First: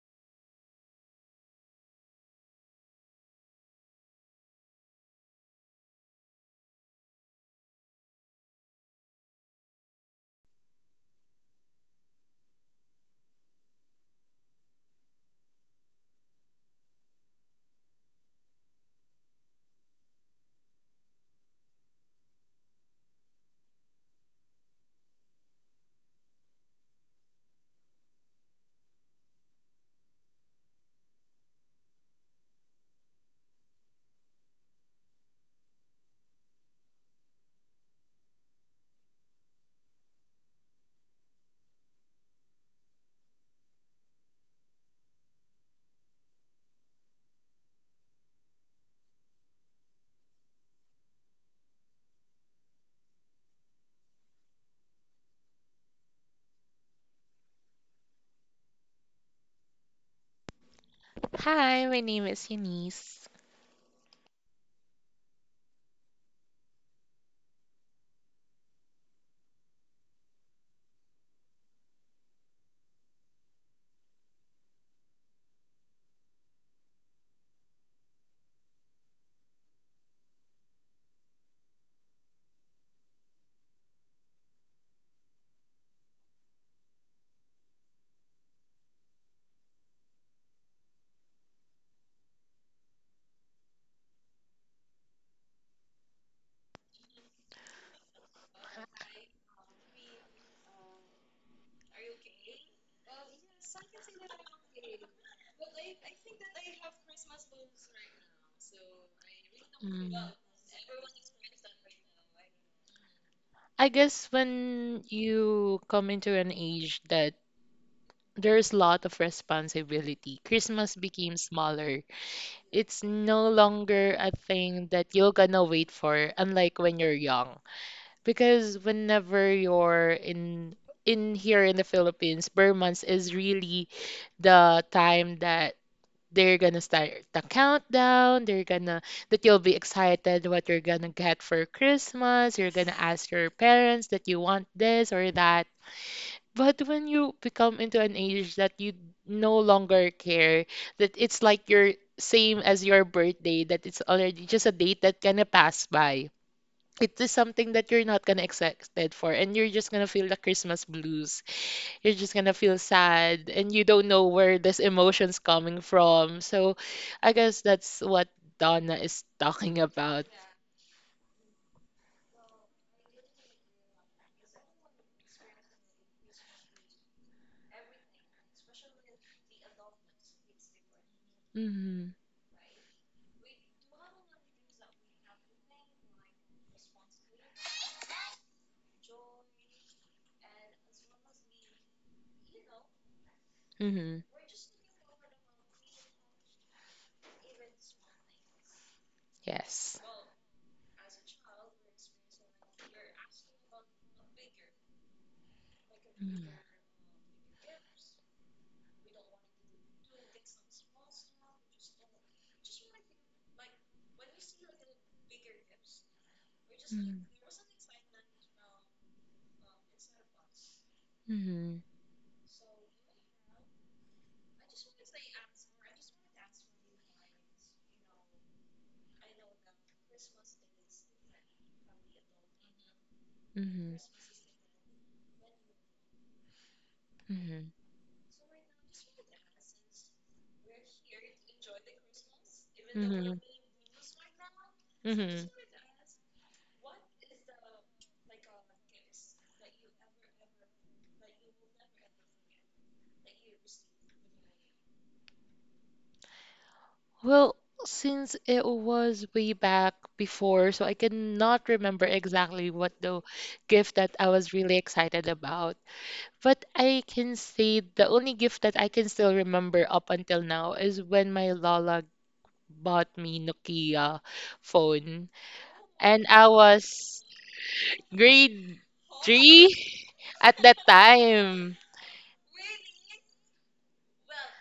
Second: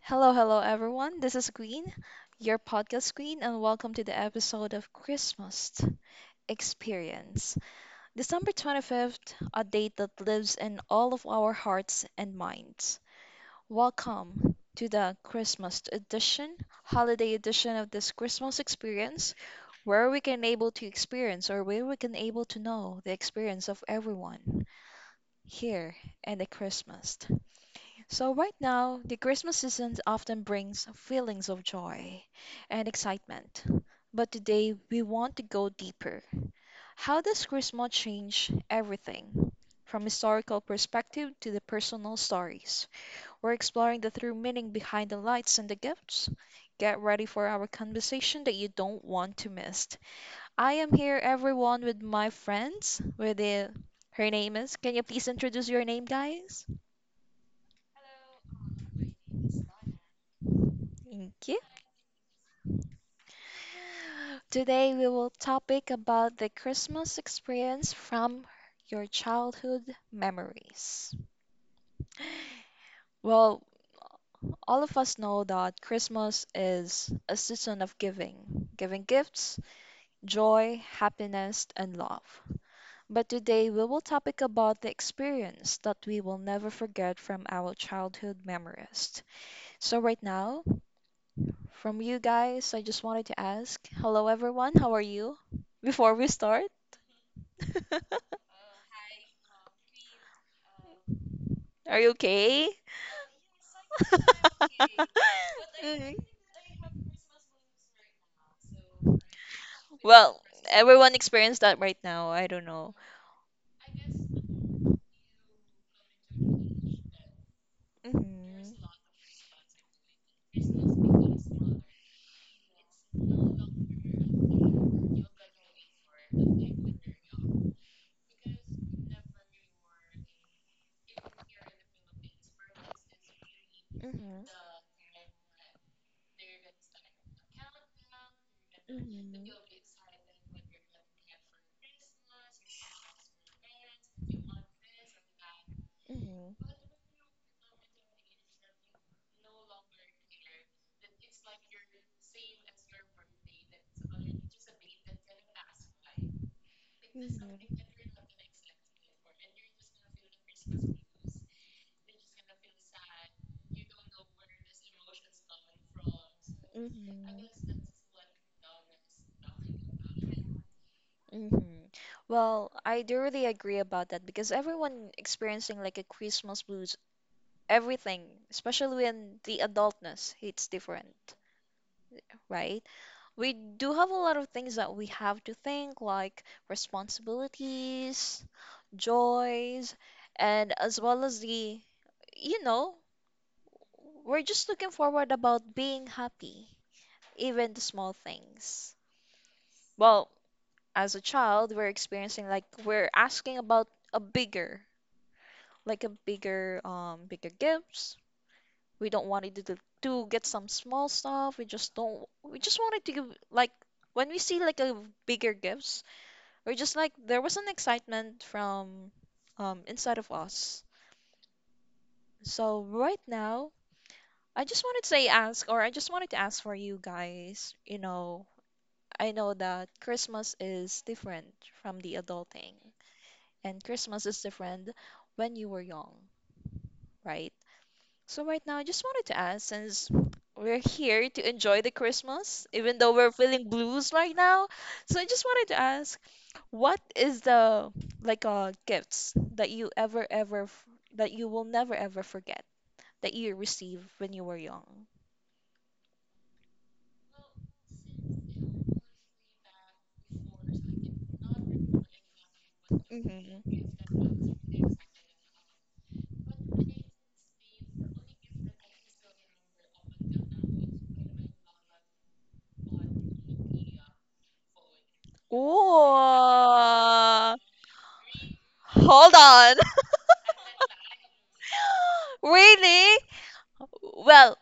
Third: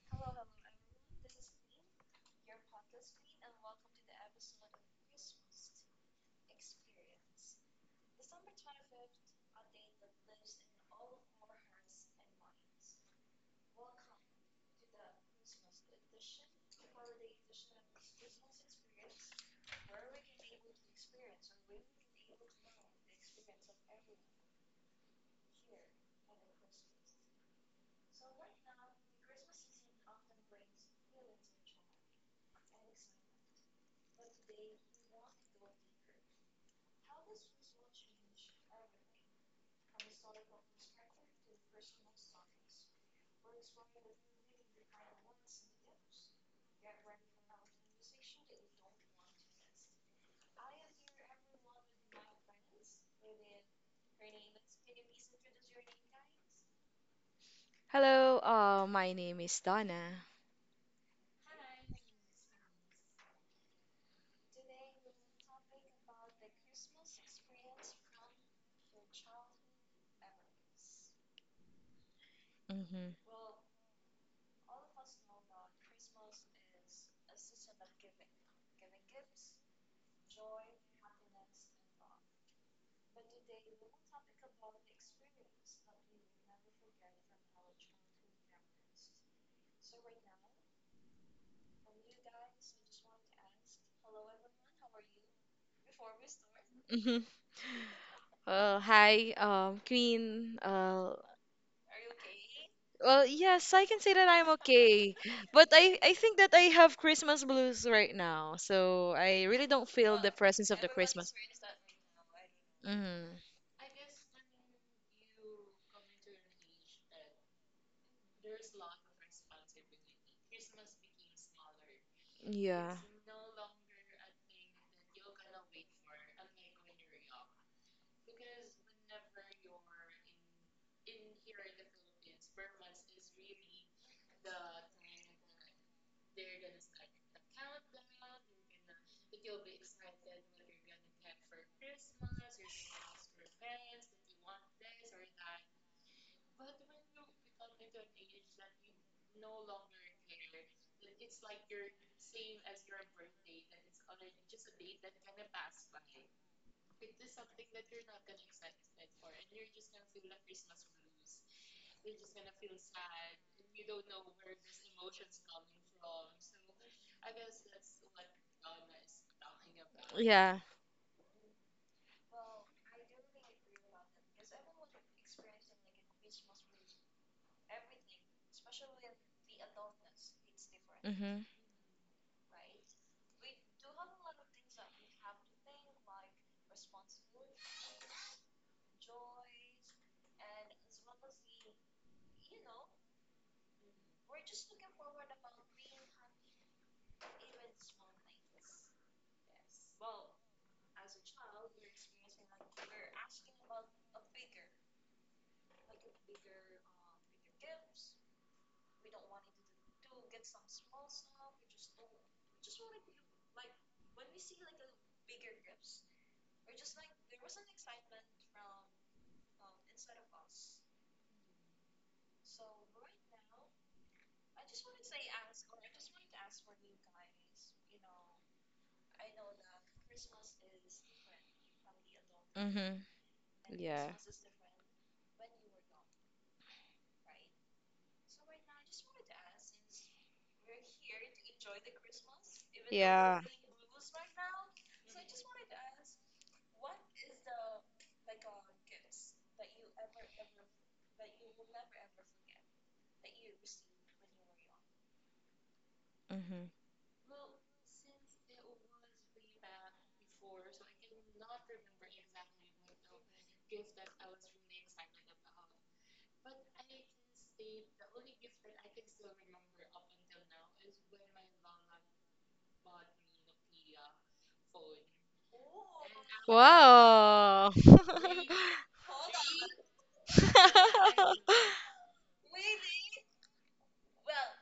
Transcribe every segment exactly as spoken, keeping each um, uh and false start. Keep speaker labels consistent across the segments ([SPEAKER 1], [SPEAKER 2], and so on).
[SPEAKER 1] Hello, hello, everyone. This is Queen, your podcast queen, and welcome to the episode of Christmas Experience. December twenty-fifth, a date that lives in all of our hearts and minds. Welcome to the Christmas edition, holiday edition of this Christmas experience, where we can able to experience or where we can able to know the experience of everyone here in the Christmas. So, right now, the Christmas season often brings feelings of joy and excitement. But today, we want to go deeper. How does Christmas change everything? From historical perspective to the personal stories. We're exploring the true meaning behind the lights and the gifts. Get ready for our conversation that you don't want to miss. I am here everyone with my friends with the her name is. Can you please introduce your name guys?
[SPEAKER 2] Hello, uh, my name is Donna.
[SPEAKER 1] Thank you.
[SPEAKER 3] Hi, my name is Eunice.
[SPEAKER 1] Today we will topic about the Christmas experience from your childhood memories.
[SPEAKER 2] Mm-hmm.
[SPEAKER 1] Well, all of us know that Christmas is a season of giving, giving gifts, joy, happiness, and love. But today we will topic about the experience that we will never forget from our childhood memories. So right now, from you guys, I just wanted to ask, hello everyone, how are you? Before we start?
[SPEAKER 2] Mm-hmm. Well, hi, um, Queen. Uh,
[SPEAKER 1] Are you okay?
[SPEAKER 2] well, yes, I can say that I'm okay, but I I
[SPEAKER 1] Mhm.
[SPEAKER 2] think that I have Christmas blues right now, so I really don't
[SPEAKER 3] Mm.
[SPEAKER 2] feel the
[SPEAKER 1] Well,
[SPEAKER 2] presence of the
[SPEAKER 1] everyone
[SPEAKER 2] Christmas.
[SPEAKER 1] experienced that right now. I don't know.
[SPEAKER 2] Mm-hmm.
[SPEAKER 3] I guess when you come into an age that there's a
[SPEAKER 1] hmm
[SPEAKER 3] lot of responsibility, Christmas became smaller.
[SPEAKER 2] Yeah,
[SPEAKER 3] It's no longer a thing that you're gonna wait for, unlike when you're young. Because whenever you're in in here in the Philippines, Burr months is really
[SPEAKER 1] hmm
[SPEAKER 3] the time that they're gonna start the countdown, they're gonna that
[SPEAKER 1] hmm
[SPEAKER 3] you'll be excited what you're gonna get for Christmas. You're gonna ask your parents that you want this or that. But when you become into an age that you no longer care, that it's like you're same as your birthday, that it's already just a date that gonna pass by. It
[SPEAKER 1] hmm
[SPEAKER 3] is something
[SPEAKER 1] hmm
[SPEAKER 3] that you're not gonna expect for, and you're just gonna feel the Christmas blues. You're just gonna feel sad and you don't know where this emotion's coming from. So I guess
[SPEAKER 1] Mm-hmm.
[SPEAKER 3] that's what Donna is talking about.
[SPEAKER 2] yeah.
[SPEAKER 1] Mm-hmm. Well, I do really agree about that because everyone experiencing like a Christmas blues, everything, especially when the adultness hits different,
[SPEAKER 2] Mm-hmm.
[SPEAKER 3] Mm-hmm.
[SPEAKER 1] right? We do have a lot of things that we have to think, like responsibilities, joys, and as well as the, you know,
[SPEAKER 3] Mm-hmm.
[SPEAKER 1] we're just looking forward about being happy, even the small things.
[SPEAKER 3] Yes.
[SPEAKER 1] Well, as a child, we're experiencing like we're asking about a bigger, like a
[SPEAKER 3] Mm-hmm.
[SPEAKER 1] bigger, um, bigger gifts. We don't want it to to get some small stuff. We just don't. We just wanted to give like when we see like a bigger gifts, we're just like there was an excitement from, um, inside of us.
[SPEAKER 3] Mm-hmm.
[SPEAKER 1] So right now, I just wanted to say ask, or I just wanted to ask for you guys. You know, I know that Christmas is different from the adulting.
[SPEAKER 2] Mm-hmm.
[SPEAKER 1] And
[SPEAKER 3] Mm-hmm.
[SPEAKER 2] Yeah.
[SPEAKER 1] Christmas is different when you were young, right?
[SPEAKER 3] Mm-hmm.
[SPEAKER 1] So right now, I just wanted to ask, since we're here to enjoy the Christmas, even though we're
[SPEAKER 3] Mm-hmm.
[SPEAKER 2] Yeah.
[SPEAKER 1] feeling blues right now, so I just
[SPEAKER 3] hmm
[SPEAKER 1] wanted to ask, what is the like uh gifts that you ever ever f- that you will never ever forget that you received when you were young?
[SPEAKER 2] Mhm.
[SPEAKER 3] Well, since it was way back before, so I cannot remember exactly what the
[SPEAKER 1] hmm
[SPEAKER 3] gift that I was really excited about. But I can say the only gift that I can still remember up until now is when my lola bought me Nokia phone. And I was
[SPEAKER 1] Ooh.
[SPEAKER 2] Wow.
[SPEAKER 3] grade
[SPEAKER 1] Hold
[SPEAKER 3] three
[SPEAKER 1] on.
[SPEAKER 3] at that time.
[SPEAKER 1] Really? Well,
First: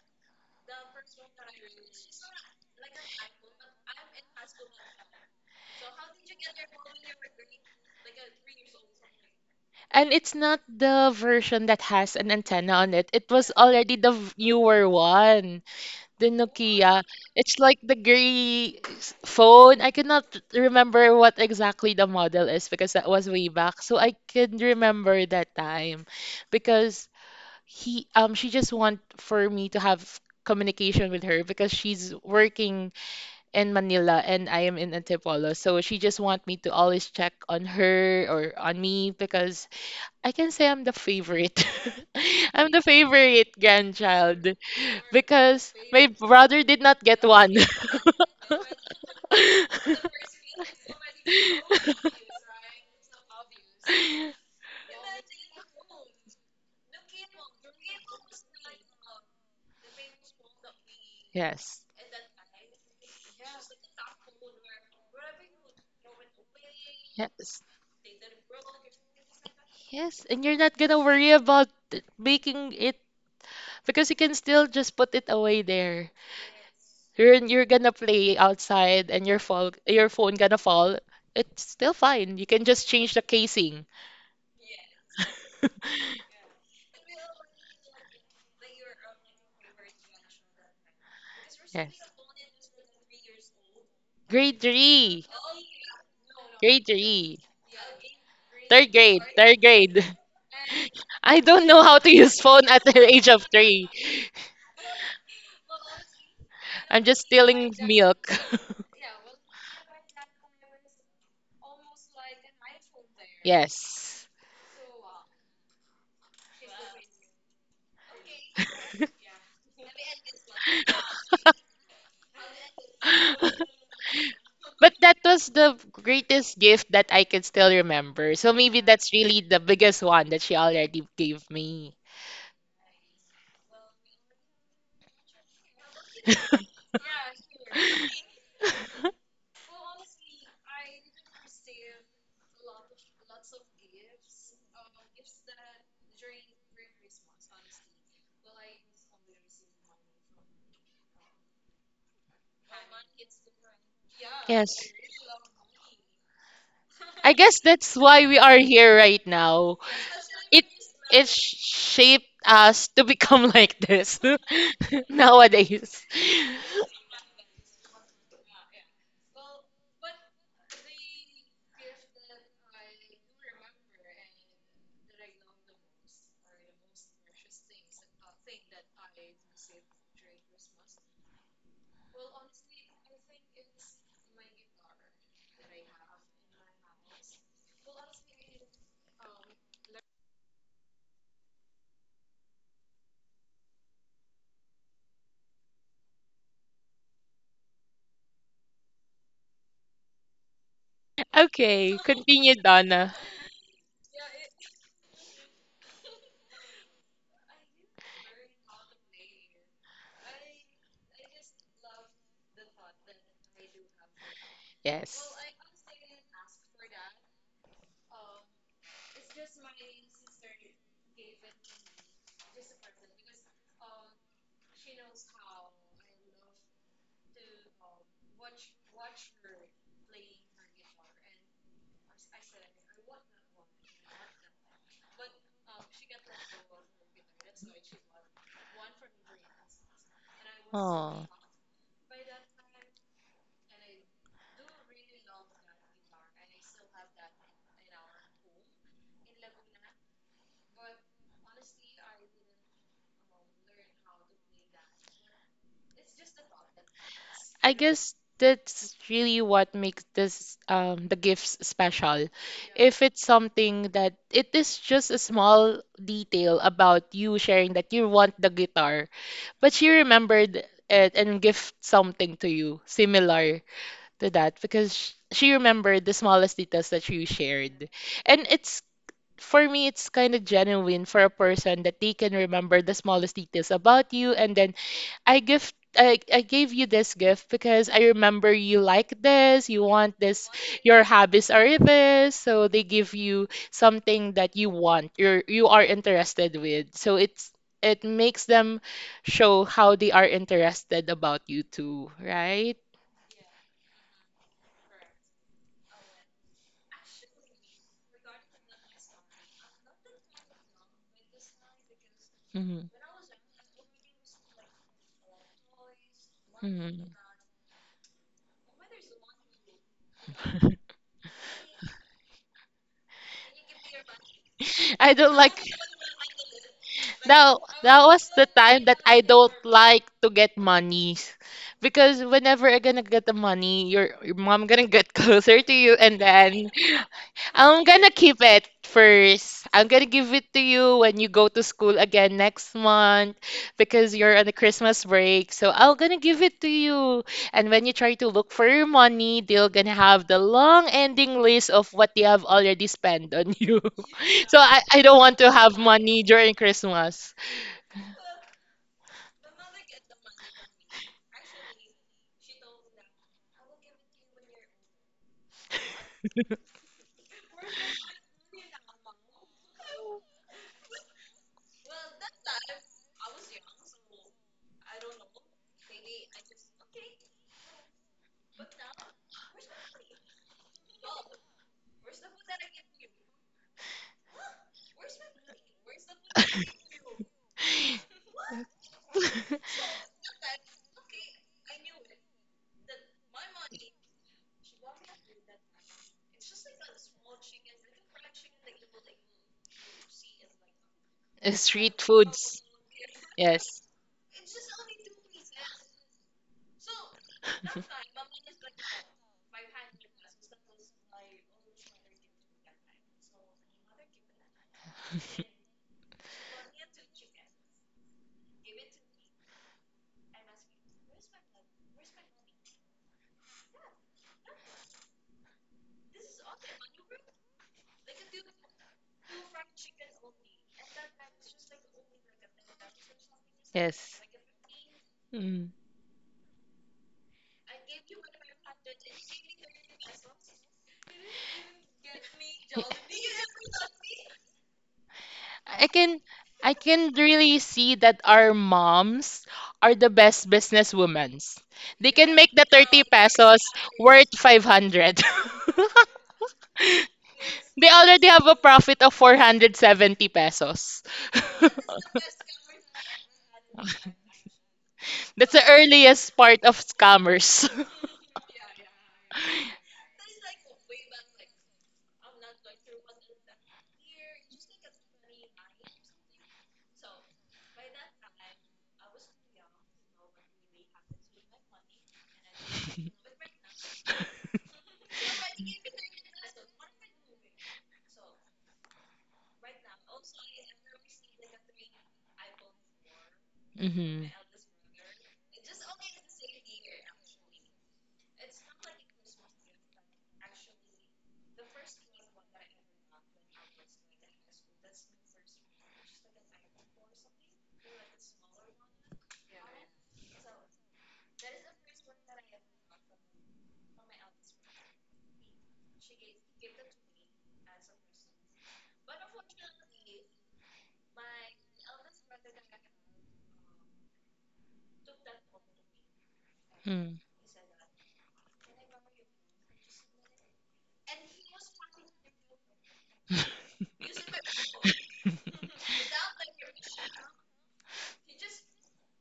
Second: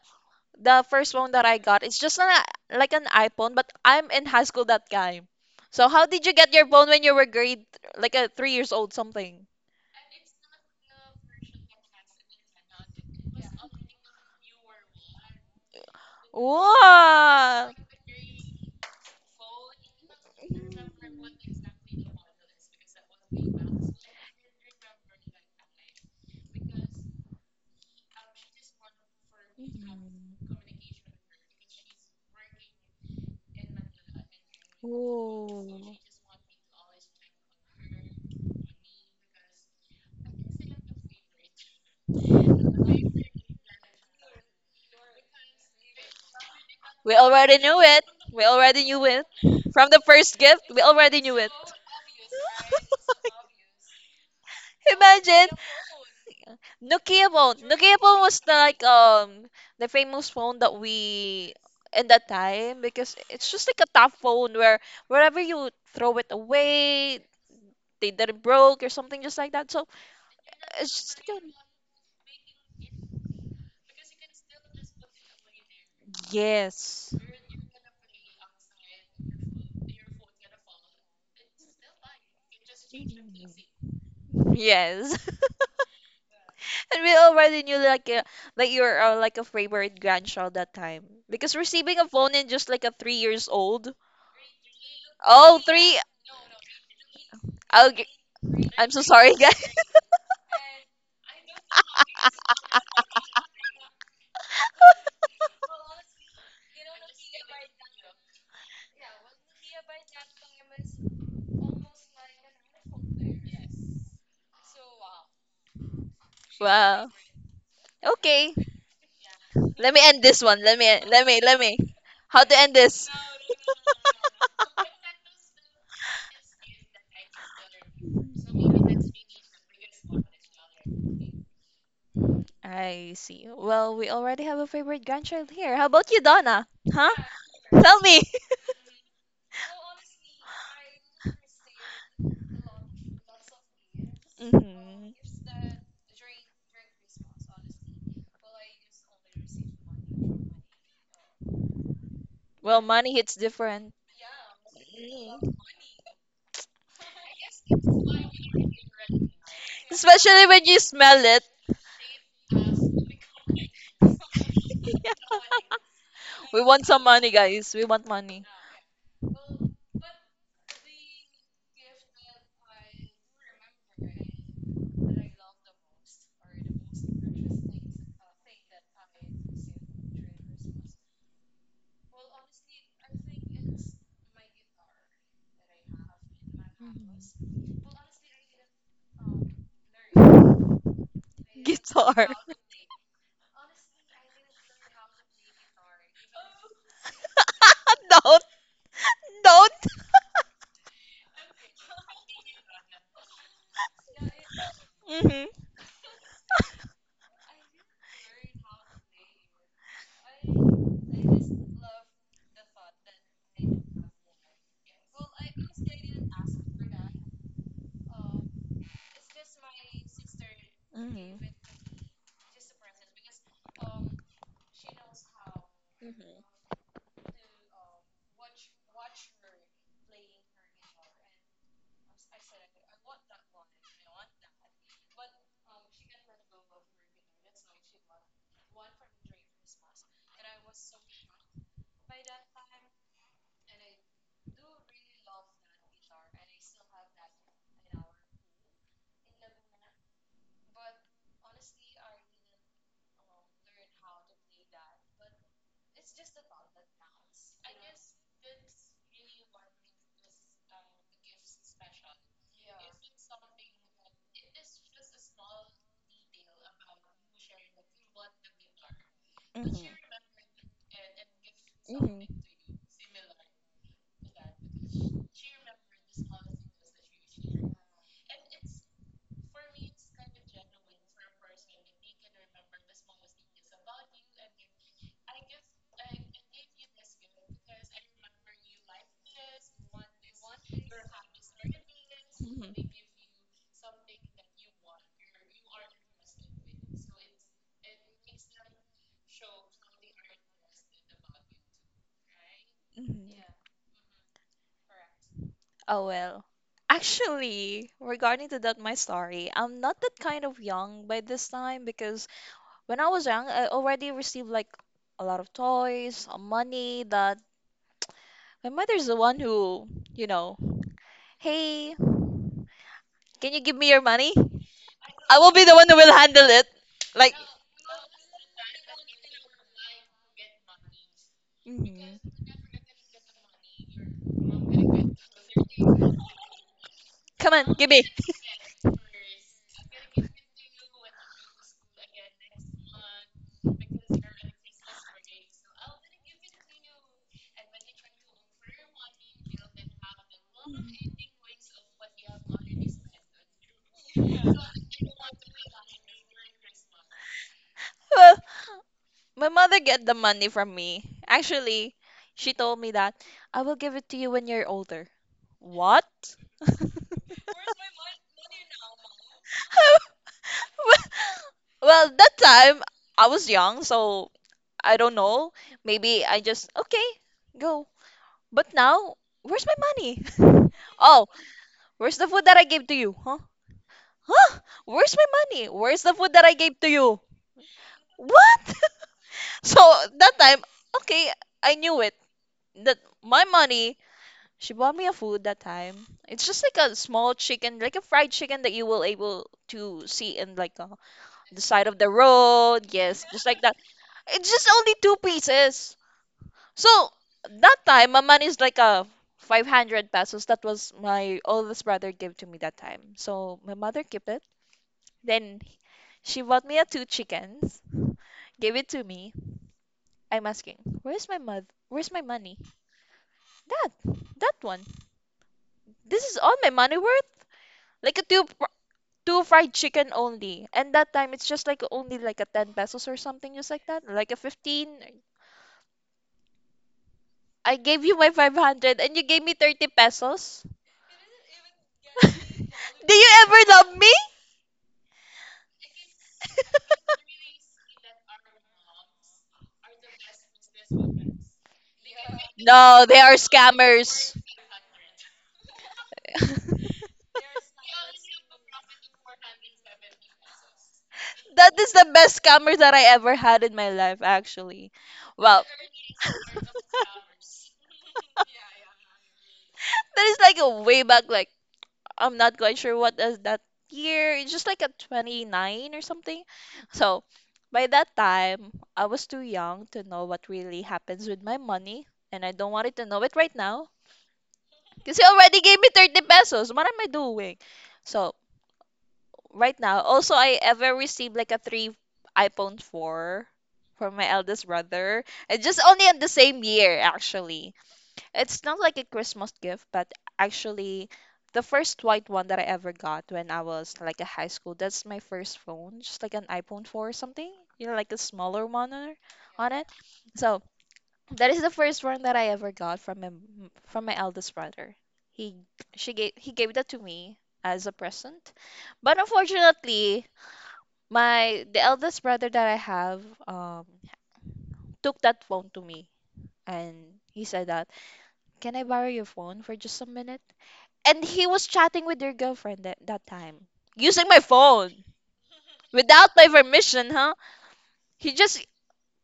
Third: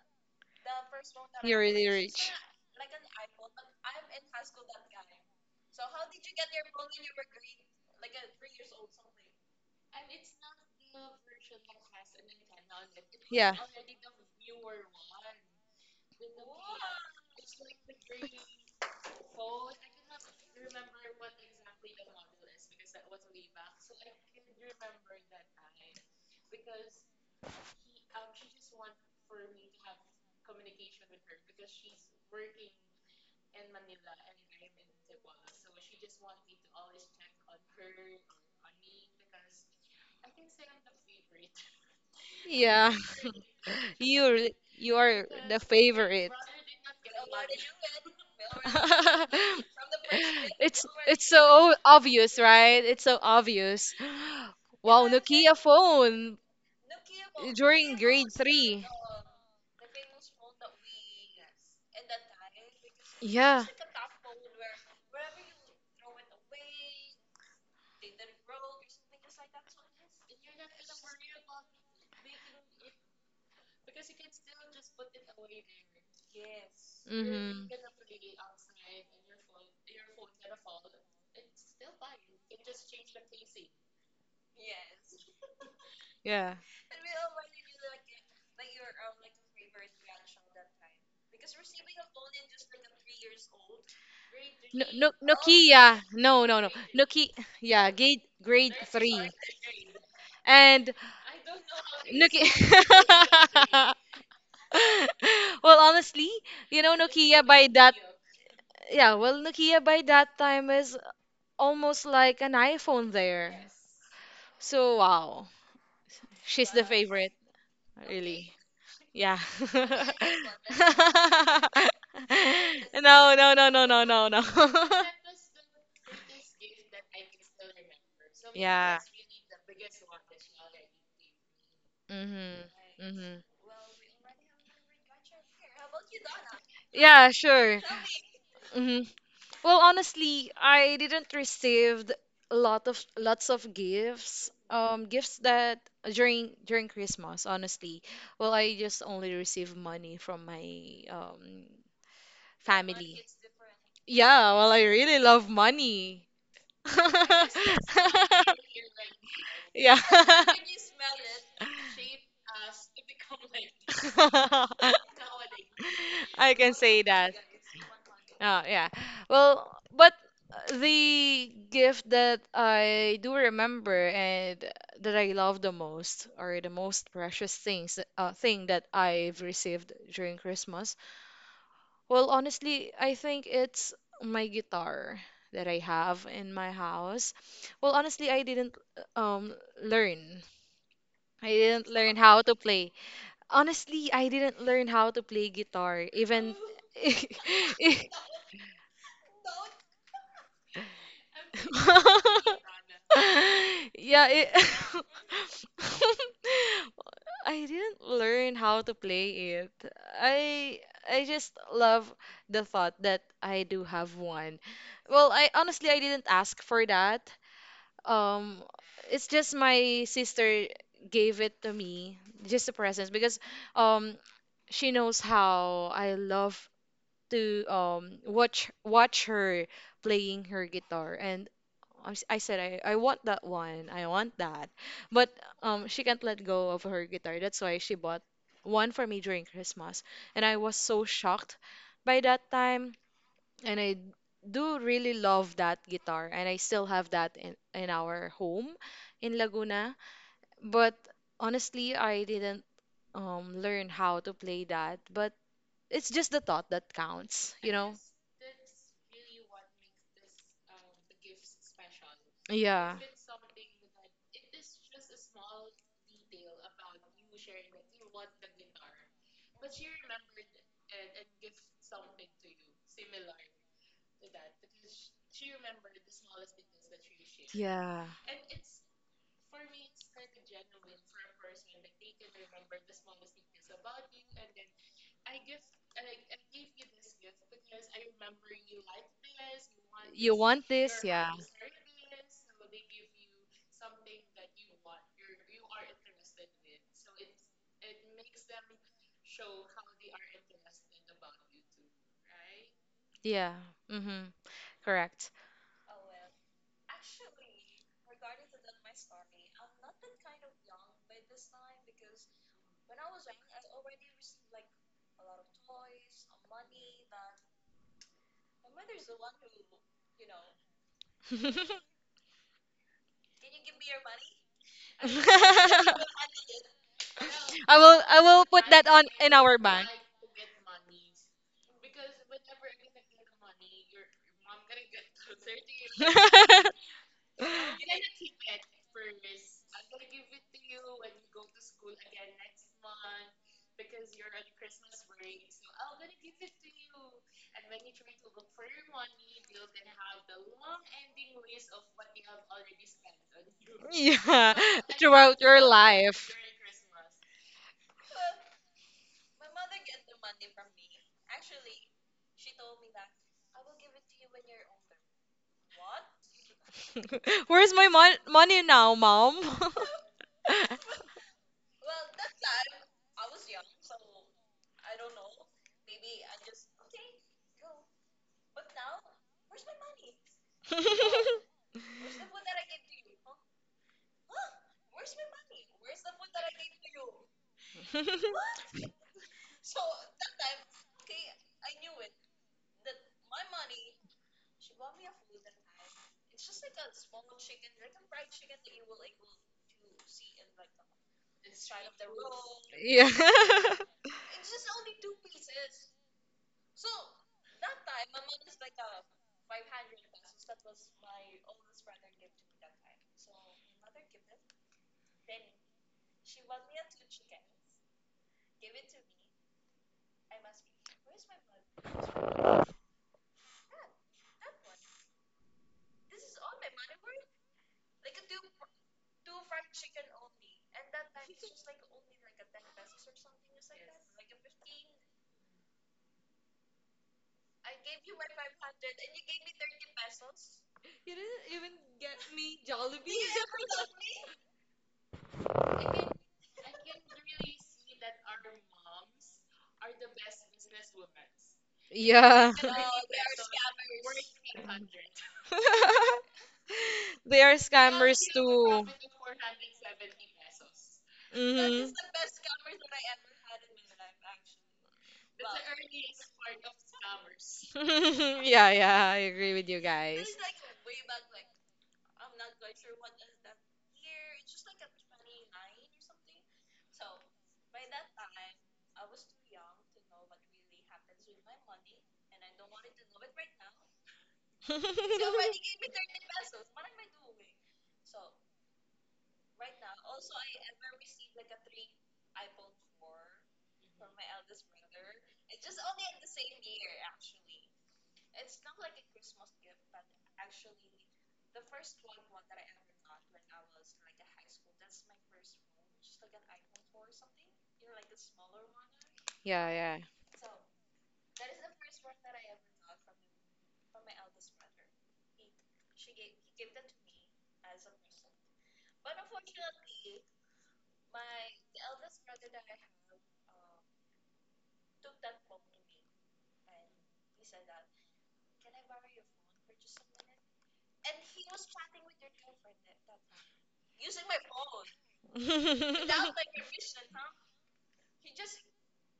[SPEAKER 1] the first one that I
[SPEAKER 2] You're
[SPEAKER 1] got,
[SPEAKER 2] really
[SPEAKER 1] it's just an,
[SPEAKER 2] rich.
[SPEAKER 1] like an iPhone, but I'm in high school that time. So how did you get your phone when you were grade, like a three years old something?
[SPEAKER 3] And it's not the version that has an antenna on it. It was
[SPEAKER 2] Yeah.
[SPEAKER 3] already the v- newer one. The Nokia. It's
[SPEAKER 1] Wow.
[SPEAKER 3] like the gray s- phone. I cannot remember what exactly the model is because that was way back. So I can remember that time because he um she just want for me to have
[SPEAKER 1] Mhm.
[SPEAKER 3] communication with her because she's working in Manila and I am in Antipolo. So
[SPEAKER 1] Ooh.
[SPEAKER 3] she just want me to always check on her or on me because I can say I'm the favorite. I'm the
[SPEAKER 2] Yeah.
[SPEAKER 3] favorite
[SPEAKER 2] You
[SPEAKER 3] grandchild
[SPEAKER 2] re- you are the
[SPEAKER 3] because my
[SPEAKER 2] favorite.
[SPEAKER 3] brother did not
[SPEAKER 1] We
[SPEAKER 3] get one.
[SPEAKER 1] already knew it. We already knew it. From the first gift, we
[SPEAKER 2] It's
[SPEAKER 1] already
[SPEAKER 2] it's
[SPEAKER 1] knew it.
[SPEAKER 2] so obvious, right? It's so obvious. Wow,
[SPEAKER 1] Imagine
[SPEAKER 2] Nokia phone
[SPEAKER 1] Nokia phone.
[SPEAKER 2] during
[SPEAKER 1] Nokia phone
[SPEAKER 2] grade
[SPEAKER 1] was the, like
[SPEAKER 2] three.
[SPEAKER 1] um the famous phone that we
[SPEAKER 3] Yes,
[SPEAKER 1] in that time because it's
[SPEAKER 2] Yeah.
[SPEAKER 1] just like a tough phone where wherever you throw it away,
[SPEAKER 3] yes,
[SPEAKER 1] they didn't broke or something just like that. So
[SPEAKER 3] yes. And you're not
[SPEAKER 1] it's
[SPEAKER 3] gonna
[SPEAKER 1] just
[SPEAKER 3] worry
[SPEAKER 1] like
[SPEAKER 3] about it- making it because you can still just put it away there.
[SPEAKER 1] a, yes,
[SPEAKER 3] You're you're
[SPEAKER 2] Mm-hmm.
[SPEAKER 3] gonna play outside and your fall your phone gonna fall. It's still fine. You can just change the casing.
[SPEAKER 1] yes.
[SPEAKER 2] Yeah.
[SPEAKER 1] And we already knew like uh, that you're uh, like a favorite grandchild that time because
[SPEAKER 3] Yes.
[SPEAKER 1] receiving a phone in just like a three years old.
[SPEAKER 3] Grade
[SPEAKER 2] No, no,
[SPEAKER 3] three.
[SPEAKER 1] Oh,
[SPEAKER 2] Nokia.
[SPEAKER 1] three.
[SPEAKER 2] No, no, no.
[SPEAKER 3] Grade
[SPEAKER 2] Nokia.
[SPEAKER 3] three.
[SPEAKER 2] Yeah,
[SPEAKER 1] Okay.
[SPEAKER 2] grade grade
[SPEAKER 1] I'm
[SPEAKER 3] Third
[SPEAKER 1] so
[SPEAKER 3] grade.
[SPEAKER 2] three.
[SPEAKER 1] sorry,
[SPEAKER 3] Third
[SPEAKER 1] guys.
[SPEAKER 3] grade.
[SPEAKER 2] And
[SPEAKER 3] I don't know how to use
[SPEAKER 2] Nokia.
[SPEAKER 3] phone at the age of three.
[SPEAKER 2] well, honestly, you know,
[SPEAKER 3] I'm just
[SPEAKER 2] Nokia by
[SPEAKER 3] stealing
[SPEAKER 2] that.
[SPEAKER 3] milk.
[SPEAKER 2] Yeah, well, Nokia by that time is almost like an iPhone there.
[SPEAKER 3] Yes.
[SPEAKER 2] So wow, she's the
[SPEAKER 1] Wow.
[SPEAKER 2] favorite, really.
[SPEAKER 1] Okay.
[SPEAKER 2] Yeah.
[SPEAKER 1] Let me end this one. Let me. Let me. Let me. How to end this?
[SPEAKER 2] No, no, no, no, no, no, no.
[SPEAKER 3] But that was the greatest gift that I can still remember. So maybe
[SPEAKER 2] Yeah.
[SPEAKER 3] that's really the biggest one that she already gave me.
[SPEAKER 2] Mm-hmm.
[SPEAKER 1] I
[SPEAKER 2] Mm-hmm.
[SPEAKER 1] see. Well, we already have a favorite grandchild here. How about you, Donna? Huh?
[SPEAKER 2] Yeah, sure.
[SPEAKER 1] Tell me.
[SPEAKER 2] Mm-hmm. Well, honestly, I didn't receive a lot of lots of gifts. Um,
[SPEAKER 1] hmm
[SPEAKER 2] gifts that during during Christmas, honestly. Well, I just only received money from my um
[SPEAKER 1] Well, money
[SPEAKER 2] family.
[SPEAKER 1] hits different.
[SPEAKER 2] Yeah, well, I
[SPEAKER 3] Yes.
[SPEAKER 2] really
[SPEAKER 1] Mm.
[SPEAKER 2] love money.
[SPEAKER 3] I guess that's why we are here right now.
[SPEAKER 2] Yeah.
[SPEAKER 1] Especially
[SPEAKER 3] It
[SPEAKER 1] when you smell
[SPEAKER 3] it
[SPEAKER 1] it.
[SPEAKER 3] shaped us to become like this nowadays.
[SPEAKER 2] I
[SPEAKER 1] We
[SPEAKER 2] can
[SPEAKER 1] want some
[SPEAKER 2] say
[SPEAKER 1] money,
[SPEAKER 2] that.
[SPEAKER 1] guys. We want money.
[SPEAKER 2] Oh, yeah. Well, but the gift that I do remember and that I love the most, or the most precious things, uh, thing that I've received during Christmas, well, honestly, I think it's my guitar that I have in my house.
[SPEAKER 1] Mhm.
[SPEAKER 2] Well, honestly, I didn't um learn. I didn't learn
[SPEAKER 1] Guitar.
[SPEAKER 2] how to play. Honestly, I didn't learn how to play guitar even.
[SPEAKER 1] Don't, don't.
[SPEAKER 3] Okay, continue, Donna.
[SPEAKER 2] Yeah, it
[SPEAKER 1] hmm
[SPEAKER 2] I didn't learn how to play it. I I just love the thought that I do have one.
[SPEAKER 3] Yes.
[SPEAKER 2] Well, I honestly I didn't ask for that. Um, it's just my sister
[SPEAKER 1] hmm
[SPEAKER 2] gave it to me, just a present because um she knows how I love to um watch watch her playing her guitar and I s- I said I, I want that one. I want that. But um she can't let go of her guitar. That's why she bought one for me during Christmas. And I was so
[SPEAKER 3] Oh.
[SPEAKER 2] shocked by that time. And I do really love that guitar. And I still have that in, in our home in Laguna. But honestly, I didn't um learn how to play that. But it's just the thought that counts,
[SPEAKER 3] I
[SPEAKER 2] you know?
[SPEAKER 3] guess that's really what makes this um the gifts special.
[SPEAKER 2] Yeah.
[SPEAKER 3] If it's something that it is just a small detail about you sharing that you want the guitar, but she remembered it and gift
[SPEAKER 1] hmm
[SPEAKER 3] something to you similar to that because sh- she remembered the smallest details that you shared.
[SPEAKER 2] Yeah.
[SPEAKER 3] And it's for me it's kind of genuine for a person that they can remember the smallest details about you, and then I gift I, I gave you this gift because I remember you like this, you want
[SPEAKER 2] You
[SPEAKER 3] this,
[SPEAKER 2] want
[SPEAKER 3] your
[SPEAKER 2] this? Yeah.
[SPEAKER 3] hobbies are this, so they
[SPEAKER 1] Mhm.
[SPEAKER 3] give you something that you want, you're you are interested with. So it's it makes them show how they are interested about you too, right?
[SPEAKER 1] Mhm.
[SPEAKER 2] Yeah. Mm-hmm. Correct.
[SPEAKER 1] Oh well. Actually, regarding to that my story, I'm not that kind of young by this time because
[SPEAKER 3] Hmm.
[SPEAKER 1] when I was young, I already received like a lot of toys, uh, money
[SPEAKER 3] Hmm.
[SPEAKER 1] that my mother's the one who, you know, hey, can you give me your money?
[SPEAKER 3] I don't
[SPEAKER 1] I will
[SPEAKER 3] like.
[SPEAKER 1] be the one who will handle it. Like,
[SPEAKER 3] That,
[SPEAKER 2] I
[SPEAKER 3] that
[SPEAKER 2] will I
[SPEAKER 3] was the
[SPEAKER 2] will put
[SPEAKER 3] time
[SPEAKER 2] that
[SPEAKER 3] that
[SPEAKER 2] on
[SPEAKER 3] I
[SPEAKER 2] in
[SPEAKER 3] don't
[SPEAKER 2] our bank.
[SPEAKER 3] like to get money.
[SPEAKER 1] mhm.
[SPEAKER 3] Because whenever I'm gonna get the money, your, your mom gonna get closer to you, and then
[SPEAKER 1] Come on,
[SPEAKER 3] I'm
[SPEAKER 1] give me.
[SPEAKER 3] gonna keep it first. I'm gonna give it to you when you go to school again next month because you're on a Christmas break. So I'm gonna give it to you. And when you try to look for your money, they're gonna have the long ending list of what they have already spent on you.
[SPEAKER 2] Yeah,
[SPEAKER 3] So I, I don't want
[SPEAKER 2] throughout
[SPEAKER 3] to
[SPEAKER 2] your
[SPEAKER 3] have money
[SPEAKER 2] life.
[SPEAKER 3] during Christmas.
[SPEAKER 1] Well, my mother get the money from me. Actually, she told me that I will give it to you when you're older. What?
[SPEAKER 2] Where's my mon money now, mom?
[SPEAKER 1] Well, that time I was young, so I don't know. Maybe I just okay, go. But now, where's my money? Oh, where's the food that I gave to you? Huh? Huh? Where's my money? Where's the food that I gave to you? What? So that time, okay, I knew it that my money she bought me a food that time. It's just like a small chicken, like a fried chicken that you will able to see in like uh, the side of
[SPEAKER 3] Street
[SPEAKER 1] the
[SPEAKER 3] foods.
[SPEAKER 1] road.
[SPEAKER 2] Yeah.
[SPEAKER 1] Yes, just like
[SPEAKER 3] Yes.
[SPEAKER 1] that. It's just only two pieces. So that time, my money is like a five hundred pesos. That was my oldest brother gave to me that time. So my mother kept it. Then she bought me a two chickens, gave it to me. I'm asking, where's my mother? Where's my money? That, that one. This is all my money worth. Like a two two fried chicken only. And that time it's just like only like a ten pesos or something just like that,
[SPEAKER 3] Yes.
[SPEAKER 1] like a fifteen.
[SPEAKER 3] Mm.
[SPEAKER 1] I gave you my five hundred and you gave me thirty pesos. Do you ever love me?
[SPEAKER 3] I can I can really see that our moms are the best business women. They can make
[SPEAKER 2] Yeah.
[SPEAKER 3] the
[SPEAKER 1] No,
[SPEAKER 3] thirty
[SPEAKER 1] they are
[SPEAKER 3] pesos worth
[SPEAKER 1] scammers.
[SPEAKER 3] five hundred.
[SPEAKER 2] They are
[SPEAKER 3] They
[SPEAKER 2] scammers
[SPEAKER 3] already have a
[SPEAKER 2] too.
[SPEAKER 3] profit of four hundred seventy pesos.
[SPEAKER 1] That is
[SPEAKER 2] Mhm.
[SPEAKER 1] the best scammer that I ever had in my life actually.
[SPEAKER 3] That's
[SPEAKER 1] Well,
[SPEAKER 3] the
[SPEAKER 1] that
[SPEAKER 3] earliest part of scammers.
[SPEAKER 2] Yeah, yeah, I agree with you guys.
[SPEAKER 1] is like a way back like I'm not quite sure what is that year. It's just like a twenty-nine or something. So by that time, I was too young to know what really happens with my money, and I don't want it to know it right now because he already gave me thirty pesos. What am I doing? So right now, also I ever received like a three iPhone four from my
[SPEAKER 3] Hmm.
[SPEAKER 1] eldest brother, and just only in the same year actually. It's not like a Christmas gift, but actually the first white one that I ever got when I was like a high school, that's my first phone, just like an iPhone four or something, you know, like a smaller one on on
[SPEAKER 2] Yeah,
[SPEAKER 1] it.
[SPEAKER 2] yeah.
[SPEAKER 1] So that is the first one that I ever got from my m- from my eldest brother. He she gave he gave that to me as a present. But unfortunately, my the eldest brother that I have um took that phone to me and
[SPEAKER 3] Hmm.
[SPEAKER 1] he said that, "Can I borrow your phone for just a minute?" And he was chatting with your girlfriend that, that time using my phone without my permission. Huh, he just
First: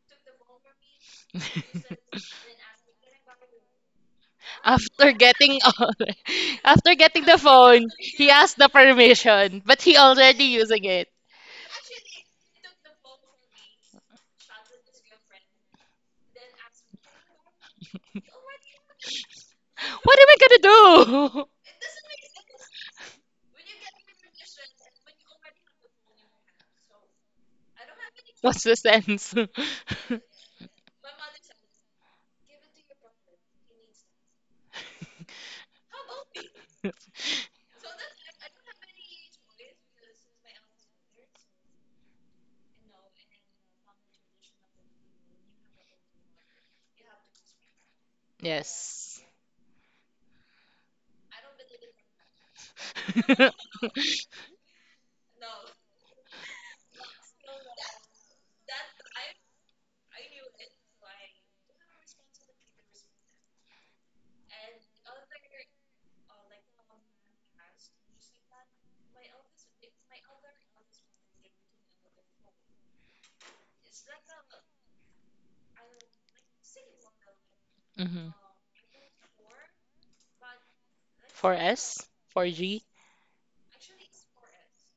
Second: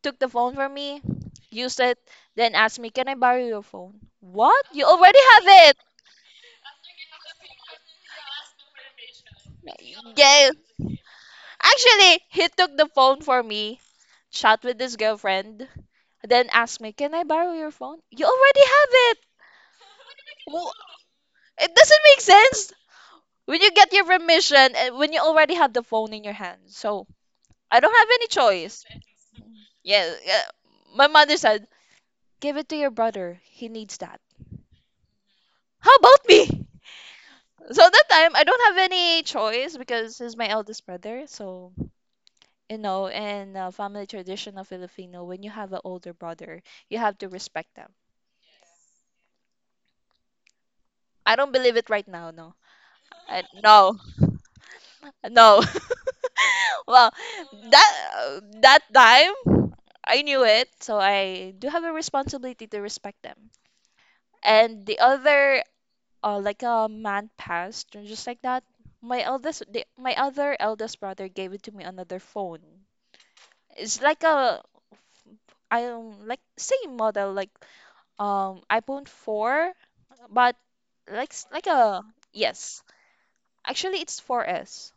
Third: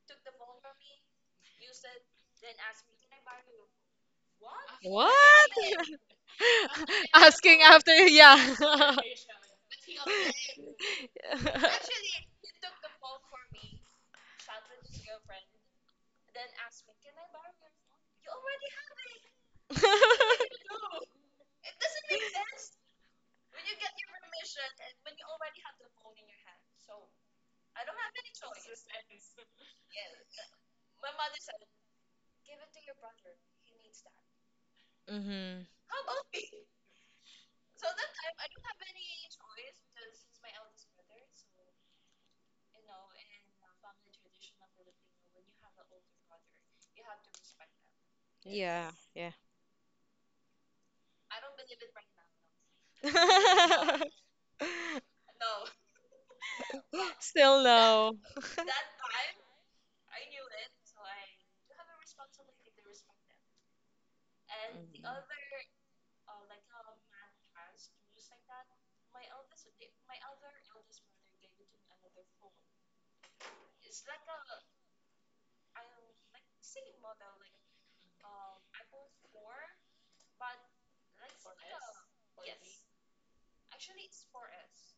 [SPEAKER 1] took the phone from me, used it, then asked me, can I borrow your phone? What, you
[SPEAKER 3] After
[SPEAKER 1] already have
[SPEAKER 2] What?
[SPEAKER 3] getting
[SPEAKER 1] it.
[SPEAKER 3] after getting the
[SPEAKER 2] Asking
[SPEAKER 3] phone,
[SPEAKER 2] after,
[SPEAKER 3] he
[SPEAKER 2] yeah.
[SPEAKER 3] asked the permission, but he already
[SPEAKER 1] Yeah,
[SPEAKER 3] using it.
[SPEAKER 1] actually he took the phone for me, chat with his girlfriend, then asked me, can I borrow your phone? You already have it.
[SPEAKER 3] What am I
[SPEAKER 1] Wh-
[SPEAKER 3] gonna do?
[SPEAKER 1] it doesn't make sense when you get your permission and when you already have the phone in your hand, so I don't have any
[SPEAKER 3] What's the
[SPEAKER 1] choice.
[SPEAKER 3] sense?
[SPEAKER 1] Yeah, yeah. My mother said, "Give it to your brother. He needs that."
[SPEAKER 2] Mm-hmm.
[SPEAKER 1] How about me? So that time I don't have any choice because he's my eldest brother. So you know, in uh, family tradition of Filipino, when you have an older brother, you have to respect them.
[SPEAKER 2] Yeah,
[SPEAKER 3] Yes.
[SPEAKER 2] yeah.
[SPEAKER 1] I don't believe it right now. No, I, no, no. Well,
[SPEAKER 2] Still
[SPEAKER 1] that
[SPEAKER 2] no.
[SPEAKER 1] uh,
[SPEAKER 2] Mhm.
[SPEAKER 1] that time I knew it, so I do have a responsibility to respect them. And the other uh, like a month passed, and just like that, my eldest, the, my other eldest brother gave it to me another phone. It's like a I um, like same model like
[SPEAKER 3] Hmm.
[SPEAKER 1] um iPhone four, but like s- like a
[SPEAKER 3] S,
[SPEAKER 1] yes,
[SPEAKER 3] four G.
[SPEAKER 1] actually it's four S.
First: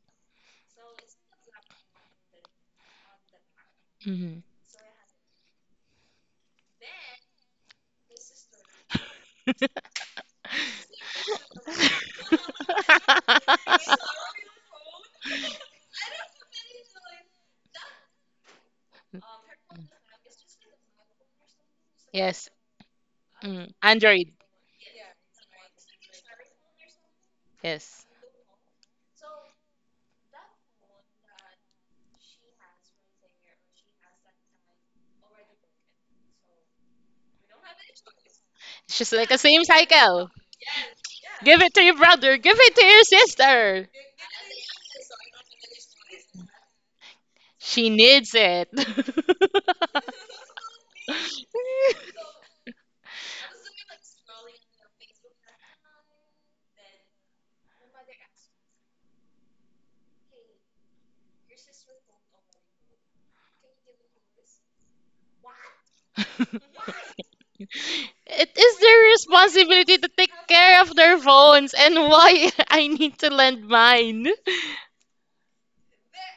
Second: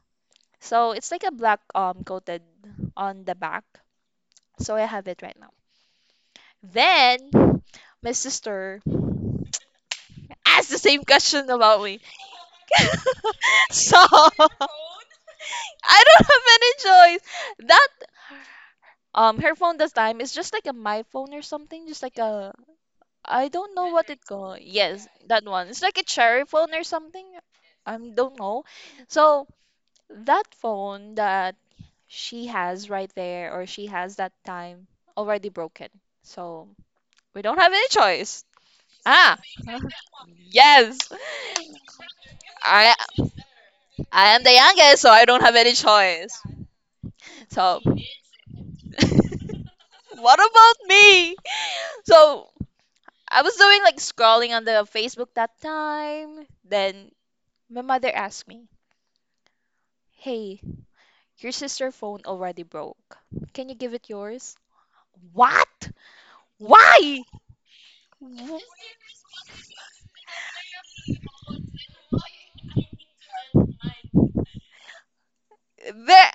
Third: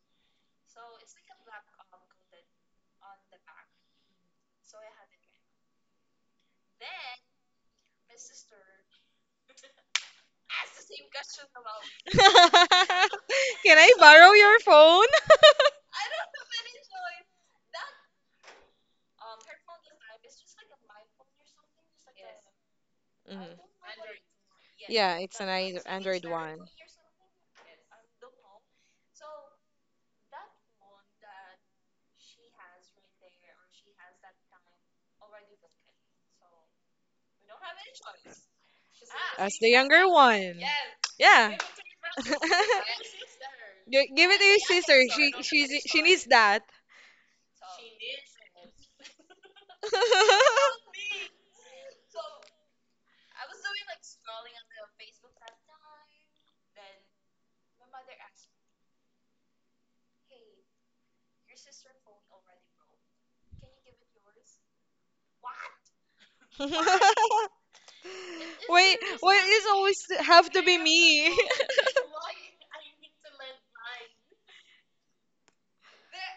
[SPEAKER 1] So it's like a black um coated on the back.
[SPEAKER 3] Hmm.
[SPEAKER 1] So I have it right now. Then my sister asked the same question about me.
[SPEAKER 2] Can I
[SPEAKER 1] So I
[SPEAKER 2] borrow your
[SPEAKER 1] don't
[SPEAKER 2] phone?
[SPEAKER 1] have any choice. That Um, her phone this time is just like a my phone or something, just like
[SPEAKER 3] Yes.
[SPEAKER 1] a I
[SPEAKER 2] Mhm.
[SPEAKER 3] Mm.
[SPEAKER 1] don't know what it
[SPEAKER 3] Android.
[SPEAKER 1] called. Yes,
[SPEAKER 2] Yeah, it's
[SPEAKER 1] that
[SPEAKER 2] an
[SPEAKER 1] one.
[SPEAKER 2] Andro-
[SPEAKER 1] It's like a
[SPEAKER 2] Android
[SPEAKER 1] cherry
[SPEAKER 2] one.
[SPEAKER 1] phone or something. I
[SPEAKER 3] Yes.
[SPEAKER 1] don't know. So that phone that she has right there or she has that time already broken. So we don't have any choice.
[SPEAKER 3] It's just like a
[SPEAKER 1] Ah,
[SPEAKER 2] As
[SPEAKER 3] same
[SPEAKER 2] the younger
[SPEAKER 3] cycle.
[SPEAKER 2] one.
[SPEAKER 1] yes.
[SPEAKER 2] Yeah.
[SPEAKER 3] Give it to your brother. Give it to
[SPEAKER 1] I
[SPEAKER 3] your sister.
[SPEAKER 2] Gi- Give
[SPEAKER 1] I
[SPEAKER 2] it
[SPEAKER 1] am
[SPEAKER 2] to
[SPEAKER 1] the
[SPEAKER 2] your sister.
[SPEAKER 1] youngest, so I
[SPEAKER 2] She
[SPEAKER 1] don't have any
[SPEAKER 2] she she needs
[SPEAKER 1] choice.
[SPEAKER 2] that.
[SPEAKER 1] So
[SPEAKER 3] She needs it.
[SPEAKER 1] what about me? So I was doing like scrolling on the Facebook that time. Then my mother asked me, "Hey, your sister phone already broke. Can you give it yours?" What? Why?
[SPEAKER 3] It
[SPEAKER 1] Wh-
[SPEAKER 3] is
[SPEAKER 2] Wait,
[SPEAKER 3] their
[SPEAKER 2] why is
[SPEAKER 3] responsibility
[SPEAKER 2] always
[SPEAKER 3] to take
[SPEAKER 2] have to be
[SPEAKER 3] care of their
[SPEAKER 2] me?
[SPEAKER 3] phones, and why I need to lend mine.
[SPEAKER 1] that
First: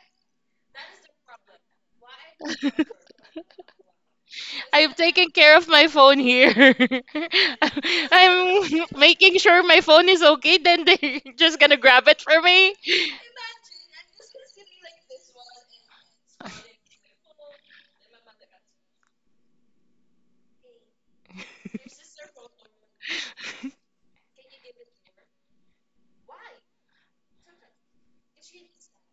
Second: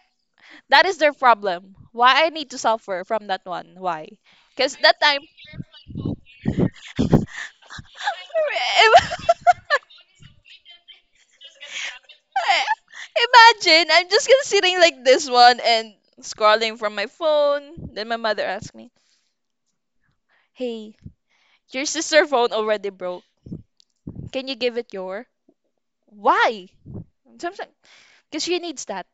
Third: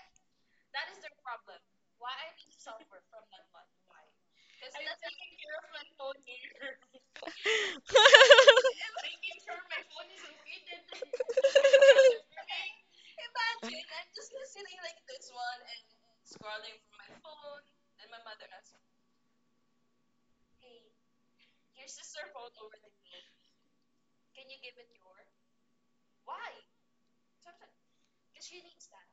[SPEAKER 1] that is their problem. Why I need to suffer from that one? Why? Because
[SPEAKER 3] I've
[SPEAKER 1] that time,
[SPEAKER 3] taken care of my phone here. I'm making sure my phone is okay, then they're just gonna grab it for me.
[SPEAKER 1] imagine I'm just gonna sitting like this one and scrolling from my phone. Then my mother asked me, "Hey, your sister phone already broke. Can you give it your?" Why? So I'm like, because she needs that.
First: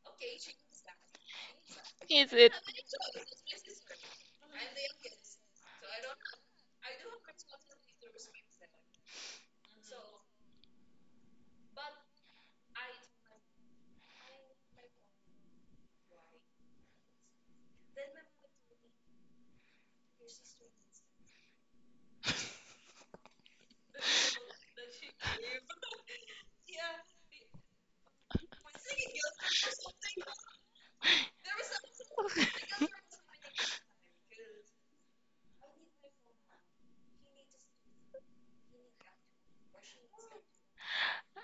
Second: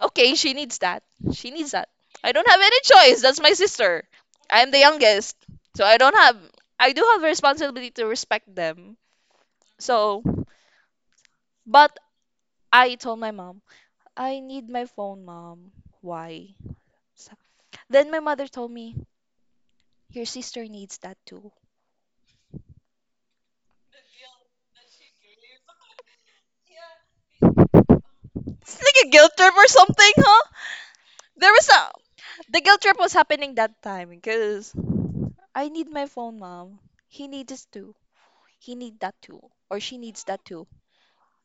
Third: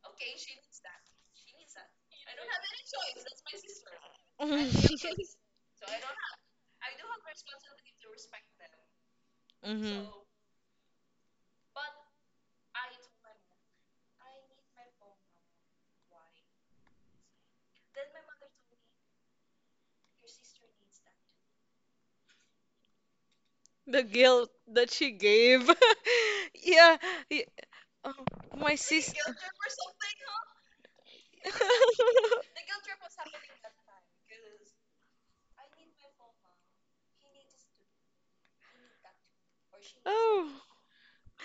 [SPEAKER 1] Okay, she needs that. She needs that. I
[SPEAKER 3] Is
[SPEAKER 1] don't
[SPEAKER 3] it?
[SPEAKER 1] have any choice. That's my sister. I'm the youngest. So I don't have, I do have a responsibility to respect them.
[SPEAKER 2] hmm
[SPEAKER 1] So, but I told my mom, I need my phone, mom. Why? So, then my mother told me, your sister needs that too.
[SPEAKER 2] The guilt that she gave. Yeah. y- Oh, my
[SPEAKER 1] It's like a
[SPEAKER 2] sis.
[SPEAKER 1] guilt trip or something, huh? There was a, the guilt trip was happening that time because I need my phone, mom. He needs it too. He need that too or she needs that
[SPEAKER 2] Oh.
[SPEAKER 1] too.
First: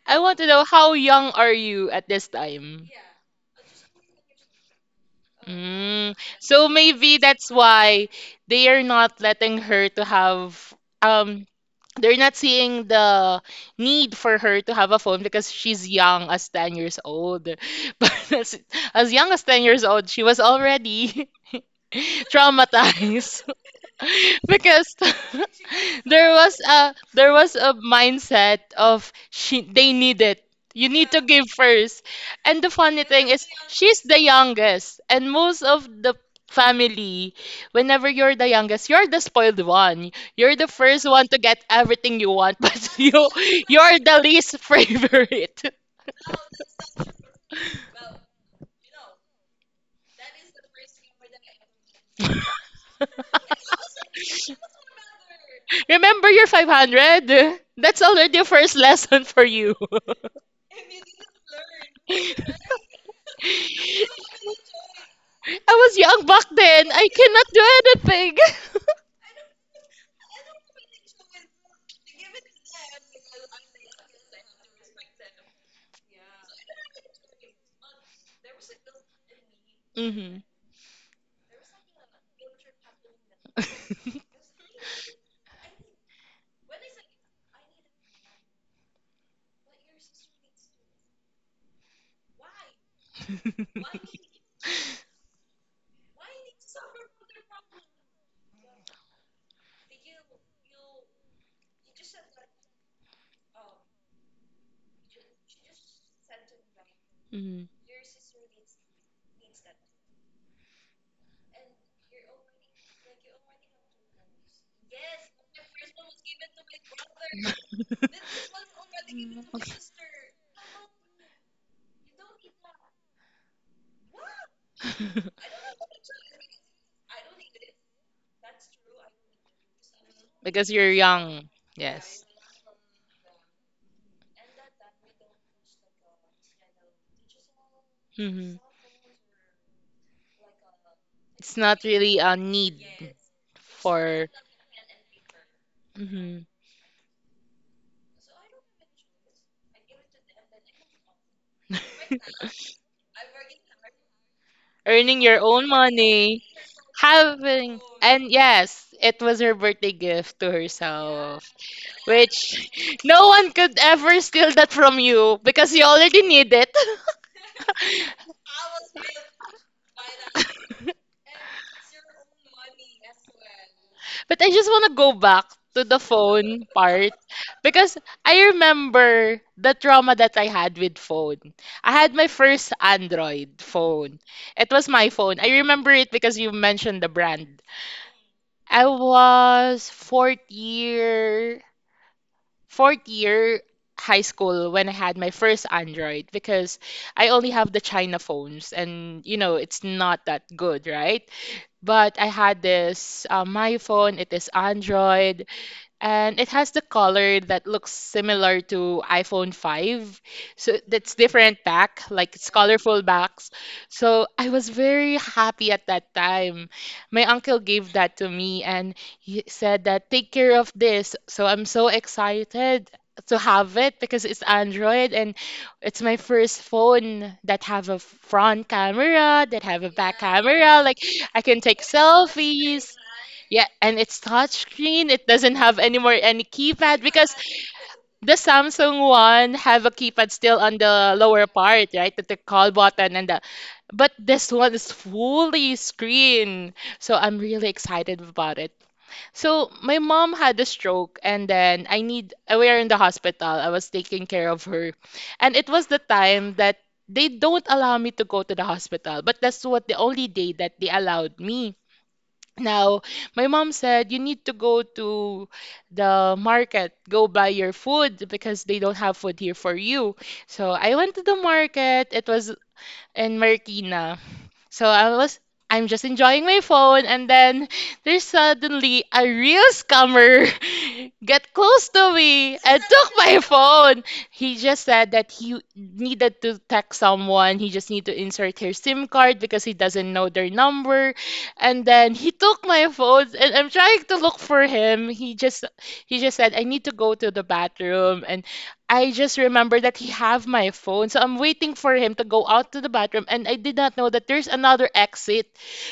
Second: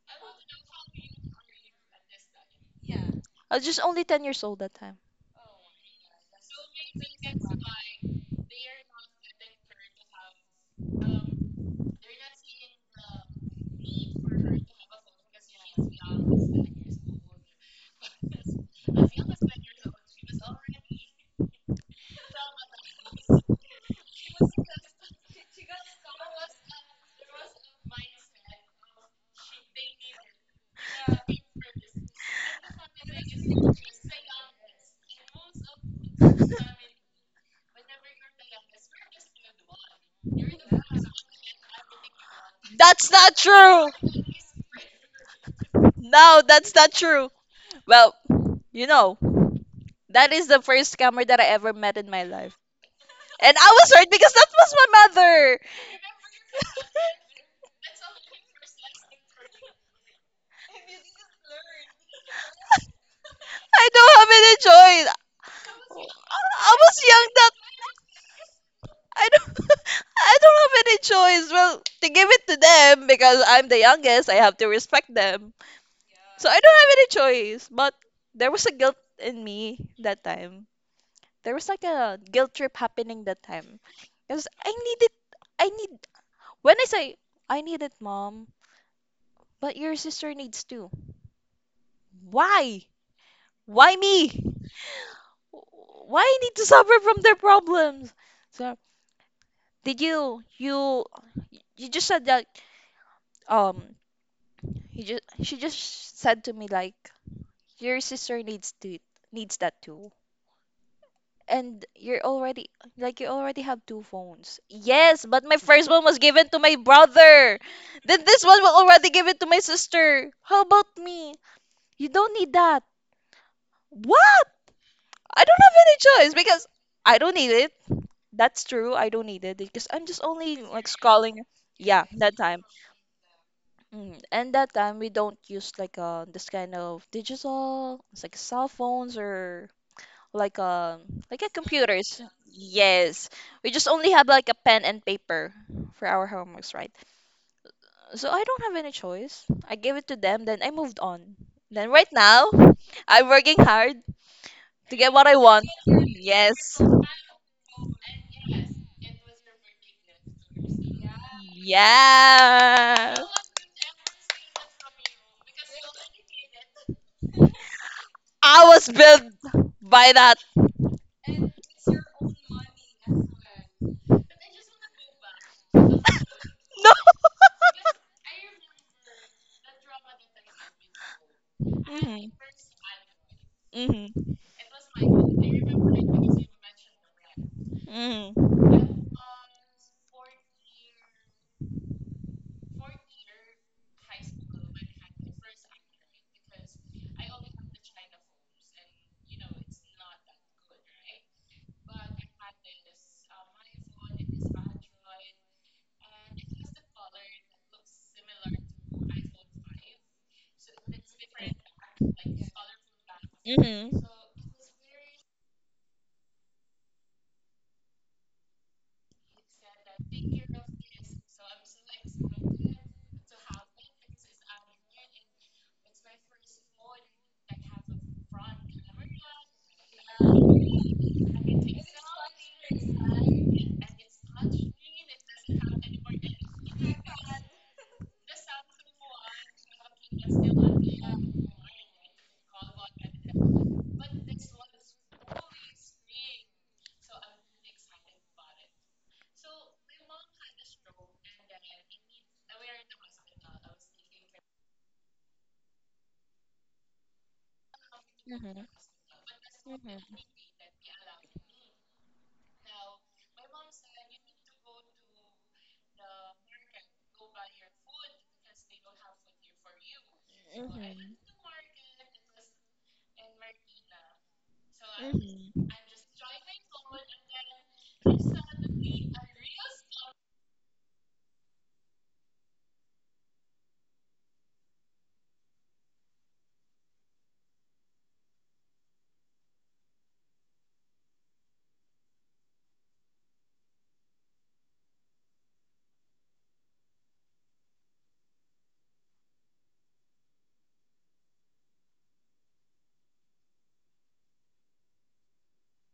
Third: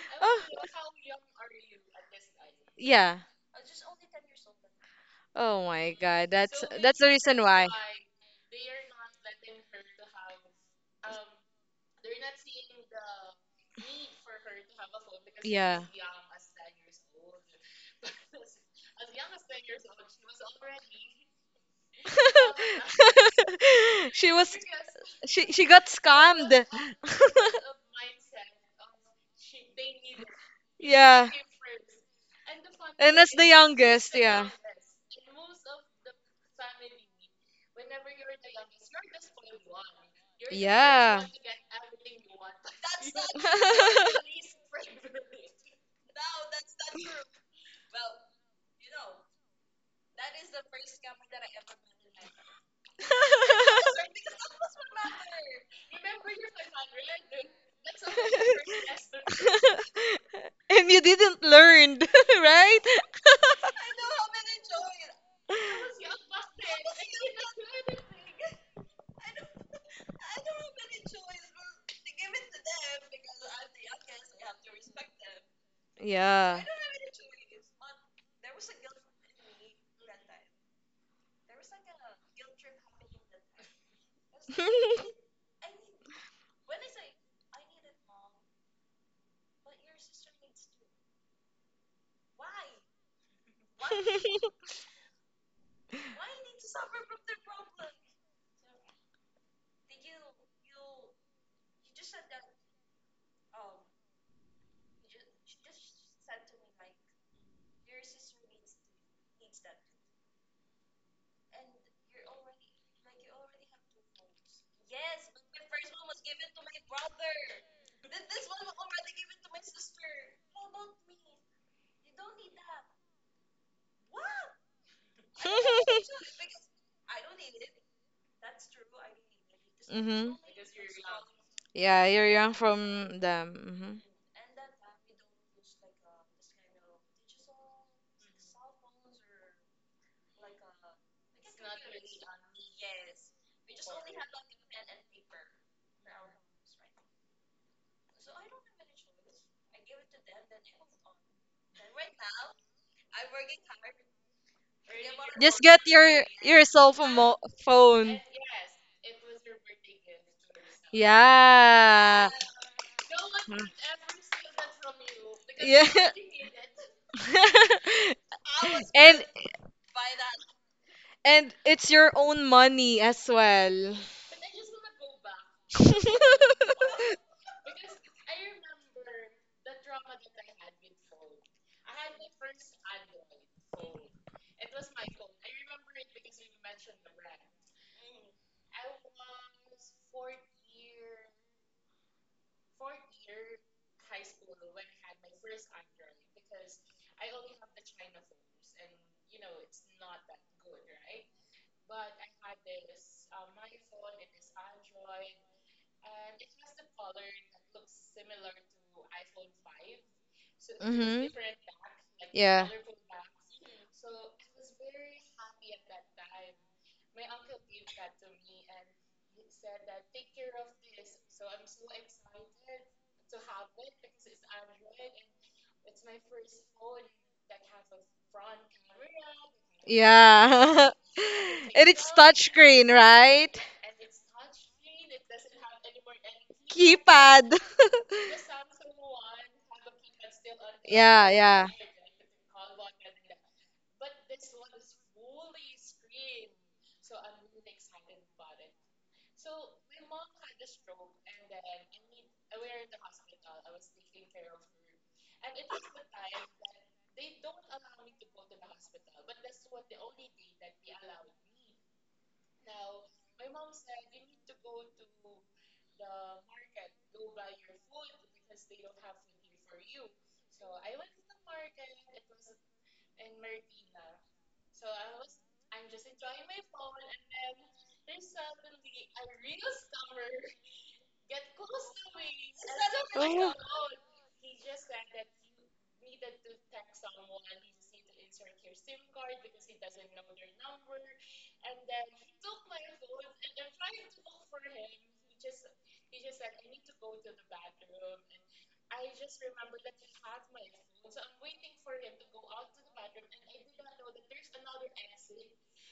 [SPEAKER 3] I want
[SPEAKER 2] Oh.
[SPEAKER 3] to know how young are you at this time?
[SPEAKER 2] Yeah.
[SPEAKER 1] I was just only ten years old years old that time.
[SPEAKER 2] Oh my
[SPEAKER 3] Mm.
[SPEAKER 2] God. That's
[SPEAKER 3] So
[SPEAKER 2] that's the
[SPEAKER 3] maybe
[SPEAKER 2] reason
[SPEAKER 3] that's
[SPEAKER 2] why.
[SPEAKER 3] why they are not letting her to have um they're not seeing the need for her to have a phone because
[SPEAKER 2] Yeah.
[SPEAKER 3] she's young as ten years old. But as, as young as ten years old, she was already traumatized.
[SPEAKER 2] She was
[SPEAKER 3] because
[SPEAKER 2] she she got
[SPEAKER 3] there was
[SPEAKER 2] scammed.
[SPEAKER 3] a there was a mindset of she they need it, you need to
[SPEAKER 2] Yeah.
[SPEAKER 3] give first. And the funny
[SPEAKER 2] And
[SPEAKER 3] thing
[SPEAKER 2] that's the
[SPEAKER 3] is she's
[SPEAKER 2] youngest,
[SPEAKER 3] the
[SPEAKER 2] yeah.
[SPEAKER 3] youngest, and most of the family, whenever you're the youngest you're the spoiled one, you're the first
[SPEAKER 2] Yeah.
[SPEAKER 3] one to get everything you want, but
[SPEAKER 1] That's
[SPEAKER 3] you
[SPEAKER 1] not true.
[SPEAKER 3] you're the least favorite.
[SPEAKER 1] No, that's not true. Well, you know, that is the first scammer that I ever met in my life. And I was hurt because that was my mother.
[SPEAKER 3] Remember your five hundred, that's already a first lesson for you.
[SPEAKER 2] And you didn't learn, right?
[SPEAKER 1] I don't have any choice.
[SPEAKER 3] I was
[SPEAKER 1] I
[SPEAKER 3] young back
[SPEAKER 1] I
[SPEAKER 3] then.
[SPEAKER 1] was
[SPEAKER 3] I
[SPEAKER 1] young
[SPEAKER 3] cannot
[SPEAKER 1] that
[SPEAKER 3] do anything.
[SPEAKER 1] I don't I don't have any choice. Well, to give it to them because I'm the youngest, I have to respect them. So I
[SPEAKER 2] Yeah.
[SPEAKER 1] don't have any choice, but there was a guilt in me that
[SPEAKER 3] Mm-hmm.
[SPEAKER 1] time. There was like a guilt trip happening that time. Because I need it. I need. When I say, I need it, mom, but your sister needs too. Why? Why me? Why I need to suffer from their problems? So, did you, you, you just said that, um, you just, she just said to me like,
[SPEAKER 3] Mm-hmm.
[SPEAKER 1] your sister needs to, needs that too. And you're already like you already have two phones. Yes, but my first one was given to my brother. Then this one will already give it to my sister. How about me? You don't need that. What? I don't have any choice because I don't need it. That's true. I don't need it because I'm just
[SPEAKER 2] Mm-hmm.
[SPEAKER 1] only
[SPEAKER 3] Because
[SPEAKER 1] like
[SPEAKER 3] you're
[SPEAKER 1] scrolling.
[SPEAKER 3] young.
[SPEAKER 2] Yeah,
[SPEAKER 1] Yeah,
[SPEAKER 3] Yes.
[SPEAKER 2] you're
[SPEAKER 1] that
[SPEAKER 2] young
[SPEAKER 1] time.
[SPEAKER 2] from them.
[SPEAKER 1] Mm. And that time we don't use like uh this kind of digital. It's like
[SPEAKER 3] Hmm.
[SPEAKER 1] cell phones or like a like a
[SPEAKER 3] It's not really
[SPEAKER 1] computers.
[SPEAKER 3] a need
[SPEAKER 1] Yes, we just only
[SPEAKER 3] for
[SPEAKER 1] have like a pen and paper for our
[SPEAKER 3] mhm.
[SPEAKER 1] homeworks, right? So I don't have any choice. I gave it to them, then I moved on. Then right now, I'm working hard to get
[SPEAKER 3] Earning
[SPEAKER 1] what I
[SPEAKER 3] your
[SPEAKER 2] Hmm Just
[SPEAKER 1] want.
[SPEAKER 3] own
[SPEAKER 2] get your
[SPEAKER 3] money.
[SPEAKER 1] Yes.
[SPEAKER 2] yourself a mo-
[SPEAKER 3] Having
[SPEAKER 2] phone.
[SPEAKER 3] and yes, it was her birthday gift to herself,
[SPEAKER 2] Yeah.
[SPEAKER 3] which
[SPEAKER 1] Yeah.
[SPEAKER 3] no one could ever steal that from you because you
[SPEAKER 2] Yeah.
[SPEAKER 3] already need it.
[SPEAKER 1] I was
[SPEAKER 2] And
[SPEAKER 1] built by that.
[SPEAKER 2] and it's your own money as well.
[SPEAKER 3] But I just want to go back to the phone
[SPEAKER 1] No.
[SPEAKER 3] part because I remember the trauma that I had with phone. I had my
[SPEAKER 1] Mhm.
[SPEAKER 3] first Android
[SPEAKER 1] Mhm.
[SPEAKER 3] phone. It was my phone. I remember it because you mentioned the brand.
[SPEAKER 1] Mhm.
[SPEAKER 3] I was fourth year fourth year high school when I had my first Android because I only have the China phones and you know it's not that good, right? But I had this uh, my phone, it is Android, and it has the color that looks similar to iPhone five. So that's
[SPEAKER 2] hmm
[SPEAKER 3] different back, like it's
[SPEAKER 2] Yeah.
[SPEAKER 3] colorful backs.
[SPEAKER 1] Mhm.
[SPEAKER 3] So I was very happy at that time. My uncle gave that to me and he said that take care of this. So I'm so excited to have it because it's Android and it's my first phone that have a front camera, that have a back camera.
[SPEAKER 2] Yeah.
[SPEAKER 3] Like I can take
[SPEAKER 2] And it's touchscreen,
[SPEAKER 3] selfies.
[SPEAKER 2] right?
[SPEAKER 3] Yeah, and it's touchscreen. It doesn't have anymore any keypad because
[SPEAKER 2] Keypad.
[SPEAKER 3] the Samsung one have a keypad still on the
[SPEAKER 2] yeah,
[SPEAKER 3] lower
[SPEAKER 2] yeah.
[SPEAKER 3] part, right? The, the call button and the but this one is fully screen. So I'm really excited about it. So my mom had a stroke and then I need we are in the hospital. I was taking care of her. And it was the time that they don't allow me to go to
[SPEAKER 1] Mhm.
[SPEAKER 3] the hospital, but that's what
[SPEAKER 1] Mhm.
[SPEAKER 3] the only day that they allowed me. Now, my mom said you need to go to the market, go buy your food because they don't have food here for you. So I
[SPEAKER 1] Mhm.
[SPEAKER 3] went to the market. It was in Marikina. So I was
[SPEAKER 1] Mhm.
[SPEAKER 3] I'm just enjoying my phone, and then there's suddenly a real scammer get close to me and took my
[SPEAKER 2] Oh,
[SPEAKER 3] phone. He just said that he needed to text someone. He just need to insert her SIM card because he doesn't know their number. And then he took my phone and I'm trying to look for him. He just he just said I need to go to the bathroom, and I just remember that he have my phone. So I'm waiting for him to go out to the bathroom and I did not know that there's another exit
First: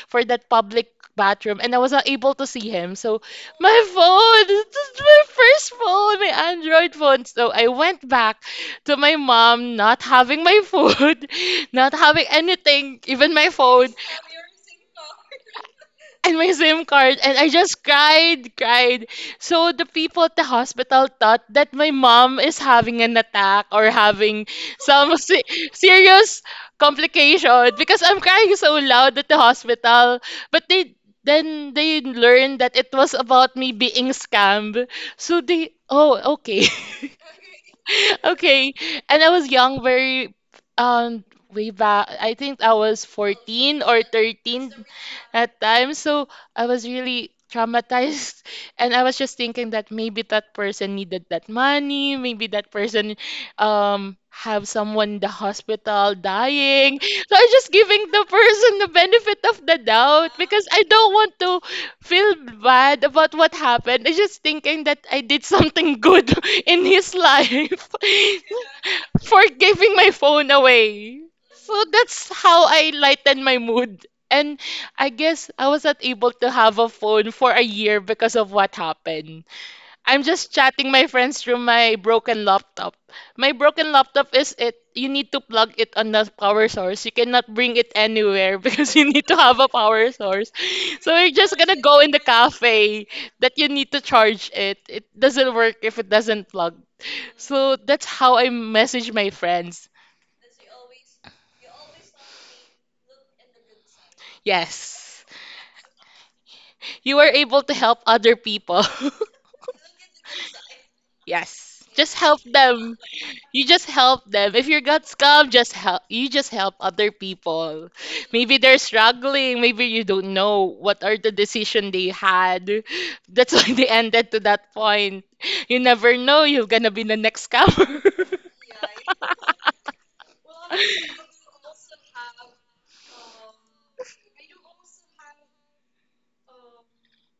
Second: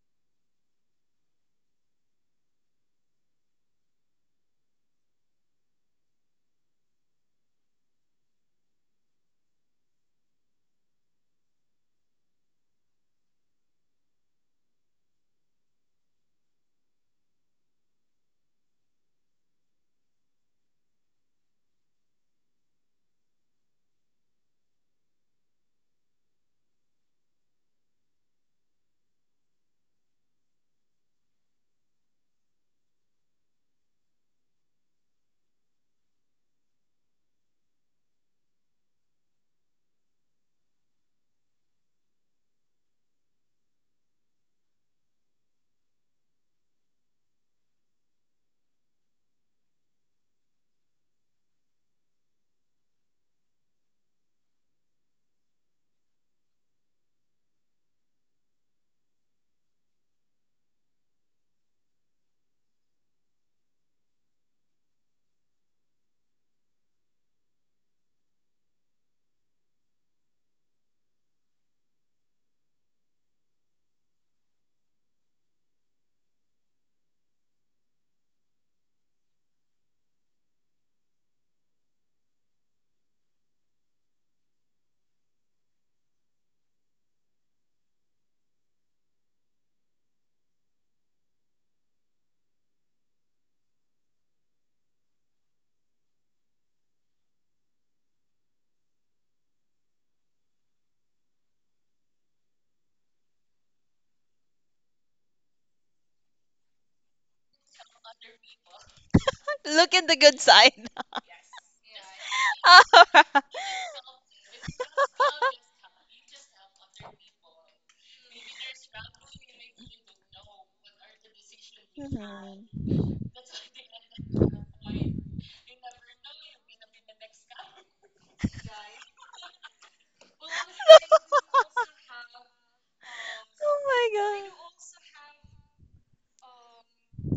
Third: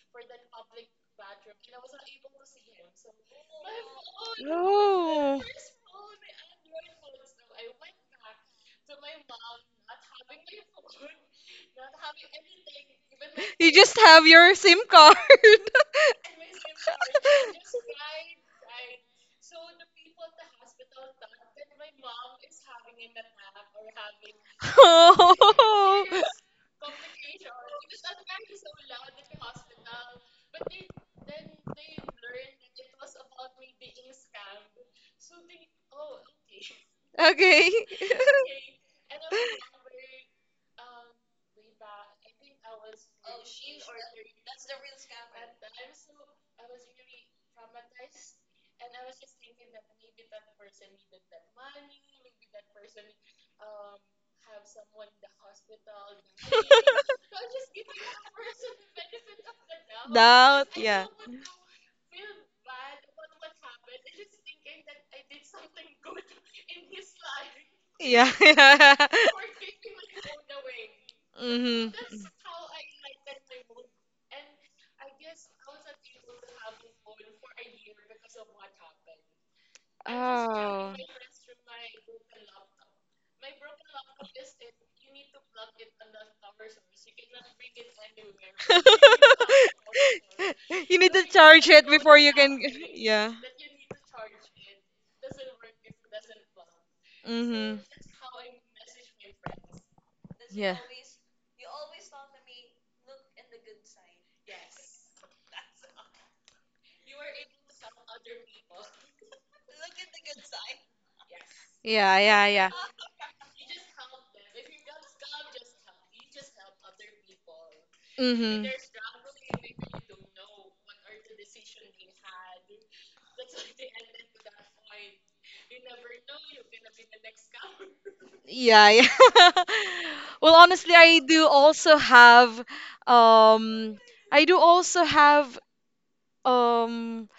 [SPEAKER 3] for that public bathroom, and I was not able to see him. So my phone, this is my
[SPEAKER 2] no.
[SPEAKER 3] first phone, my Android phone. So I went back to my mom not having my food, not having anything, even my
[SPEAKER 2] You
[SPEAKER 3] phone
[SPEAKER 2] just have your SIM card.
[SPEAKER 3] and my SIM card, and I just cried, cried. So the people at the hospital thought that my mom is having an attack or having some se-
[SPEAKER 2] Oh,
[SPEAKER 3] serious complication because I'm crying so loud at the hospital. But they then they learned that it was about me being scammed. So they, oh, okay.
[SPEAKER 2] okay.
[SPEAKER 3] Okay. And I was young, very um way back. I think I was fourteen or thirteen at time. So I was really traumatized and I was just thinking that maybe that person needed that money, maybe that person um have someone in the hospital dying. So I just giving the person the benefit of the doubt because
[SPEAKER 2] Doubt,
[SPEAKER 3] I
[SPEAKER 2] yeah.
[SPEAKER 3] don't want to feel bad about what happened. I just thinking that I did something good in his life
[SPEAKER 2] Yeah, yeah.
[SPEAKER 3] for giving my phone away. So
[SPEAKER 2] Mm-hmm.
[SPEAKER 3] that's how I lightened my mood. And I guess I was not able to have a phone for a year because of what happened. I'm just chatting
[SPEAKER 2] Oh.
[SPEAKER 3] my friends through my broken laptop. My broken laptop is it you need to plug it on the power source. You cannot bring it anywhere because you need to have a power source.
[SPEAKER 2] You need
[SPEAKER 3] So
[SPEAKER 2] to
[SPEAKER 3] you're just
[SPEAKER 2] charge
[SPEAKER 3] gonna
[SPEAKER 2] it
[SPEAKER 3] go in
[SPEAKER 2] before
[SPEAKER 3] the
[SPEAKER 2] you can.
[SPEAKER 3] cafe
[SPEAKER 2] Yeah.
[SPEAKER 3] that you need to charge it. It doesn't work if it doesn't plug. So
[SPEAKER 2] Mm-hmm.
[SPEAKER 3] that's how I message my friends.
[SPEAKER 2] Yeah.
[SPEAKER 3] Yes. You are able to help other people.
[SPEAKER 1] Look at the good side.
[SPEAKER 3] Yes. Just
[SPEAKER 2] Yeah,
[SPEAKER 3] help
[SPEAKER 2] yeah, yeah.
[SPEAKER 3] them.
[SPEAKER 1] Oh.
[SPEAKER 3] You just help them. If you got scammed, just help. You just help other people. Maybe
[SPEAKER 2] Mm-hmm.
[SPEAKER 3] they're struggling. Maybe you don't know what are the decision they had.
[SPEAKER 1] Mhm.
[SPEAKER 3] That's why they ended to that point. You never know. You're gonna be the next scammer.
[SPEAKER 2] Yeah, yeah. Well, honestly, I do also have um I
[SPEAKER 1] My god.
[SPEAKER 2] do also have um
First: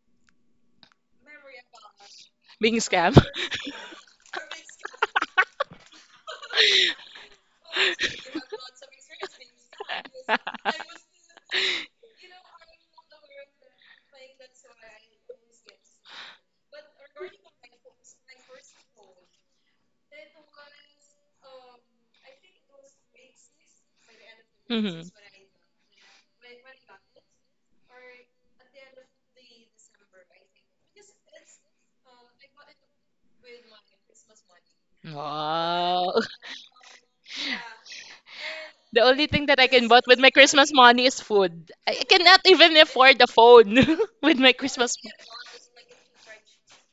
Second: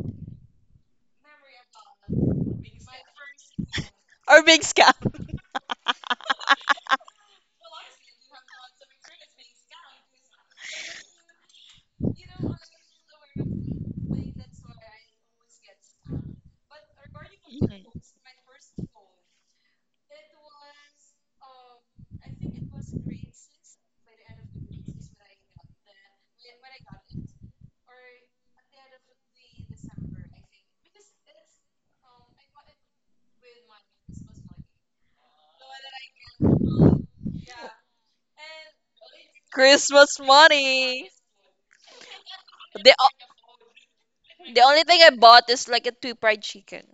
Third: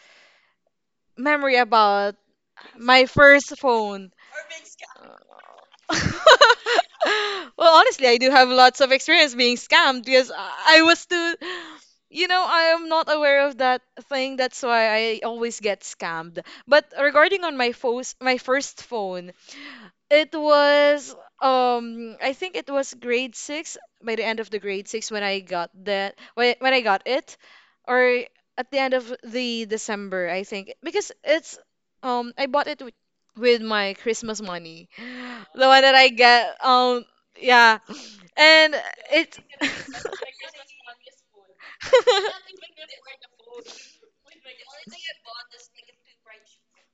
[SPEAKER 2] memory about
[SPEAKER 3] Being
[SPEAKER 2] my
[SPEAKER 3] scammed.
[SPEAKER 2] first phone.
[SPEAKER 1] Or big scam.
[SPEAKER 2] Well, honestly, I do have lots of experience being scammed because I I was too, you know, I am not aware of that thing. That's why I always get scammed. But regarding on my
[SPEAKER 1] Mhm.
[SPEAKER 2] phone, my first phone, it was um I think it was grade six by the end of the grade
[SPEAKER 3] Hmm.
[SPEAKER 2] six when I got that when when I got it, or at the end of the December I think, because it's um I bought it with, with my Christmas money, the one that I
[SPEAKER 3] Wow.
[SPEAKER 2] get. Um yeah and
[SPEAKER 3] The only
[SPEAKER 2] it
[SPEAKER 3] thing that I can buy
[SPEAKER 1] Christmas
[SPEAKER 3] with my Christmas money
[SPEAKER 1] money.
[SPEAKER 3] is food. I I cannot even
[SPEAKER 1] The
[SPEAKER 3] afford the
[SPEAKER 1] o-
[SPEAKER 3] phone with my
[SPEAKER 1] the only
[SPEAKER 3] Christmas
[SPEAKER 1] thing I
[SPEAKER 3] mo-
[SPEAKER 1] bought is like a two fried chicken.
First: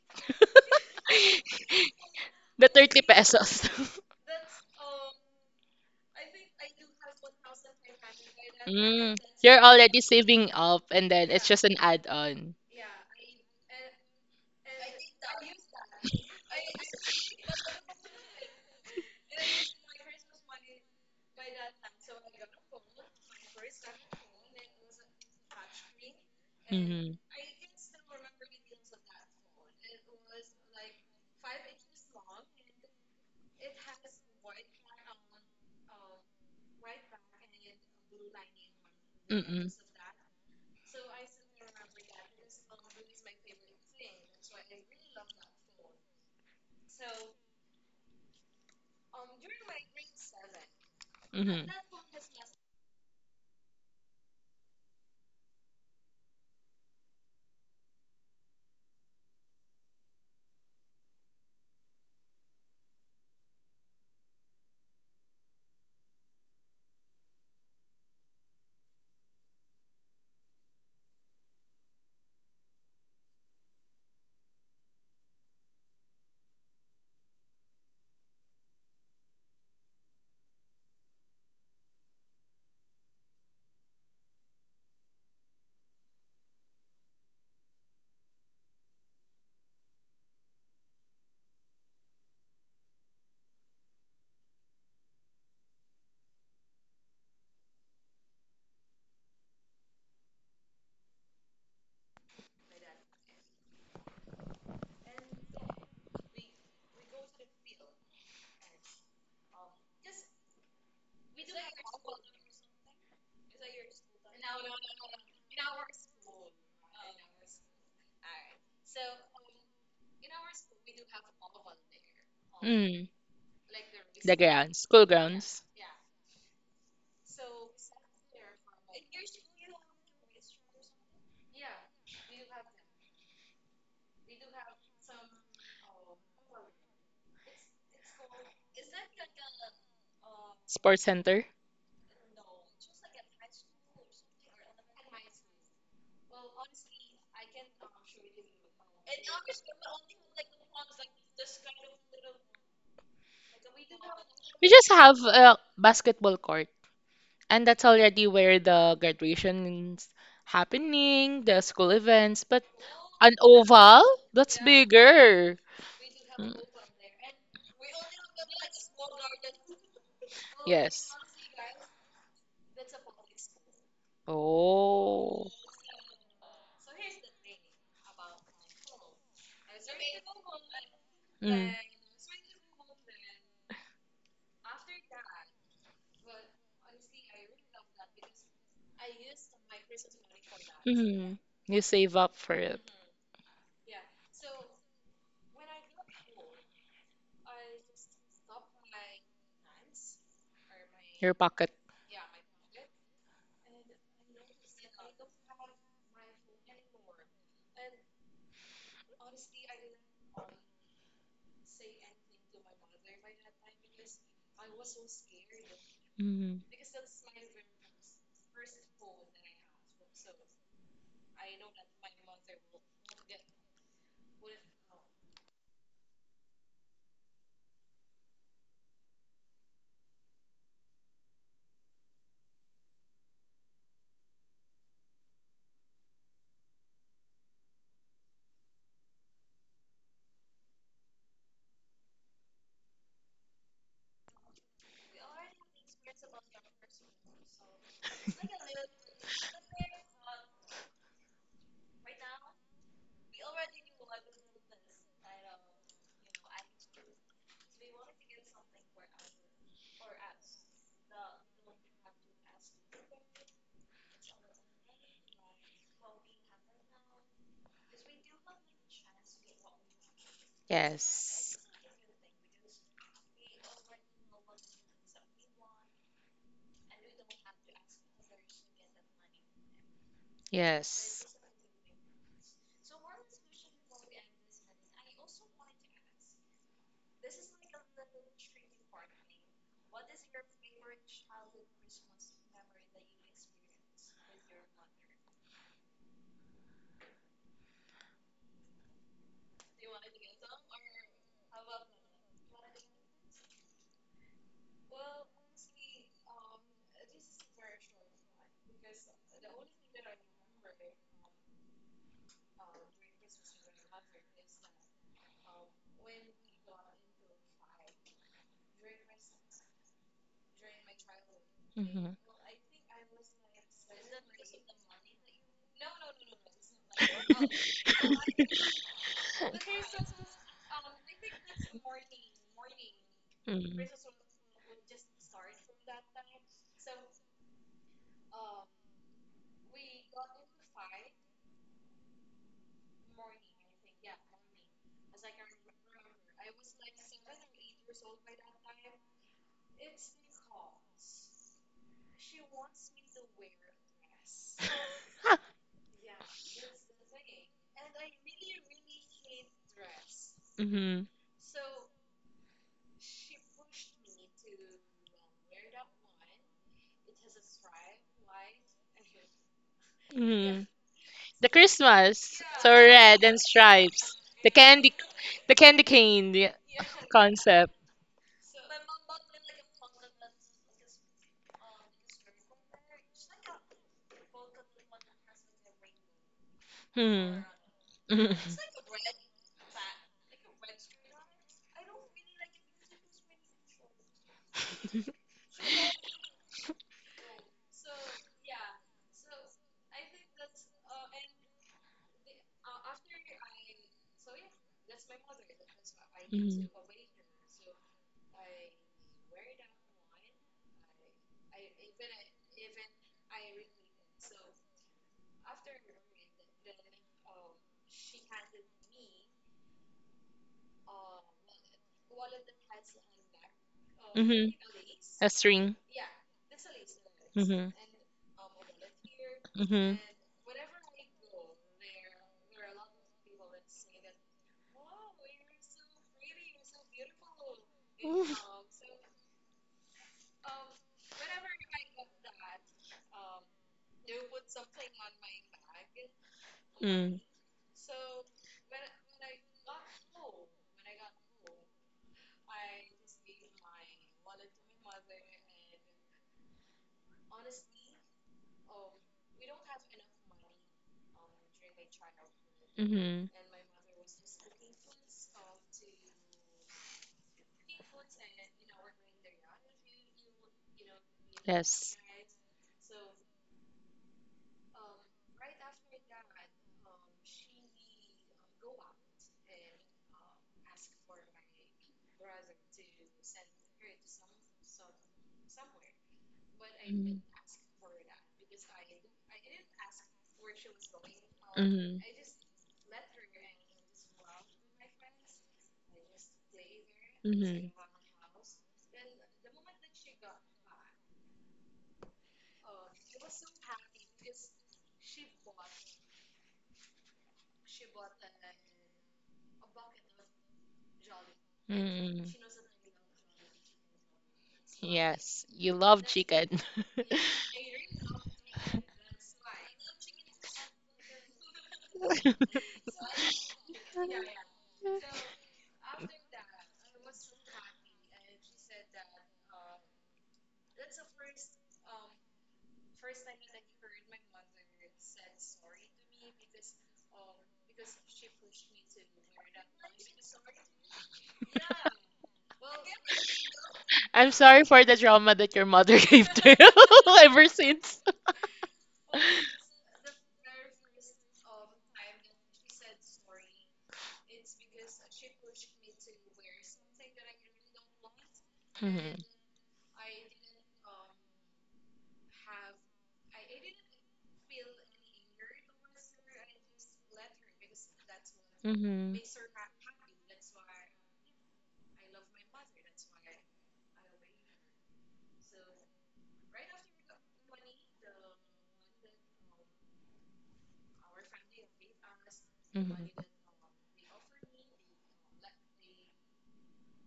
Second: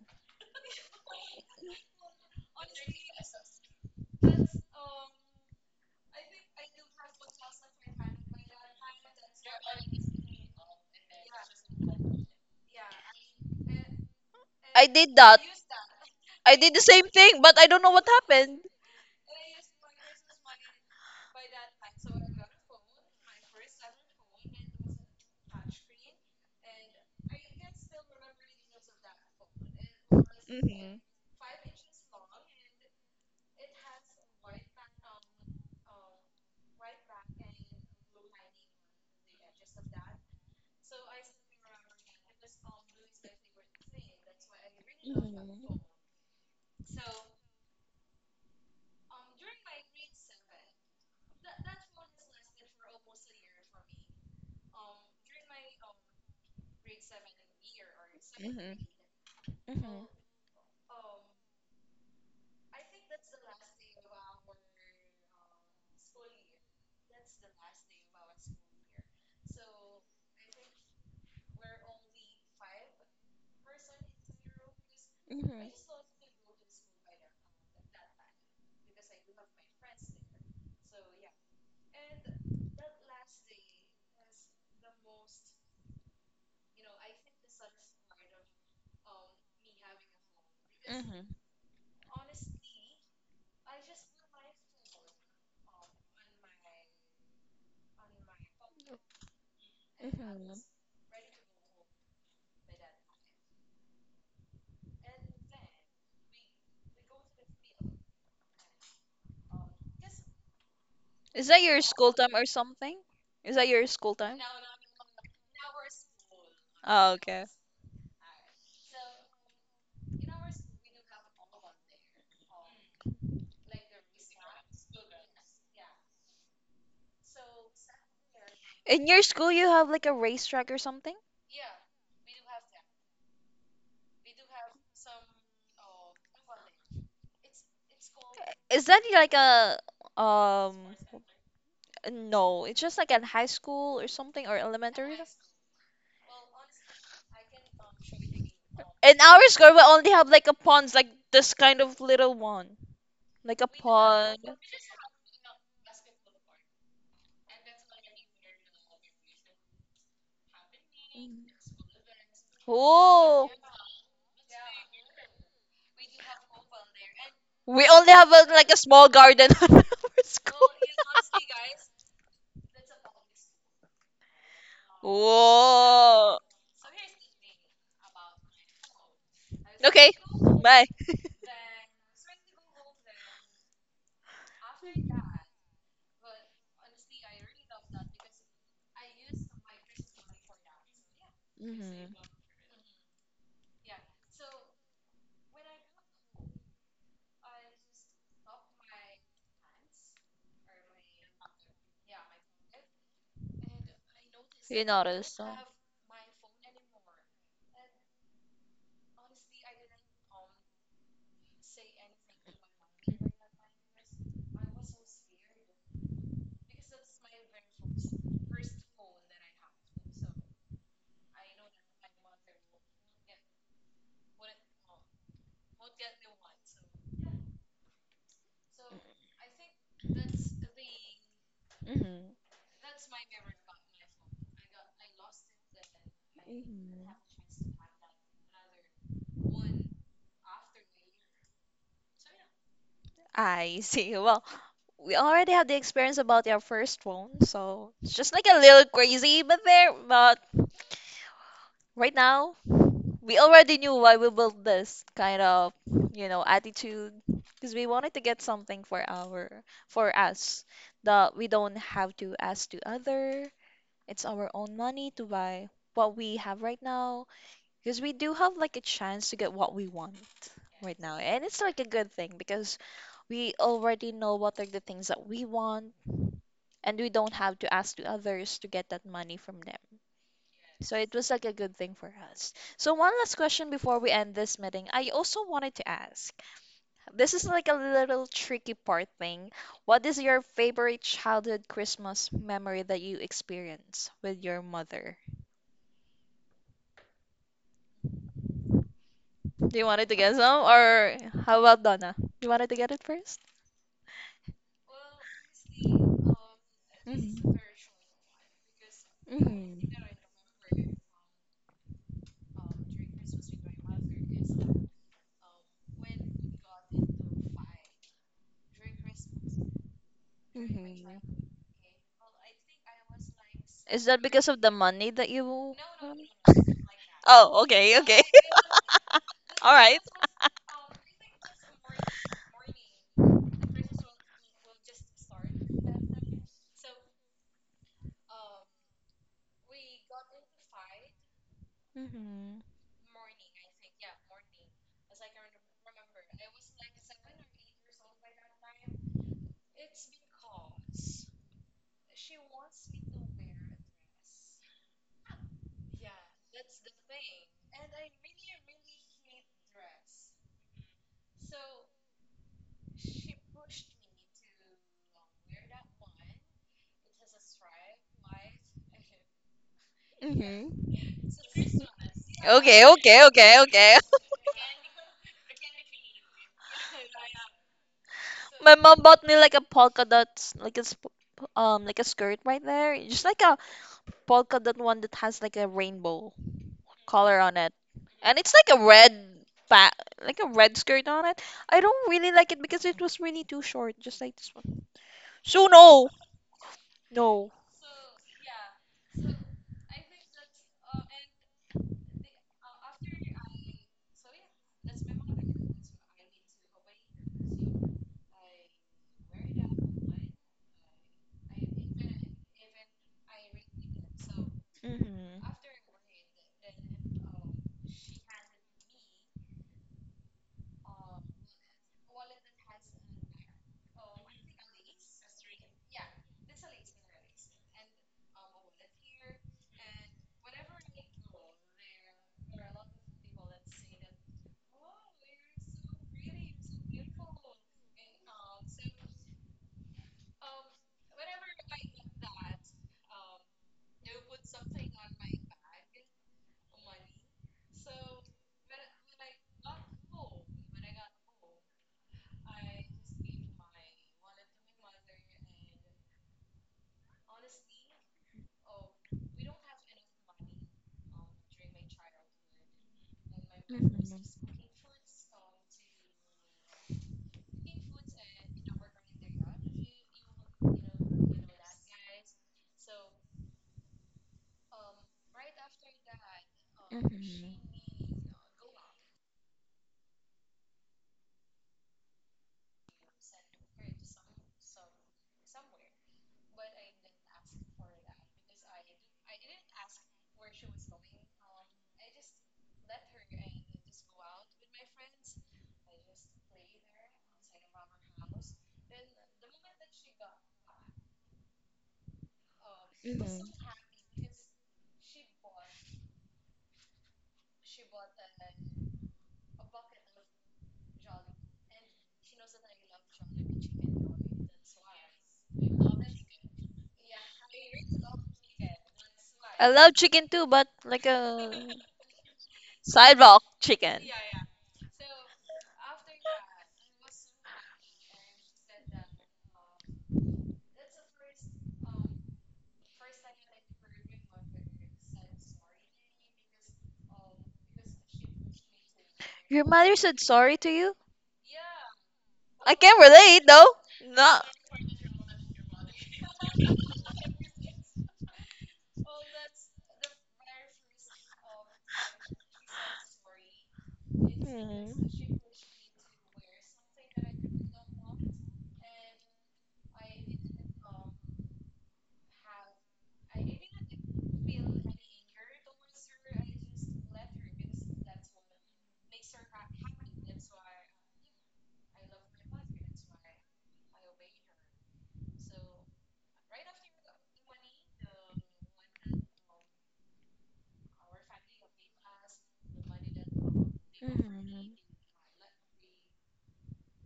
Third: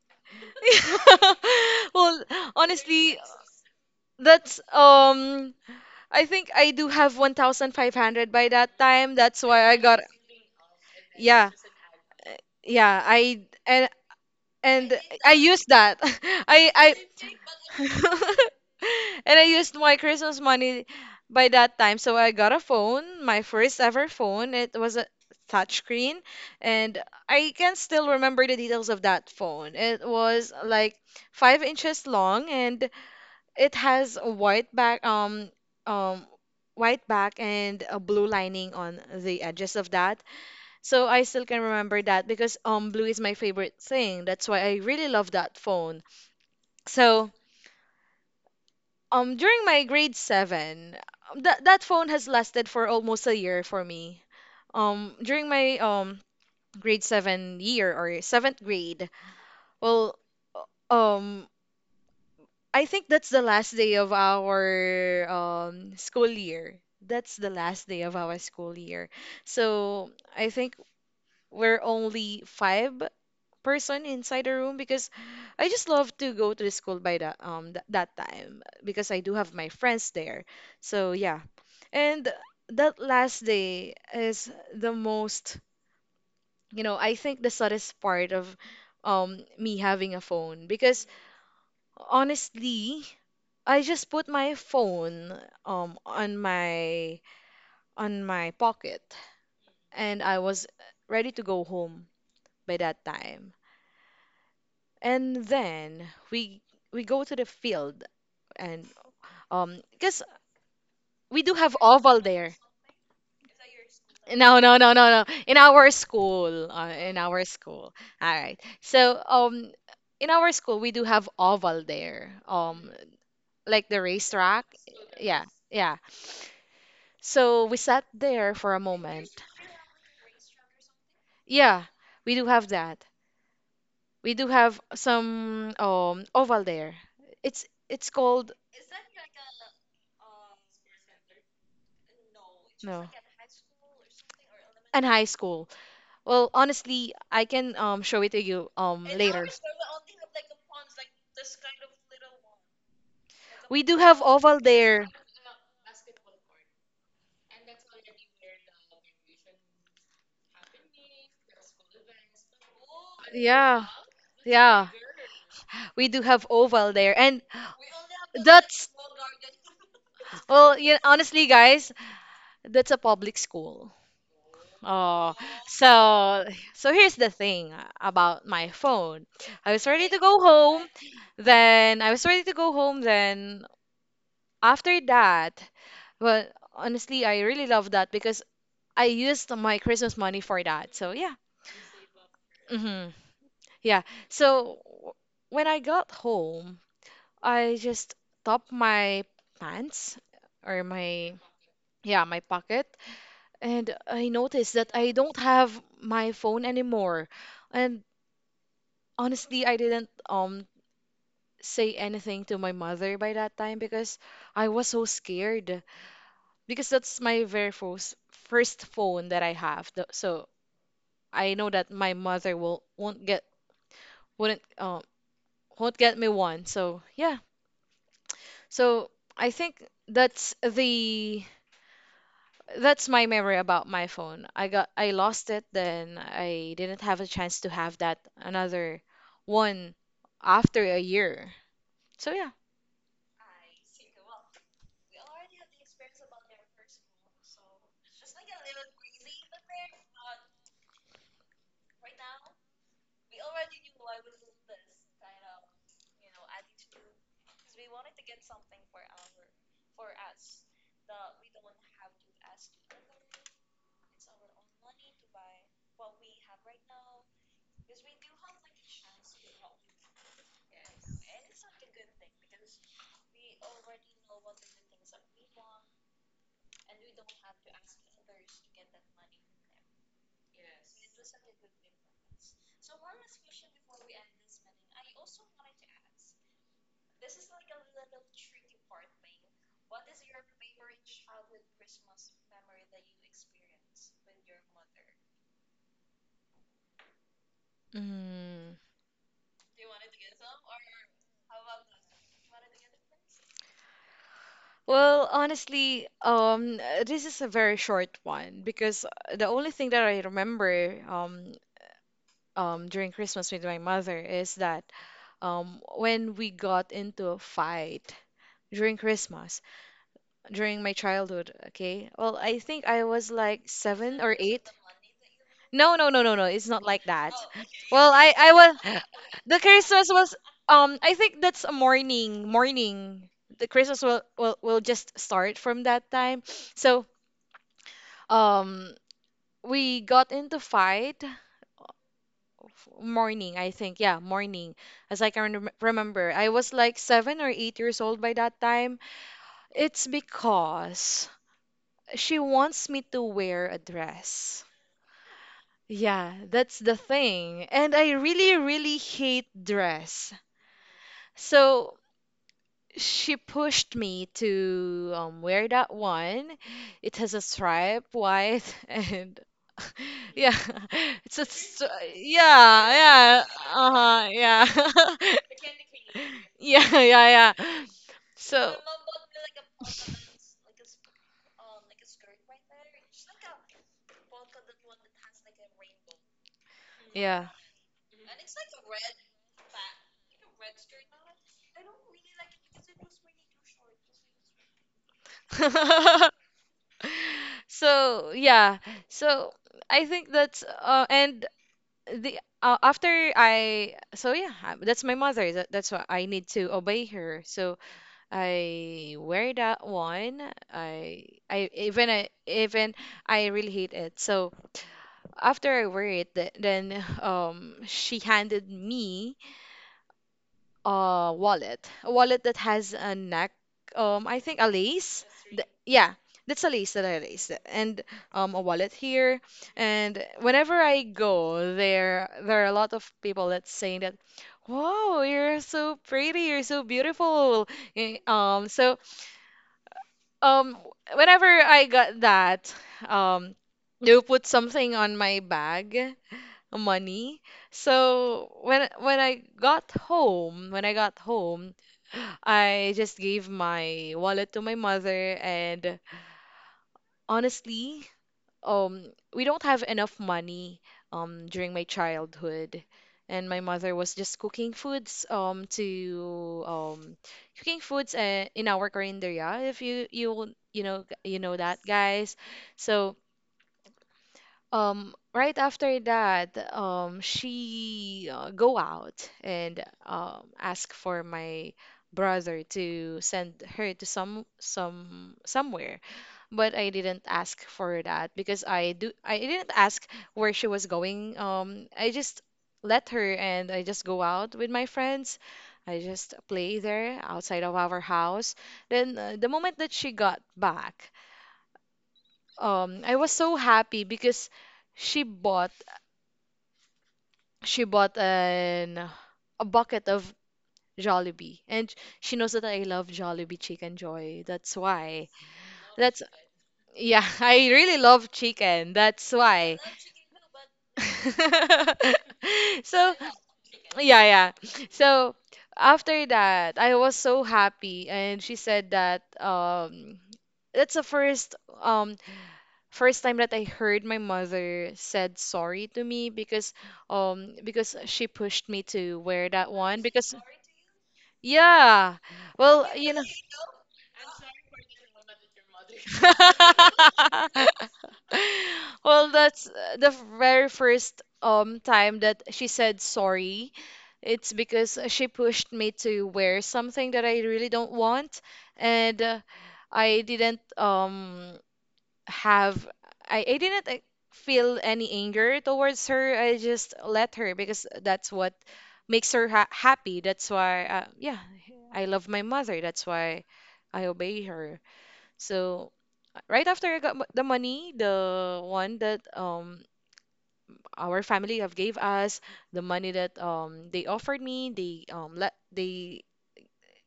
[SPEAKER 2] Well,
[SPEAKER 3] the thirty
[SPEAKER 2] honestly,
[SPEAKER 3] pesos.
[SPEAKER 2] that's um I think I do have one thousand five hundred by that time,
[SPEAKER 3] Mm.
[SPEAKER 2] that's
[SPEAKER 3] You're
[SPEAKER 2] why I
[SPEAKER 3] already
[SPEAKER 2] got.
[SPEAKER 3] saving up and then it's
[SPEAKER 2] Yeah
[SPEAKER 3] just an add-on.
[SPEAKER 2] yeah I and
[SPEAKER 1] I
[SPEAKER 2] and
[SPEAKER 1] did
[SPEAKER 2] I
[SPEAKER 1] that.
[SPEAKER 2] used that
[SPEAKER 1] I
[SPEAKER 2] I
[SPEAKER 1] did the
[SPEAKER 2] I
[SPEAKER 1] same thing, but I don't know what happened.
[SPEAKER 2] And I used my Christmas money by that time, so I got a phone, my first ever phone. It was a touchscreen, and
[SPEAKER 3] Mm-hmm.
[SPEAKER 2] I can still
[SPEAKER 1] Mhm.
[SPEAKER 2] remember the details of that phone. It was like five inches long, and it has a white back um um white back and a blue lining on the
[SPEAKER 3] Mm-mm.
[SPEAKER 2] edges of that. So I still can remember that because um blue is my favorite thing. That's why I really love that phone. So um during my grade seven, um, that
[SPEAKER 3] Mm-hmm.
[SPEAKER 2] that phone has lasted for almost a year for me. Um during my um grade seven year or seventh
[SPEAKER 1] Mhm.
[SPEAKER 2] grade,
[SPEAKER 1] Mhm.
[SPEAKER 2] well uh, um I think that's the last day of our um school year. That's the last day of our school year. So I think we're only five person inside the room, because
[SPEAKER 1] Mhm.
[SPEAKER 2] I
[SPEAKER 1] Mhm.
[SPEAKER 2] just love to go to the school by that um th- that time because I do have my friends there. So yeah, and that last day is the most, you know, I think the saddest part of um me having a phone, because
[SPEAKER 1] Mhm.
[SPEAKER 2] honestly I just put my phone um on my on my pocket and I
[SPEAKER 1] Mhm.
[SPEAKER 2] was ready to go home by that time. And then we we go to the field, and um because we
[SPEAKER 1] Is
[SPEAKER 2] do
[SPEAKER 1] that
[SPEAKER 2] have
[SPEAKER 1] your school
[SPEAKER 2] oval
[SPEAKER 1] time or
[SPEAKER 2] there.
[SPEAKER 1] something? Is that your school time?
[SPEAKER 2] No, no, no, no, no. In our school, uh,
[SPEAKER 1] Oh,
[SPEAKER 2] in our
[SPEAKER 1] okay.
[SPEAKER 2] school. All right. So, um, in our school, we do have oval there. Um,
[SPEAKER 3] Mm.
[SPEAKER 2] like the
[SPEAKER 3] The
[SPEAKER 2] racetrack.
[SPEAKER 3] grounds, school
[SPEAKER 2] Yeah,
[SPEAKER 3] grounds,
[SPEAKER 2] yeah. So we sat there for a
[SPEAKER 1] In your
[SPEAKER 2] moment.
[SPEAKER 1] school, you have like a racetrack or something?
[SPEAKER 2] Yeah, we do have that. We do have some um oval there. It's it's called
[SPEAKER 1] Is that like a um
[SPEAKER 3] sports center.
[SPEAKER 1] no, it's just
[SPEAKER 2] no.
[SPEAKER 1] like at high school or something or
[SPEAKER 2] And
[SPEAKER 1] elementary.
[SPEAKER 2] high school. Well, honestly, I can um show it to you um
[SPEAKER 1] In our
[SPEAKER 2] later.
[SPEAKER 1] school we only have like a pond, like this kind of little one. Like a
[SPEAKER 2] We do have
[SPEAKER 1] pond.
[SPEAKER 2] oval
[SPEAKER 3] We just
[SPEAKER 2] there.
[SPEAKER 3] have a basketball court. And that's already where the graduation's happening, the school events, but an
[SPEAKER 1] Oh,
[SPEAKER 2] Yeah.
[SPEAKER 3] oval? That's
[SPEAKER 2] Yeah,
[SPEAKER 3] bigger.
[SPEAKER 2] we do have
[SPEAKER 3] Mm.
[SPEAKER 2] oval there. And
[SPEAKER 1] we only have a, like a
[SPEAKER 2] that's,
[SPEAKER 1] small garden at our school.
[SPEAKER 2] well, you
[SPEAKER 3] Yes.
[SPEAKER 2] honestly guys, that's a public school. Oh,
[SPEAKER 3] Oh.
[SPEAKER 1] Whoa.
[SPEAKER 2] so, so here's the thing about my phone. I was ready
[SPEAKER 1] Okay.
[SPEAKER 2] to go home,
[SPEAKER 1] Bye.
[SPEAKER 3] Mm.
[SPEAKER 2] then I was ready to go home, then after that, well, honestly, I really love that because I used my Christmas money for that. So yeah.
[SPEAKER 3] Mhm. You save
[SPEAKER 1] Hmm.
[SPEAKER 3] up for it.
[SPEAKER 2] hmm Yeah. So w- when I got home, I just top my pants or my,
[SPEAKER 3] Your pocket.
[SPEAKER 2] yeah, my pocket, and I noticed
[SPEAKER 1] You
[SPEAKER 2] that I
[SPEAKER 1] noticed.
[SPEAKER 2] don't
[SPEAKER 1] So.
[SPEAKER 2] have my phone anymore. And honestly, I didn't um say anything to my mother by that time, because I was so scared,
[SPEAKER 3] Mhm.
[SPEAKER 2] because that's my very first first phone that I have. Th- So I know that my mother will won't get wouldn't uh, won't get me one. So yeah. So I think that's the
[SPEAKER 1] Hmm.
[SPEAKER 2] that's my memory about my phone. I got, I lost it, then I didn't
[SPEAKER 1] Mhm.
[SPEAKER 2] have a chance to have that another one after a year. So yeah.
[SPEAKER 1] I see. Well, we already have the experience about your first phone, so it's just like a little crazy, but there, but right now, we already knew why we built this kind of you know, attitude, because we wanted to get something for our, for us, that we don't have to ask to other. It's our own money to buy what we have right now. Because we do have like a chance to get what we want right now, and
[SPEAKER 3] Yes.
[SPEAKER 1] it's like a good thing, because we already know what are the things that we want, and we don't have to ask to others to get that money from them. So it
[SPEAKER 3] Yes.
[SPEAKER 1] was like a good thing for us. So one last question before we end this meeting. I also wanted to ask, this is like a little tricky part thing. What is your favorite childhood Christmas memory that you experience with your mother?
[SPEAKER 2] Mm.
[SPEAKER 1] Do you want it to get some? Or how about Donna? You wanted to get it first?
[SPEAKER 2] Well, honestly, um, uh, this is a
[SPEAKER 1] Mm-hmm.
[SPEAKER 2] very short one, because uh, the only thing
[SPEAKER 1] Mm-hmm.
[SPEAKER 2] that I remember, um, um, during Christmas with my mother is that, um, when we got into a fight during Christmas, during my
[SPEAKER 1] Mm-hmm.
[SPEAKER 2] childhood, okay?
[SPEAKER 3] Mhm.
[SPEAKER 2] Well, I think I was like
[SPEAKER 1] Is
[SPEAKER 2] seven
[SPEAKER 1] that
[SPEAKER 2] or
[SPEAKER 1] because of
[SPEAKER 2] eight.
[SPEAKER 1] the money that you?
[SPEAKER 2] No, no, no, no, no. It's not like that.
[SPEAKER 1] Oh, okay,
[SPEAKER 2] Well,
[SPEAKER 1] okay.
[SPEAKER 2] I, I was the Christmas was um I think that's a morning morning. The
[SPEAKER 3] Mhm.
[SPEAKER 2] Christmas will will will just start from that time. So um we got into fight
[SPEAKER 1] Mm-hmm.
[SPEAKER 2] morning, I think, yeah, morning. As I can rem- remember, I was like seven or eight years old by that time. It's because she wants me to wear a dress,
[SPEAKER 3] Ah.
[SPEAKER 2] yeah, that's the thing, and I really really hate dress.
[SPEAKER 3] Mhm.
[SPEAKER 2] So she pushed me to um, wear that one. It has a stripe white, and yeah
[SPEAKER 3] Mhm.
[SPEAKER 1] Mm-hmm.
[SPEAKER 2] it's a
[SPEAKER 3] The
[SPEAKER 2] stri-
[SPEAKER 3] Christmas, so
[SPEAKER 1] Okay,
[SPEAKER 2] yeah,
[SPEAKER 3] red
[SPEAKER 1] okay,
[SPEAKER 3] and
[SPEAKER 2] yeah,
[SPEAKER 1] okay, okay.
[SPEAKER 3] stripes.
[SPEAKER 2] uh-huh,
[SPEAKER 3] The
[SPEAKER 2] yeah.
[SPEAKER 3] candy, the candy cane the
[SPEAKER 2] Yeah, yeah, yeah.
[SPEAKER 3] concept.
[SPEAKER 2] So,
[SPEAKER 1] My mom bought me like a polka dots, like a sp- um, like a skirt right there. Just like a polka dot one that has like a rainbow
[SPEAKER 3] Hmm.
[SPEAKER 2] yeah.
[SPEAKER 1] color on it.
[SPEAKER 3] Mhm.
[SPEAKER 1] And it's like a red pa- like a red skirt on it. I don't really like it because it was really too short, just like this one. So no. No.
[SPEAKER 2] So, yeah. So, I think that's uh and the uh, after I, so yeah, I- that's my mother. That, that's why I need
[SPEAKER 3] Mhm.
[SPEAKER 2] to obey her. So, I wear that one. I I even I even I really hate it. So,
[SPEAKER 1] Mhm.
[SPEAKER 2] after I wear it, th- then um she handed me uh wallet a wallet that has a neck, um I
[SPEAKER 3] Mhm.
[SPEAKER 2] think a lace.
[SPEAKER 3] A
[SPEAKER 2] Th-
[SPEAKER 3] string.
[SPEAKER 2] yeah, that's a lace that I lace,
[SPEAKER 3] Mhm.
[SPEAKER 2] and um a wallet here,
[SPEAKER 3] Mhm.
[SPEAKER 2] and whenever I go there, there are a lot of people that's saying that, wow, you're so pretty, you're so beautiful. Eh, um so um whenever I got that, um they'll put something on my bag,
[SPEAKER 3] Mm.
[SPEAKER 2] money. So when when I got home, when I got home, I just gave my wallet to my mother and honestly, um we don't have enough money um during my childhood,
[SPEAKER 3] Mhm.
[SPEAKER 2] and my mother was
[SPEAKER 1] Mhm.
[SPEAKER 2] just cooking foods um to um cooking foods uh, in our carinderia, if you you you know you know that,
[SPEAKER 3] Yes.
[SPEAKER 2] guys. So um right after that, um
[SPEAKER 1] Mhm.
[SPEAKER 2] she uh, go out and um ask for my brother to send her to some some somewhere, but I
[SPEAKER 3] Mhm.
[SPEAKER 2] didn't ask for that because i do I didn't ask where she was going. um
[SPEAKER 3] Mhm.
[SPEAKER 2] I just let her and I just go out with my friends. I just play there outside
[SPEAKER 3] Mm-hmm.
[SPEAKER 2] of our house. Then uh, the moment that she got back, um I
[SPEAKER 1] Mhm.
[SPEAKER 2] was so happy because she bought she bought an a bucket of Jollibee, and
[SPEAKER 3] Mm-hmm.
[SPEAKER 2] she knows that I love Jollibee chicken joy. That's why.
[SPEAKER 3] Yes, you love
[SPEAKER 2] That's
[SPEAKER 3] chicken.
[SPEAKER 2] yeah. I really love chicken. That's
[SPEAKER 1] I
[SPEAKER 2] why.
[SPEAKER 1] love chicken too, but like a
[SPEAKER 2] So
[SPEAKER 1] sidewalk chicken.
[SPEAKER 2] yeah, yeah. So after that, I was so happy, and she said that, um, that's the first, um first time that I heard my mother said sorry to me, because um because she pushed me to wear
[SPEAKER 1] Your
[SPEAKER 2] that
[SPEAKER 1] mother
[SPEAKER 2] one,
[SPEAKER 1] said
[SPEAKER 2] because
[SPEAKER 1] sorry to you?
[SPEAKER 2] yeah,
[SPEAKER 1] I
[SPEAKER 2] well,
[SPEAKER 1] can
[SPEAKER 2] you know.
[SPEAKER 1] relate though.
[SPEAKER 3] I'm
[SPEAKER 1] No.
[SPEAKER 3] sorry for the trauma that your mother gave to
[SPEAKER 1] Mhm.
[SPEAKER 3] you ever since.
[SPEAKER 2] Well, that's uh, the very first um time that she said sorry. It's because she
[SPEAKER 1] Mhm.
[SPEAKER 2] pushed me to wear something that I really don't want. And
[SPEAKER 3] Mm-hmm.
[SPEAKER 2] uh, I didn't um have I, I didn't, like, feel any anger towards her. I just let her because that's what
[SPEAKER 3] Mm-hmm.
[SPEAKER 2] makes her ha happy. That's why, uh, yeah, I love my mother. That's why I obey her. So uh, right after I got mo- the money, the one that um our family have gave us, the money
[SPEAKER 3] Mm-hmm.
[SPEAKER 2] that um they offered me,
[SPEAKER 1] Mhm.
[SPEAKER 2] they um let they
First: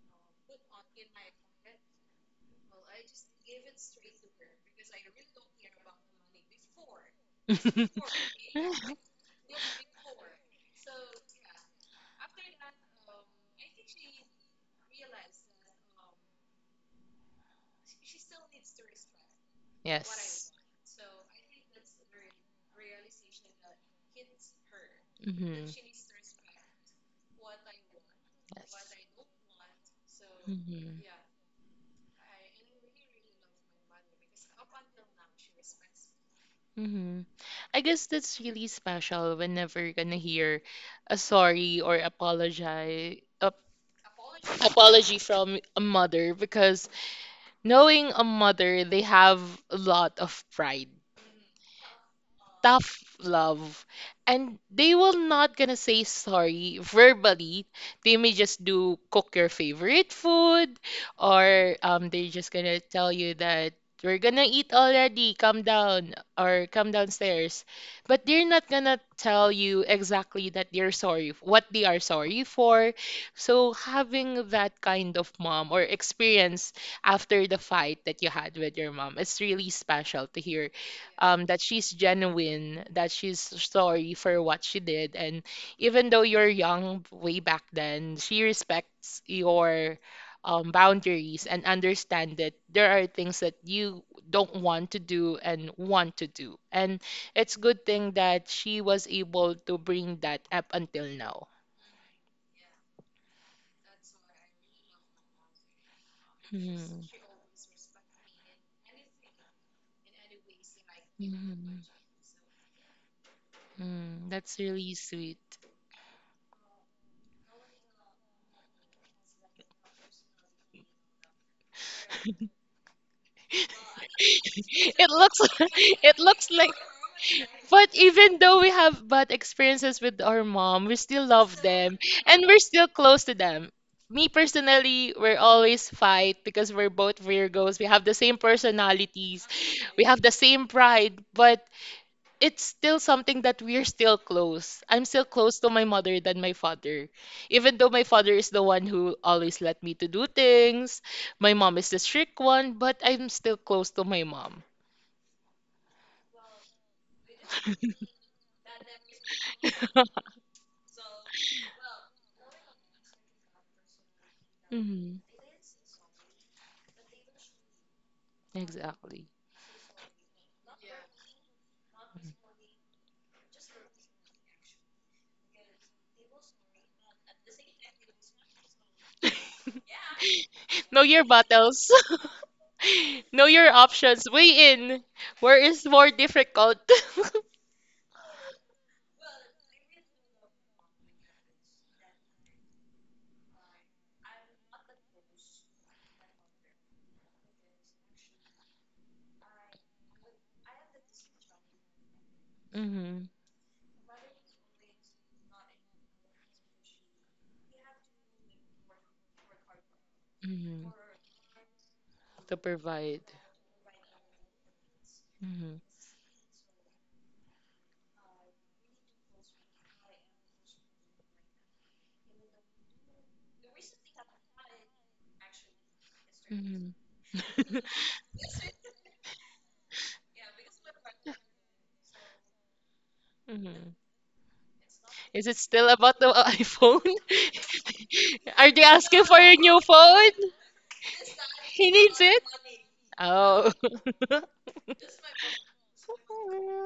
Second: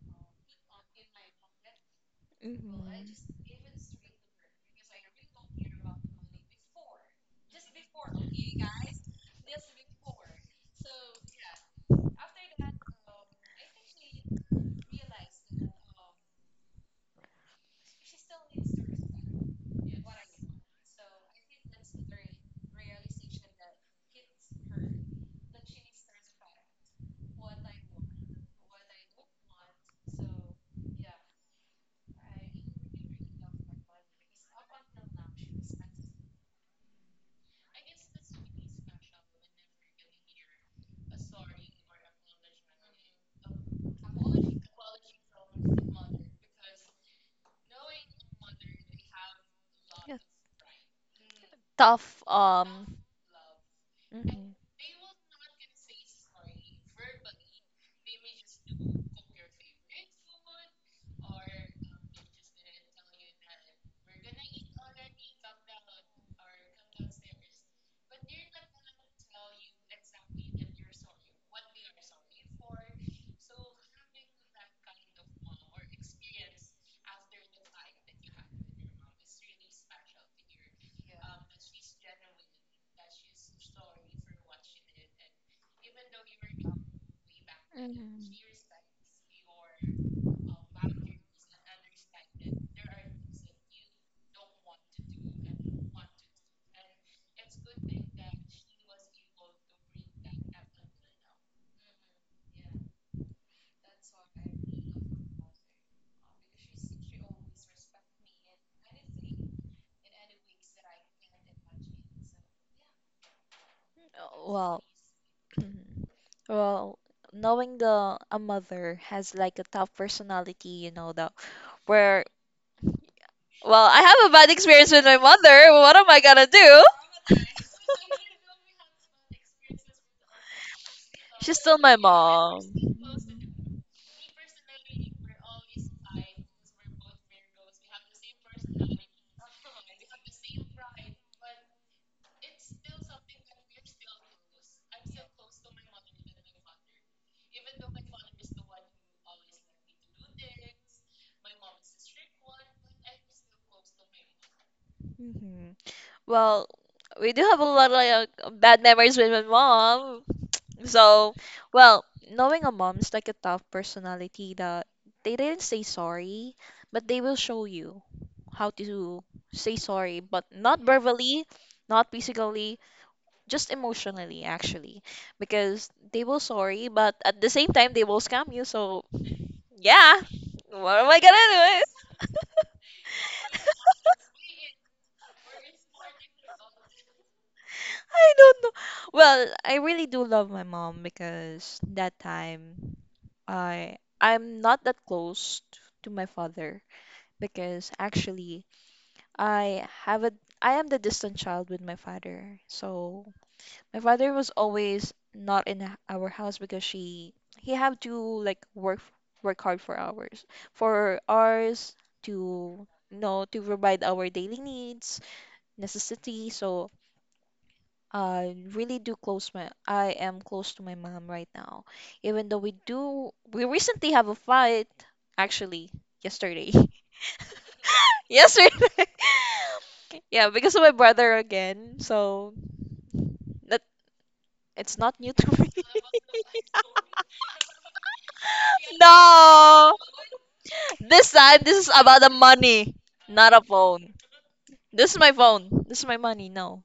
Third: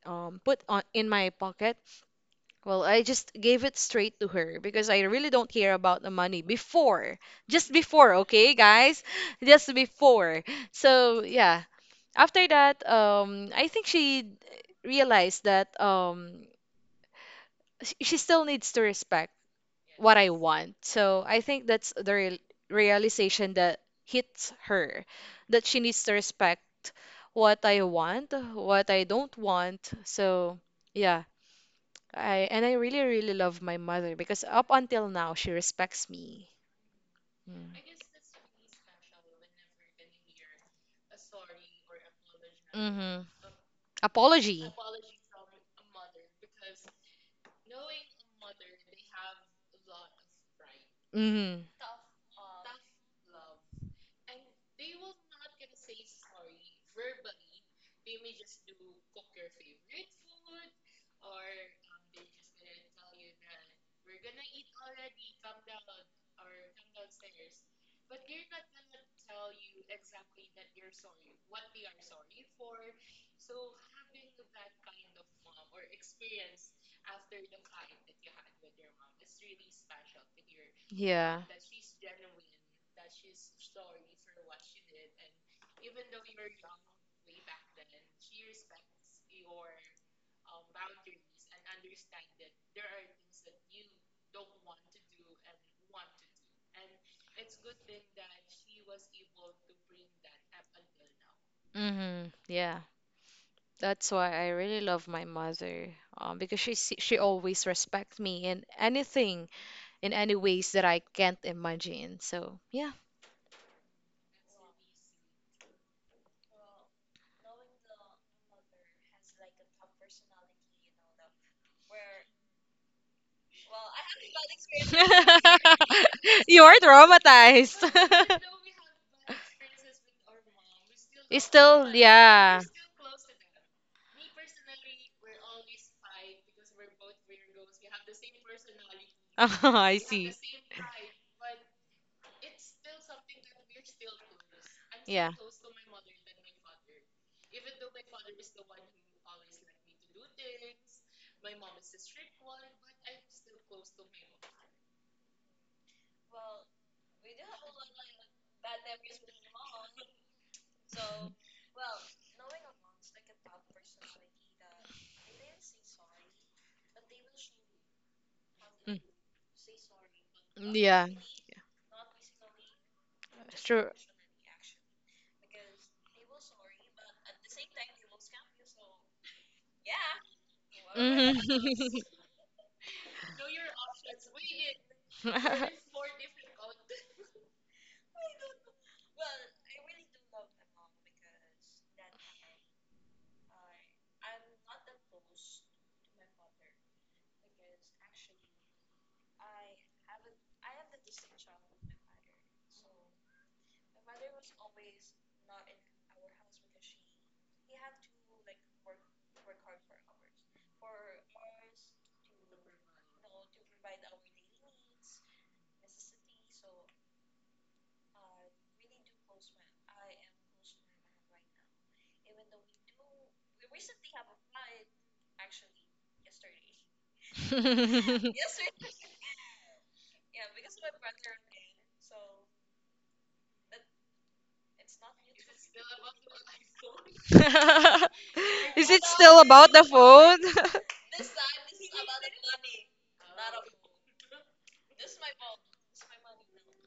[SPEAKER 2] um put on in my pocket. Well, I just gave it straight to her because I really don't care about the money before. Just before, okay, guys? Just before. So, yeah. After that, um I think she realized that um sh- she still needs to respect what I
[SPEAKER 3] Yes.
[SPEAKER 2] want. So, I think that's the real realization that hits her, that
[SPEAKER 3] Mm-hmm.
[SPEAKER 2] she needs to respect what I want, what
[SPEAKER 3] Yes.
[SPEAKER 2] I don't want. So, yeah. I and I really, really love my mother because up until now she respects me.
[SPEAKER 3] Mm-hmm.
[SPEAKER 2] Mm.
[SPEAKER 3] I guess that's really special whenever you're gonna hear a sorry or apologize
[SPEAKER 2] Mhm.
[SPEAKER 3] ap-
[SPEAKER 2] Apology.
[SPEAKER 3] apology from a mother because knowing a mother they have a
[SPEAKER 1] Yeah.
[SPEAKER 3] lot of pride,
[SPEAKER 2] Mhm.
[SPEAKER 1] Tough. Um
[SPEAKER 3] tough love,
[SPEAKER 1] mhm.
[SPEAKER 3] and they will not gonna say sorry verbally. They may just do cook your favorite food or um they're just gonna tell you that we're gonna eat already come down or come downstairs, but they're not gonna tell you exactly that they're sorry f- what they are sorry for. So having that kind of mom or experience after the fight that you had with your mom, it's really special to hear
[SPEAKER 2] Yeah.
[SPEAKER 3] um, that she's genuine, that she's sorry for what she did. And even though you're young way back then,
[SPEAKER 1] Mhm.
[SPEAKER 3] she respects your um, boundaries and understand that there are things that you don't want to do and want to do. And it's good thing that she was able to bring that up until now.
[SPEAKER 2] Mhm. Yeah. That's why I really love my mother. Um, because she se-
[SPEAKER 3] Mhm.
[SPEAKER 2] she always respects me in anything, in any ways that I can't
[SPEAKER 3] Mhm.
[SPEAKER 2] imagine. So, yeah.
[SPEAKER 3] Mm, that's
[SPEAKER 1] Well,
[SPEAKER 3] really sweet.
[SPEAKER 1] well, knowing the a mother has like a tough personality. you know, the where well, I have a bad experience with
[SPEAKER 3] It
[SPEAKER 1] my
[SPEAKER 3] looks
[SPEAKER 1] mother. What am
[SPEAKER 3] it
[SPEAKER 1] I gonna
[SPEAKER 3] looks like
[SPEAKER 2] You're
[SPEAKER 1] do?
[SPEAKER 3] but
[SPEAKER 2] traumatized.
[SPEAKER 3] even though we have bad experiences with our mom, we still
[SPEAKER 2] It's
[SPEAKER 3] love
[SPEAKER 1] She's still
[SPEAKER 2] still,
[SPEAKER 1] my
[SPEAKER 3] them and we're
[SPEAKER 2] yeah.
[SPEAKER 1] mom.
[SPEAKER 3] still close to them. Me personally, we're always fight because we're both Virgos. We have the same personalities.
[SPEAKER 2] I
[SPEAKER 3] We have the
[SPEAKER 2] see.
[SPEAKER 3] same pride, but it's still something that we're still close. I'm still
[SPEAKER 2] Yeah.
[SPEAKER 3] close to my mother than my father. Even though my father is the one who always let me to do things, my mom is the strict one, but I'm still close to my mom.
[SPEAKER 1] Hmm. Well, we do have a lot of like, uh, bad memories with my mom. So, well, knowing a mom's like a tough personality that
[SPEAKER 3] Hmm.
[SPEAKER 1] they didn't say sorry, but they will show you how
[SPEAKER 2] Mm.
[SPEAKER 1] to
[SPEAKER 3] Exactly.
[SPEAKER 1] say sorry, but not
[SPEAKER 2] Yeah.
[SPEAKER 1] verbally, not physically, just
[SPEAKER 2] Sure.
[SPEAKER 1] emotionally actually, because they will sorry, but at the same time they will scam you. So, yeah. What
[SPEAKER 3] Know
[SPEAKER 1] am I
[SPEAKER 3] your
[SPEAKER 2] Mhm.
[SPEAKER 1] gonna do?
[SPEAKER 3] battles. Know your options. Weigh in. Where is more difficult?
[SPEAKER 1] I don't know. Well, I really do love my mom because that time I I'm not that close to my father because actually I have a I am the distant child with my father. So
[SPEAKER 3] Hmm.
[SPEAKER 1] my father was always not in h- our house because she he have to like work f- work hard for hours
[SPEAKER 3] Hmm.
[SPEAKER 1] for ours
[SPEAKER 3] To
[SPEAKER 1] to you
[SPEAKER 3] provide.
[SPEAKER 1] know to provide our daily needs
[SPEAKER 3] Hmm.
[SPEAKER 1] necessity. So I really do close my I am close to my mom right now, even though we do we recently have a fight actually yesterday.
[SPEAKER 3] Hmm.
[SPEAKER 1] Yesterday. Yeah, because of my brother again. So that
[SPEAKER 3] Hmm.
[SPEAKER 1] it's not new
[SPEAKER 3] Is it
[SPEAKER 1] to me.
[SPEAKER 3] still about the iPhone? Are they
[SPEAKER 2] Is it
[SPEAKER 3] asking for
[SPEAKER 2] still
[SPEAKER 3] a
[SPEAKER 2] about
[SPEAKER 3] new
[SPEAKER 2] the
[SPEAKER 1] No.
[SPEAKER 3] phone?
[SPEAKER 2] phone?
[SPEAKER 1] This time this
[SPEAKER 3] He
[SPEAKER 1] is
[SPEAKER 3] needs
[SPEAKER 1] about the
[SPEAKER 3] it.
[SPEAKER 1] money, not a
[SPEAKER 3] Oh.
[SPEAKER 1] phone. This is my phone. This is my money. No.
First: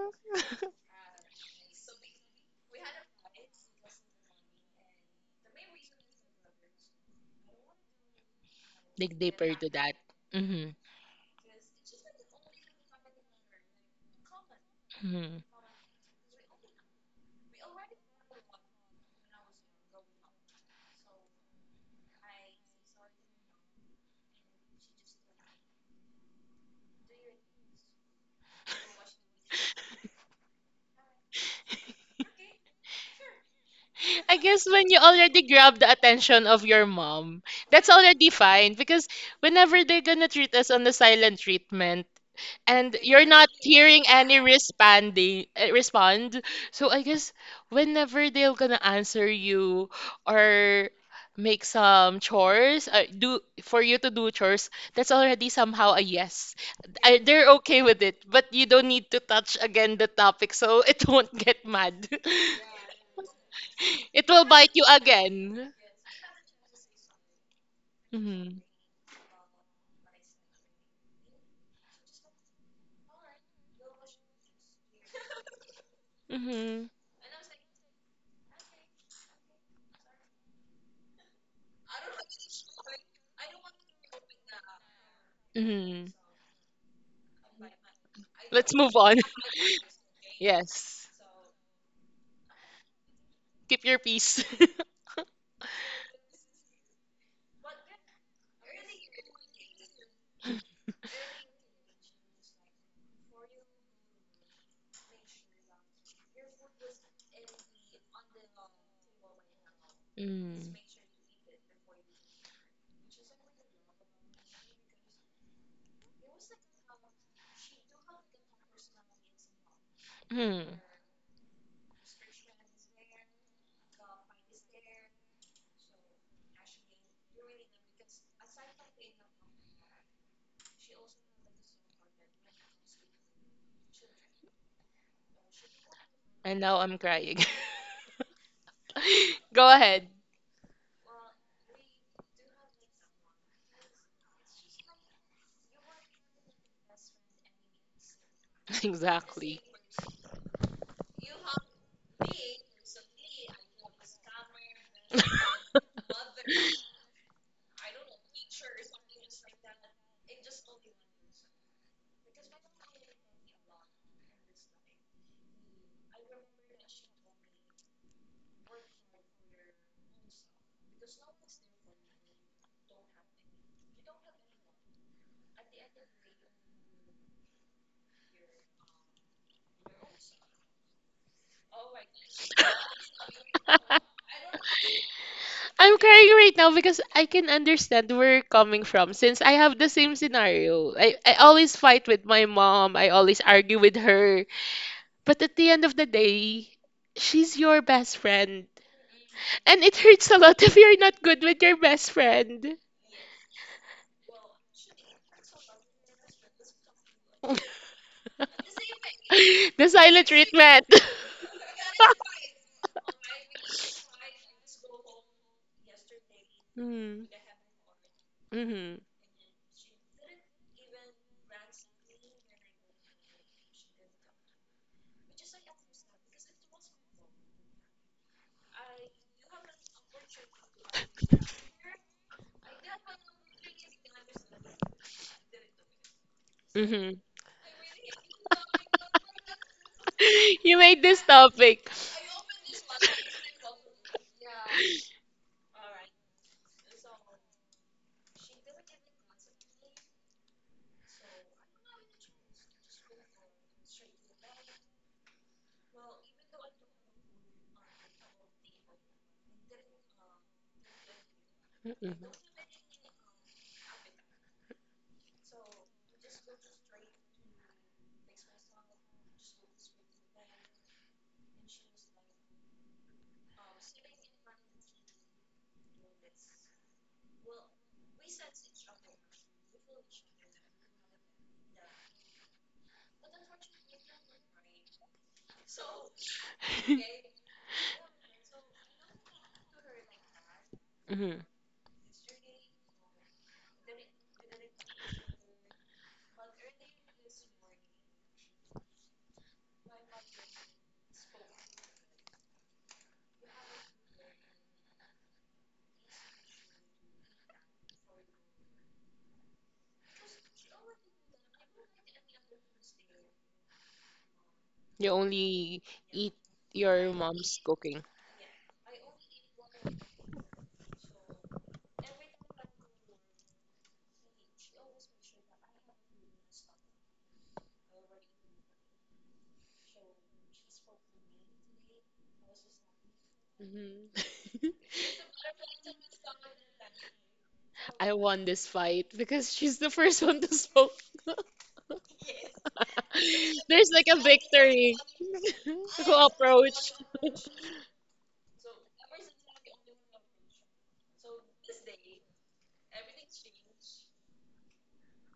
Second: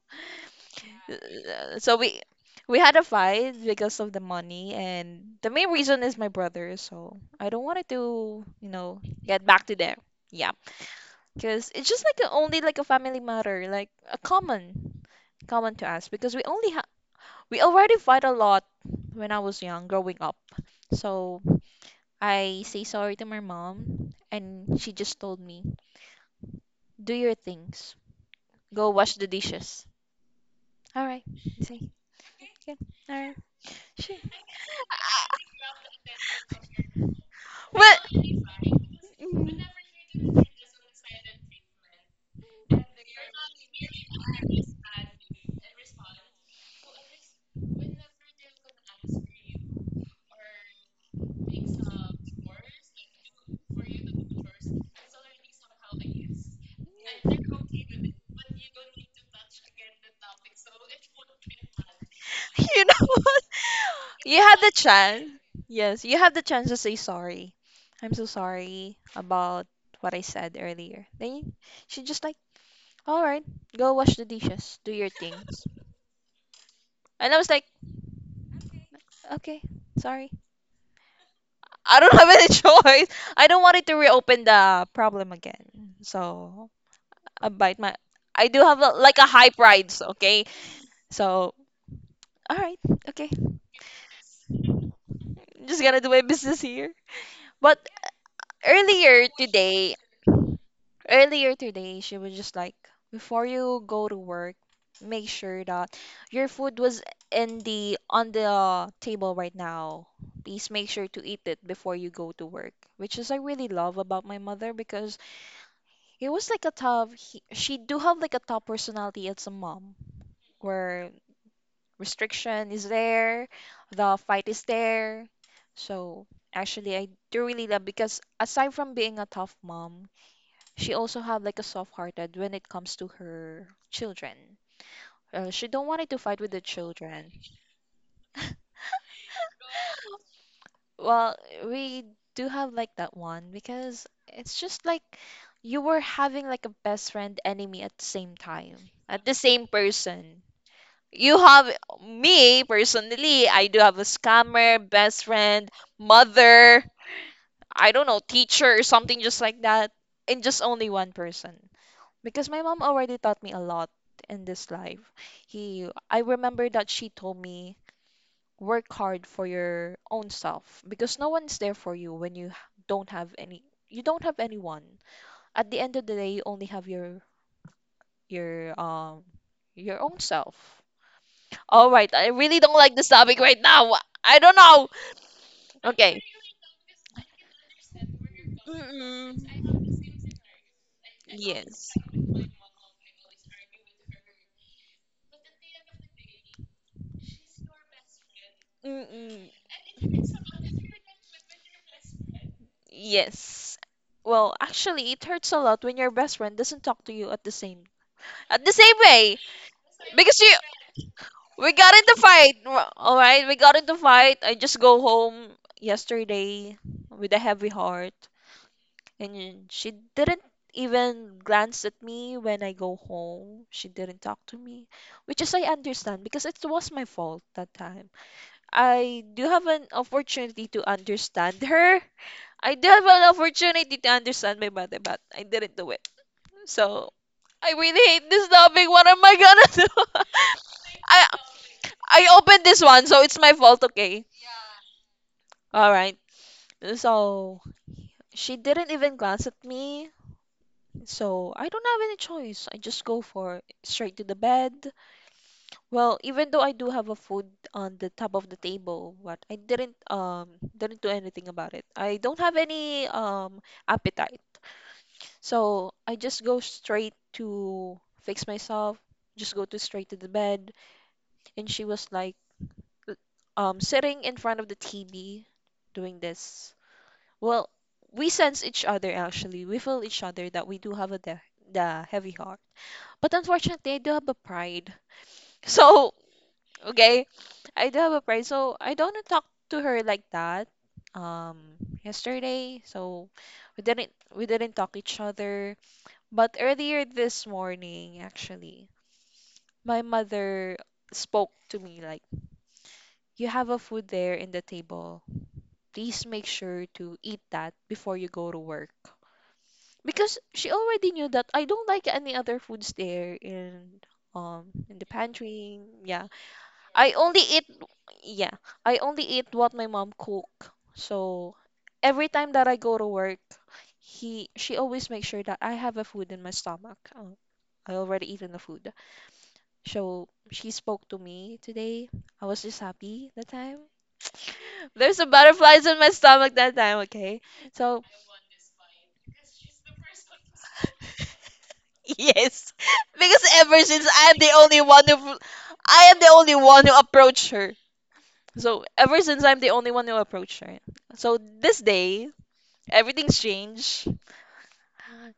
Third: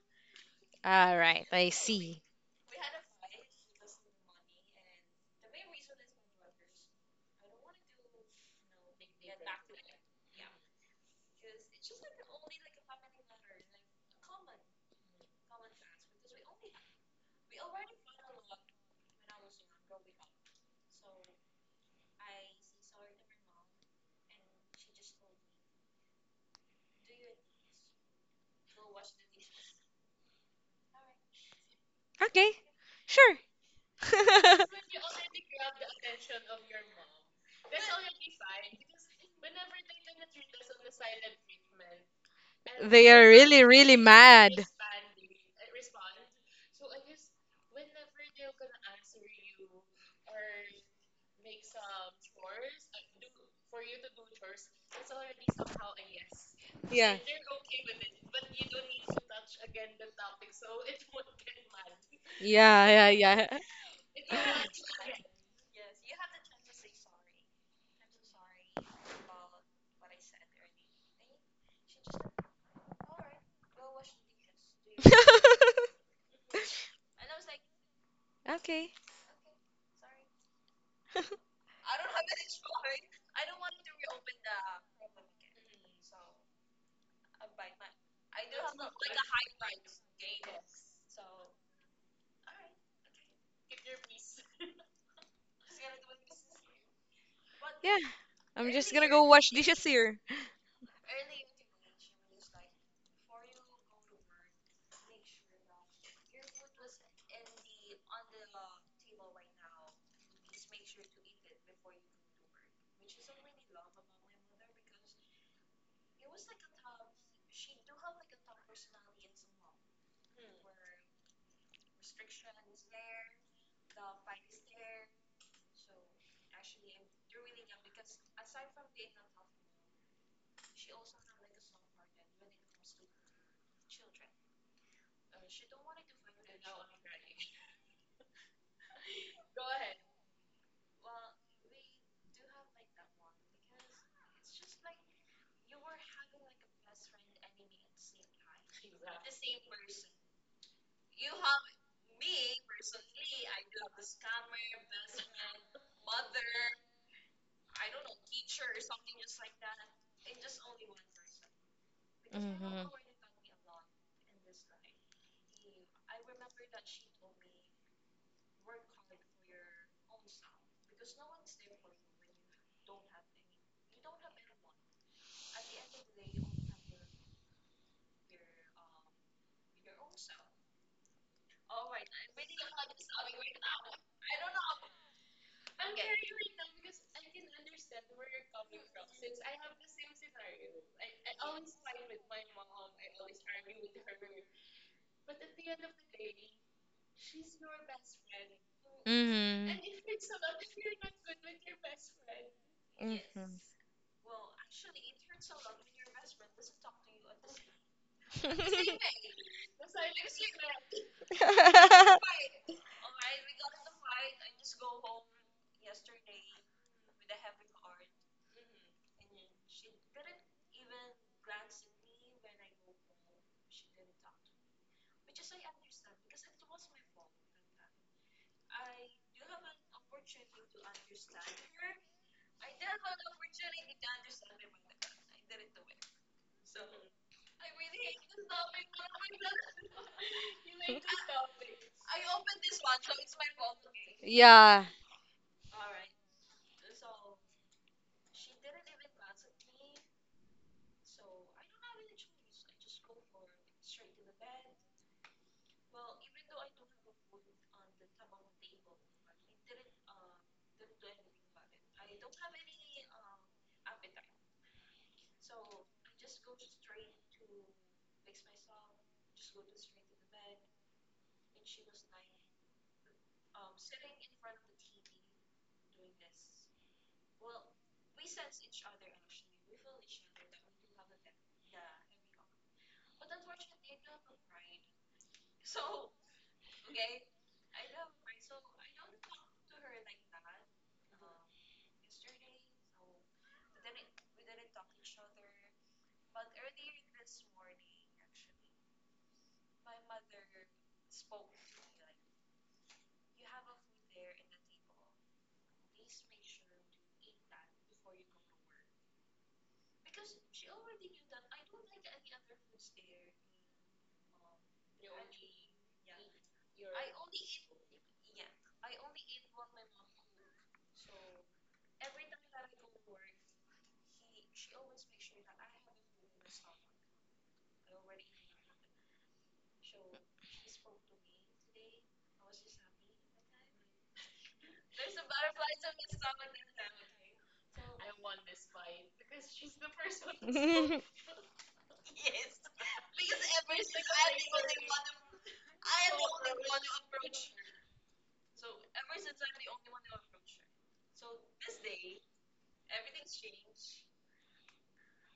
[SPEAKER 2] All right, I
[SPEAKER 1] Uh, So we
[SPEAKER 2] see.
[SPEAKER 1] we had a fight because of the money, and the main reason is my brother, so I don't want it to, you know,
[SPEAKER 3] Dig
[SPEAKER 1] get
[SPEAKER 3] deeper
[SPEAKER 1] back
[SPEAKER 3] to
[SPEAKER 1] to
[SPEAKER 3] that.
[SPEAKER 1] there. Yeah.
[SPEAKER 3] Hmm.
[SPEAKER 1] Because it's just like a, only like a family matter, like a common
[SPEAKER 3] Hmm.
[SPEAKER 1] common to us because we only ha we already fight a lot when I was young, growing up. So I say sorry to my mom, and she just told me, "Do your things. Go wash the dishes." All right. I say,
[SPEAKER 2] Okay,
[SPEAKER 1] "Okay. All right."
[SPEAKER 2] sure.
[SPEAKER 1] She,
[SPEAKER 3] I guess when you already grab the attention of your mom, that's
[SPEAKER 1] well,
[SPEAKER 3] already fine
[SPEAKER 1] you
[SPEAKER 3] because whenever they're gonna treat us on the silent treatment and
[SPEAKER 2] They
[SPEAKER 3] you're
[SPEAKER 2] are
[SPEAKER 3] not
[SPEAKER 2] really, really
[SPEAKER 3] hearing any
[SPEAKER 2] mad.
[SPEAKER 3] responding uh, respond, so I guess whenever they're gonna answer you or make some chores uh, do for you to do chores, that's already somehow a yes. I, they're okay with it, but you don't need to touch again the topic so it won't get mad.
[SPEAKER 1] know
[SPEAKER 2] Yeah,
[SPEAKER 1] what?
[SPEAKER 2] yeah,
[SPEAKER 3] It
[SPEAKER 1] You
[SPEAKER 3] will
[SPEAKER 1] had the
[SPEAKER 3] bite you
[SPEAKER 1] chance.
[SPEAKER 3] again.
[SPEAKER 1] Yes, you had the chance to say sorry. I'm so
[SPEAKER 3] Mhm.
[SPEAKER 1] sorry about what I said earlier. Then she just like, all right, go wash the dishes, do your
[SPEAKER 2] actually,
[SPEAKER 1] things.
[SPEAKER 3] Mhm.
[SPEAKER 1] And I was like,
[SPEAKER 2] yeah. Okay.
[SPEAKER 1] okay, sorry.
[SPEAKER 2] But
[SPEAKER 1] I don't have any choice. I don't want it to reopen the problem again.
[SPEAKER 3] Mhm.
[SPEAKER 1] So I bite my. I do
[SPEAKER 3] Let's
[SPEAKER 1] have a,
[SPEAKER 3] move on.
[SPEAKER 1] like a high pride. So, okay.
[SPEAKER 3] Yes.
[SPEAKER 1] So all right. Okay.
[SPEAKER 3] Keep your peace.
[SPEAKER 1] Just gonna do my business here. But
[SPEAKER 2] yeah,
[SPEAKER 1] earlier
[SPEAKER 2] wash dishes
[SPEAKER 1] today,
[SPEAKER 2] here.
[SPEAKER 1] earlier today, she was just like, before you go to work, make sure that your food was in the on the table right now. Please
[SPEAKER 3] Mm.
[SPEAKER 1] make sure to eat it before you go to work, which is I really love about my mother because it was like a tough. He, she do have like a tough personality as a mom,
[SPEAKER 3] Hmm.
[SPEAKER 1] where restriction is there, the fight is there. So actually, I do really love because aside from being a tough mom, she also have like a soft-hearted when it comes to her children. Uh, she don't wanted to fight with the
[SPEAKER 3] And now I'm
[SPEAKER 1] children.
[SPEAKER 3] crying. Go ahead.
[SPEAKER 1] Well, we do have like that one because it's just like you were having like a best friend enemy at the same time, at the
[SPEAKER 3] Exactly.
[SPEAKER 1] same person. You have me personally, I do have a scammer, best friend, mother, I don't know, teacher or something just like that, and just only one person. Because my mom already taught me a lot in this life. He I remember that she told me, work hard for your own self because no one's there for you when you h- don't have any you don't have anyone. At the end of the day, you only have your your um your own self. All right, I really don't like this topic right now. I don't know.
[SPEAKER 3] I'm
[SPEAKER 1] Okay.
[SPEAKER 3] crying right now because I can understand where you're coming from since I
[SPEAKER 1] Mm-mm.
[SPEAKER 3] have the same scenario. I, I always
[SPEAKER 1] Yes.
[SPEAKER 3] fight with my mom. I always argue with her. But at the end of the day, she's your best friend.
[SPEAKER 1] Mm-mm.
[SPEAKER 2] Mm-hmm.
[SPEAKER 3] And it hurts a lot if you're not good with your best friend.
[SPEAKER 1] Yes. Well, actually, it hurts a lot when your best friend doesn't talk to you at the same at the
[SPEAKER 2] Mm-hmm.
[SPEAKER 1] same way,
[SPEAKER 2] I
[SPEAKER 3] The silent
[SPEAKER 1] because you
[SPEAKER 3] treatment.
[SPEAKER 1] we got
[SPEAKER 2] way.
[SPEAKER 1] into fight. All right, we got into fight. I just go home yesterday
[SPEAKER 3] Mm.
[SPEAKER 1] with a heavy heart.
[SPEAKER 3] Hmm.
[SPEAKER 1] And then she didn't even glance at me when I go home. She didn't talk to me, which is I understand because it was my fault that time. I do have an opportunity to understand her. I do have an opportunity to understand my mother, but I didn't do it. So
[SPEAKER 3] Hmm.
[SPEAKER 1] I really hate this topic. What am I gonna do?
[SPEAKER 3] You made
[SPEAKER 1] I
[SPEAKER 3] this topic.
[SPEAKER 1] I opened this one, so it's my fault, okay?
[SPEAKER 2] Yeah.
[SPEAKER 1] All right. So she didn't even glance at me. So I don't have any choice. I just go for straight to the bed. Well, even though I do have a food on the top of the table, but I didn't um didn't do anything about it. I don't have any um appetite. So I just go straight to fix myself, just go to straight to the bed. And she was like l- um sitting in front of the T V doing this. Well, we sense each other actually. We feel each other that we do have a the, the heavy heart. But unfortunately, I do have a pride. So, okay, I do have a pride. So, I don't wanna talk to her like that.
[SPEAKER 3] Hmm.
[SPEAKER 1] Um, Yesterday, so we didn't we didn't talk each other. But earlier this morning, actually, my mother spoke to me like, "You have a food there in the table. Please make sure to eat that before you go to work." Because she already knew that I don't like any other foods there in um in the
[SPEAKER 3] You only
[SPEAKER 1] pantry. Yeah.
[SPEAKER 3] eat your
[SPEAKER 1] I only
[SPEAKER 3] mom's
[SPEAKER 1] eat,
[SPEAKER 3] cooking.
[SPEAKER 1] yeah, I only eat what my mom cook. So every time that I go to work, he she always makes sure that I have a food in my stomach. Uh, I already eaten the food. So she spoke to me today. I was just happy that time.
[SPEAKER 3] Hmm.
[SPEAKER 1] There's a butterflies in my stomach that time, okay? So
[SPEAKER 3] I won this fight because she's the first one
[SPEAKER 2] Who
[SPEAKER 3] to spoke.
[SPEAKER 2] spoke.
[SPEAKER 1] yes. Because ever
[SPEAKER 3] There's
[SPEAKER 1] since
[SPEAKER 3] like
[SPEAKER 1] I'm the only one who I am the only one who approached her. So ever since I'm the only one who approached her. So this day, everything's changed.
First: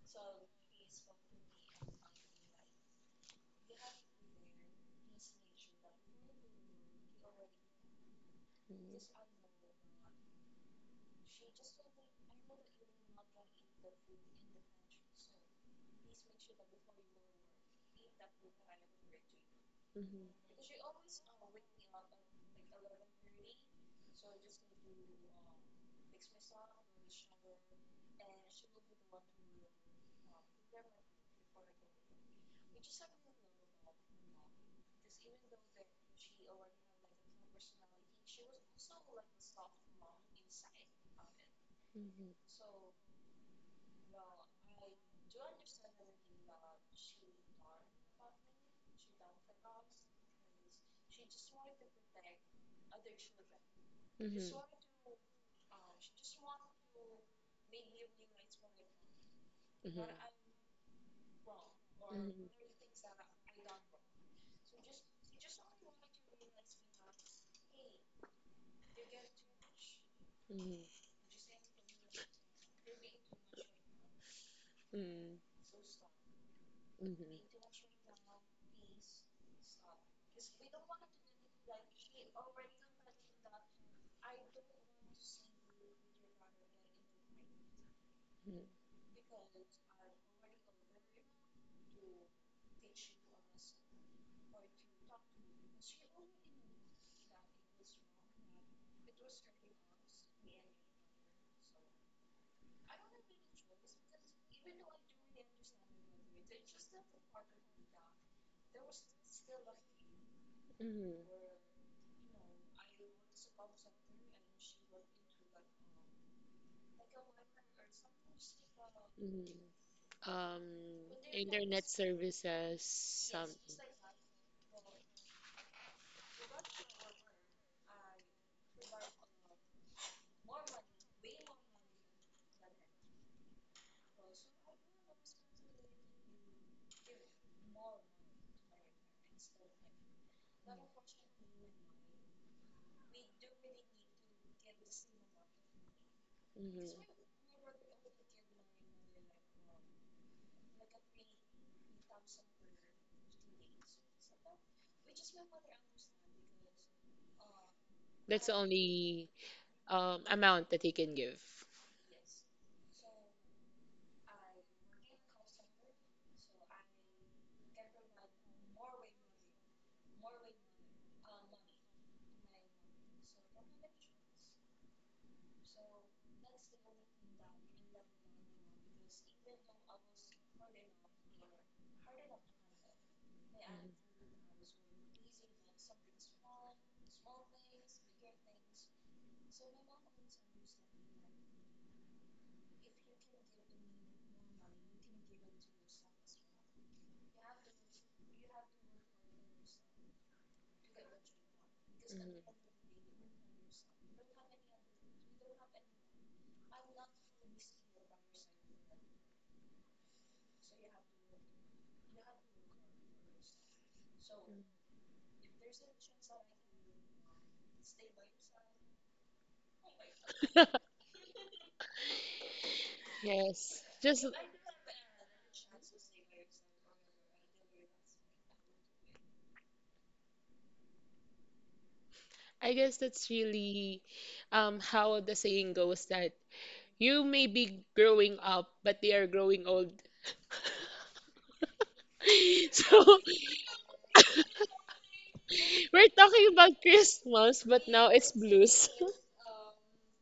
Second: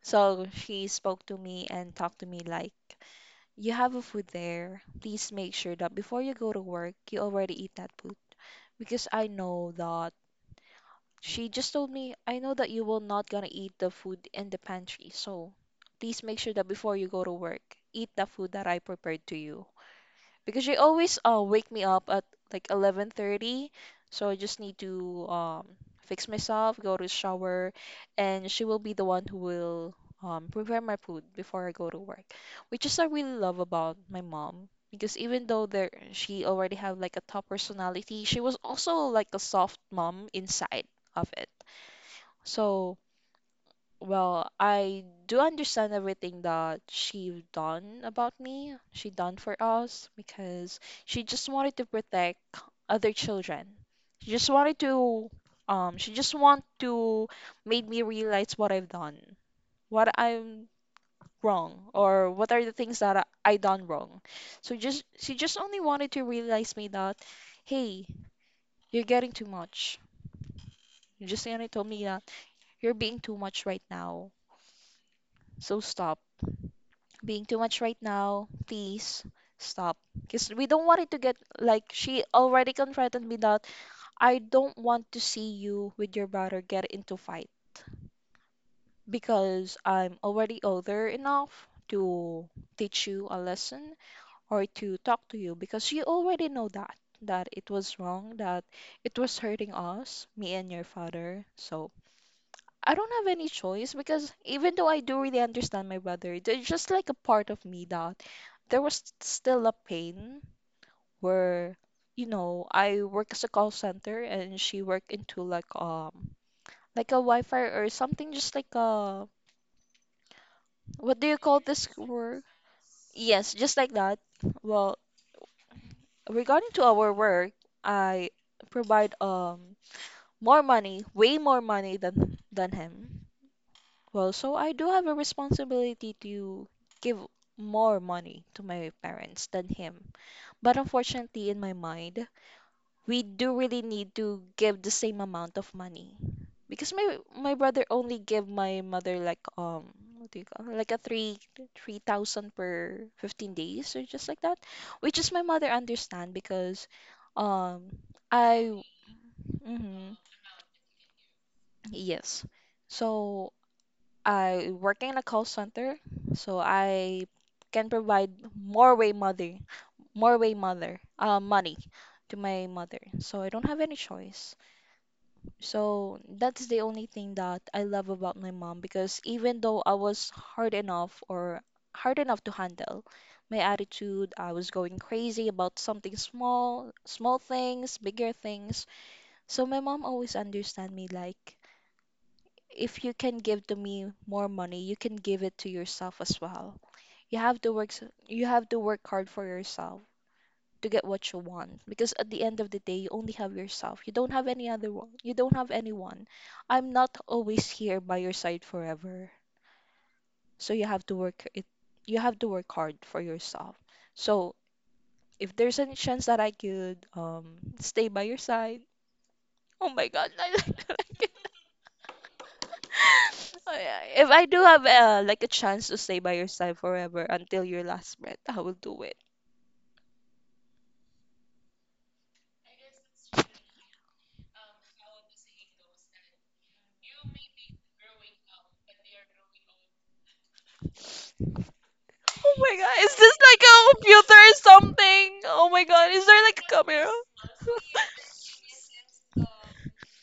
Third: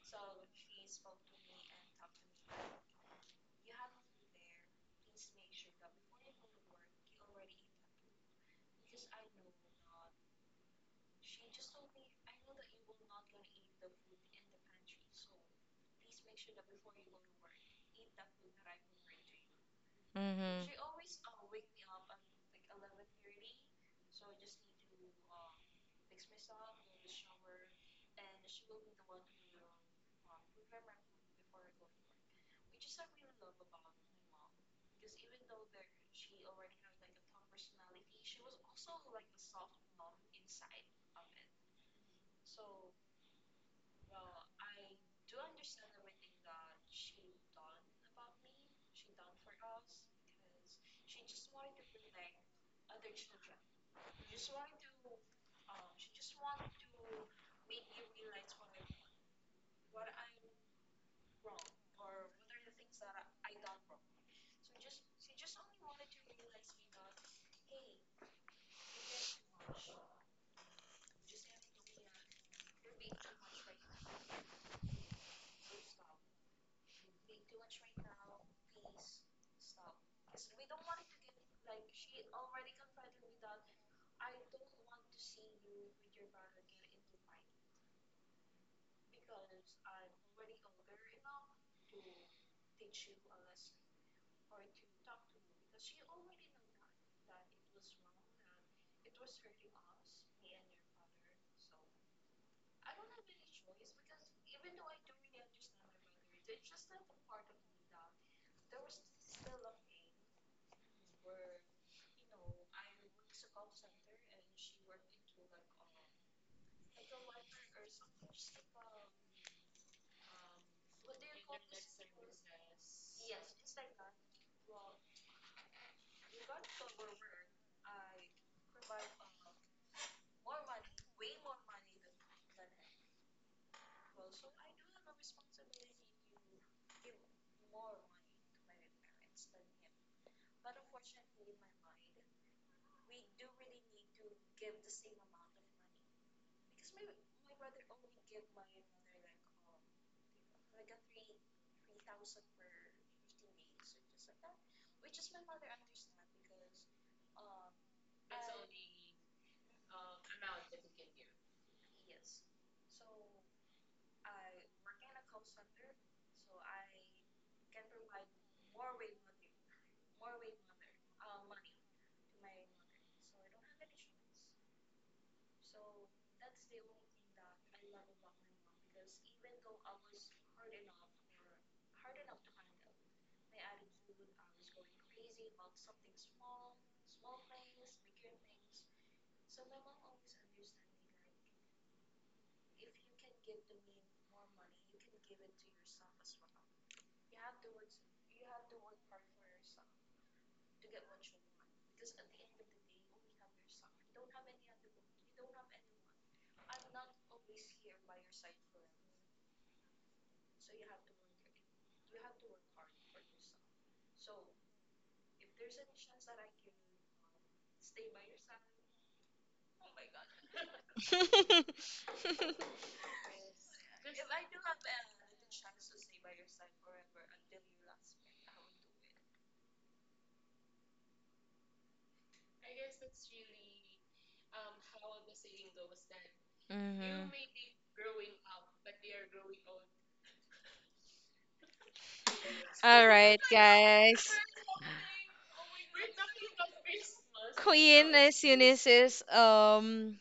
[SPEAKER 1] So she spoke to me and talked to me like, "You have a food there. Please make sure that before you go to work, you already eat that food. Because I know that," she just told me, "I know that you will not gonna eat the food in the pantry. So please make sure that before you go to work, eat the food that I prepared to you." Because
[SPEAKER 2] Mhm.
[SPEAKER 1] she always uh wake me up at like eleven thirty, so I just need to um fix myself, go to shower, and she will be the one who will um prepare my food before I go to work, which is I really love about my mom, because even though there she already have like a top personality, she was also like a soft mom inside of it. So, well, I do understand everything that she done about me, she done for us, because she just wanted to protect other children. She just wanted to, um, she just want to made me realize what I've done, what I'm wrong, or what are the things that I, I done wrong. So just she just only wanted to realize me that, hey, you're getting too much.
[SPEAKER 3] Mhm,
[SPEAKER 1] You just only told me that you're being too much right now.
[SPEAKER 3] mhm,
[SPEAKER 1] So stop
[SPEAKER 3] mhm, mhm,
[SPEAKER 1] being too much right now. Please stop. Because we don't want it to get like she already confronted me that I don't want to see you with your brother get into fight,
[SPEAKER 3] mhm,
[SPEAKER 1] because I'm already older enough to teach you a lesson or to talk to you, because you already know that that it was wrong, that it was hurting us, me and your father. So I don't have any choice, because even though I do really understand my brother, there's just like a part of me that there was still a pain
[SPEAKER 3] mhm,
[SPEAKER 1] where, you know, I work as a call center and she work into like um like a Wi-Fi or something, just like a
[SPEAKER 3] mhm, mhm. Um,
[SPEAKER 1] what do you call this work?
[SPEAKER 3] services,
[SPEAKER 1] Yes, just like that. Well, regarding to our work, I provide um more money, way more money than than him. Well, so I do have a responsibility to give more money to my parents than him. But unfortunately, in my mind, we do really need to give the same amount of money. Because
[SPEAKER 3] mhm.
[SPEAKER 1] my my brother only give my mother like um what do you call like a three three thousand per fifteen days or just like that, which is my mother understand because um
[SPEAKER 3] That's
[SPEAKER 1] I
[SPEAKER 3] only
[SPEAKER 1] mhm,
[SPEAKER 3] um amount that he can give.
[SPEAKER 1] yes, so I working in a call center, so I can provide more way mother, more way mother, uh, money to my mother. So I don't have any choice. So that's the only thing that I love about my mom, because even though I was hard enough or hard enough to handle my attitude, I was going crazy about something small, small things, bigger things. So my mom always understand me like, if you can give to me more money, you can give it to yourself as well. You have to work, s- you have to work hard for yourself to get what you want, because at the end of the day, you only have yourself. You don't have any other one. You don't have anyone. I'm not always here by your side forever. So you have to work it, you have to work hard for yourself. So if there's any chance that I could um stay by your side, oh my God, I like that.
[SPEAKER 2] Mhm.
[SPEAKER 1] Oh,
[SPEAKER 3] Yes,
[SPEAKER 1] yeah. Yeah.
[SPEAKER 3] just
[SPEAKER 1] If I do have uh, like a chance to stay by your side forever until your last breath, I will do it.
[SPEAKER 3] I guess that's really um how the saying goes that you may be growing up, but they are growing old.
[SPEAKER 1] Oh my god,
[SPEAKER 3] So
[SPEAKER 2] All
[SPEAKER 1] is this
[SPEAKER 2] right,
[SPEAKER 1] like a
[SPEAKER 2] guys.
[SPEAKER 1] computer or something? Oh my
[SPEAKER 3] we're
[SPEAKER 1] god, is there
[SPEAKER 3] talking
[SPEAKER 1] like
[SPEAKER 3] about
[SPEAKER 1] a camera?
[SPEAKER 3] Christmas,
[SPEAKER 2] Queen is Eunice is um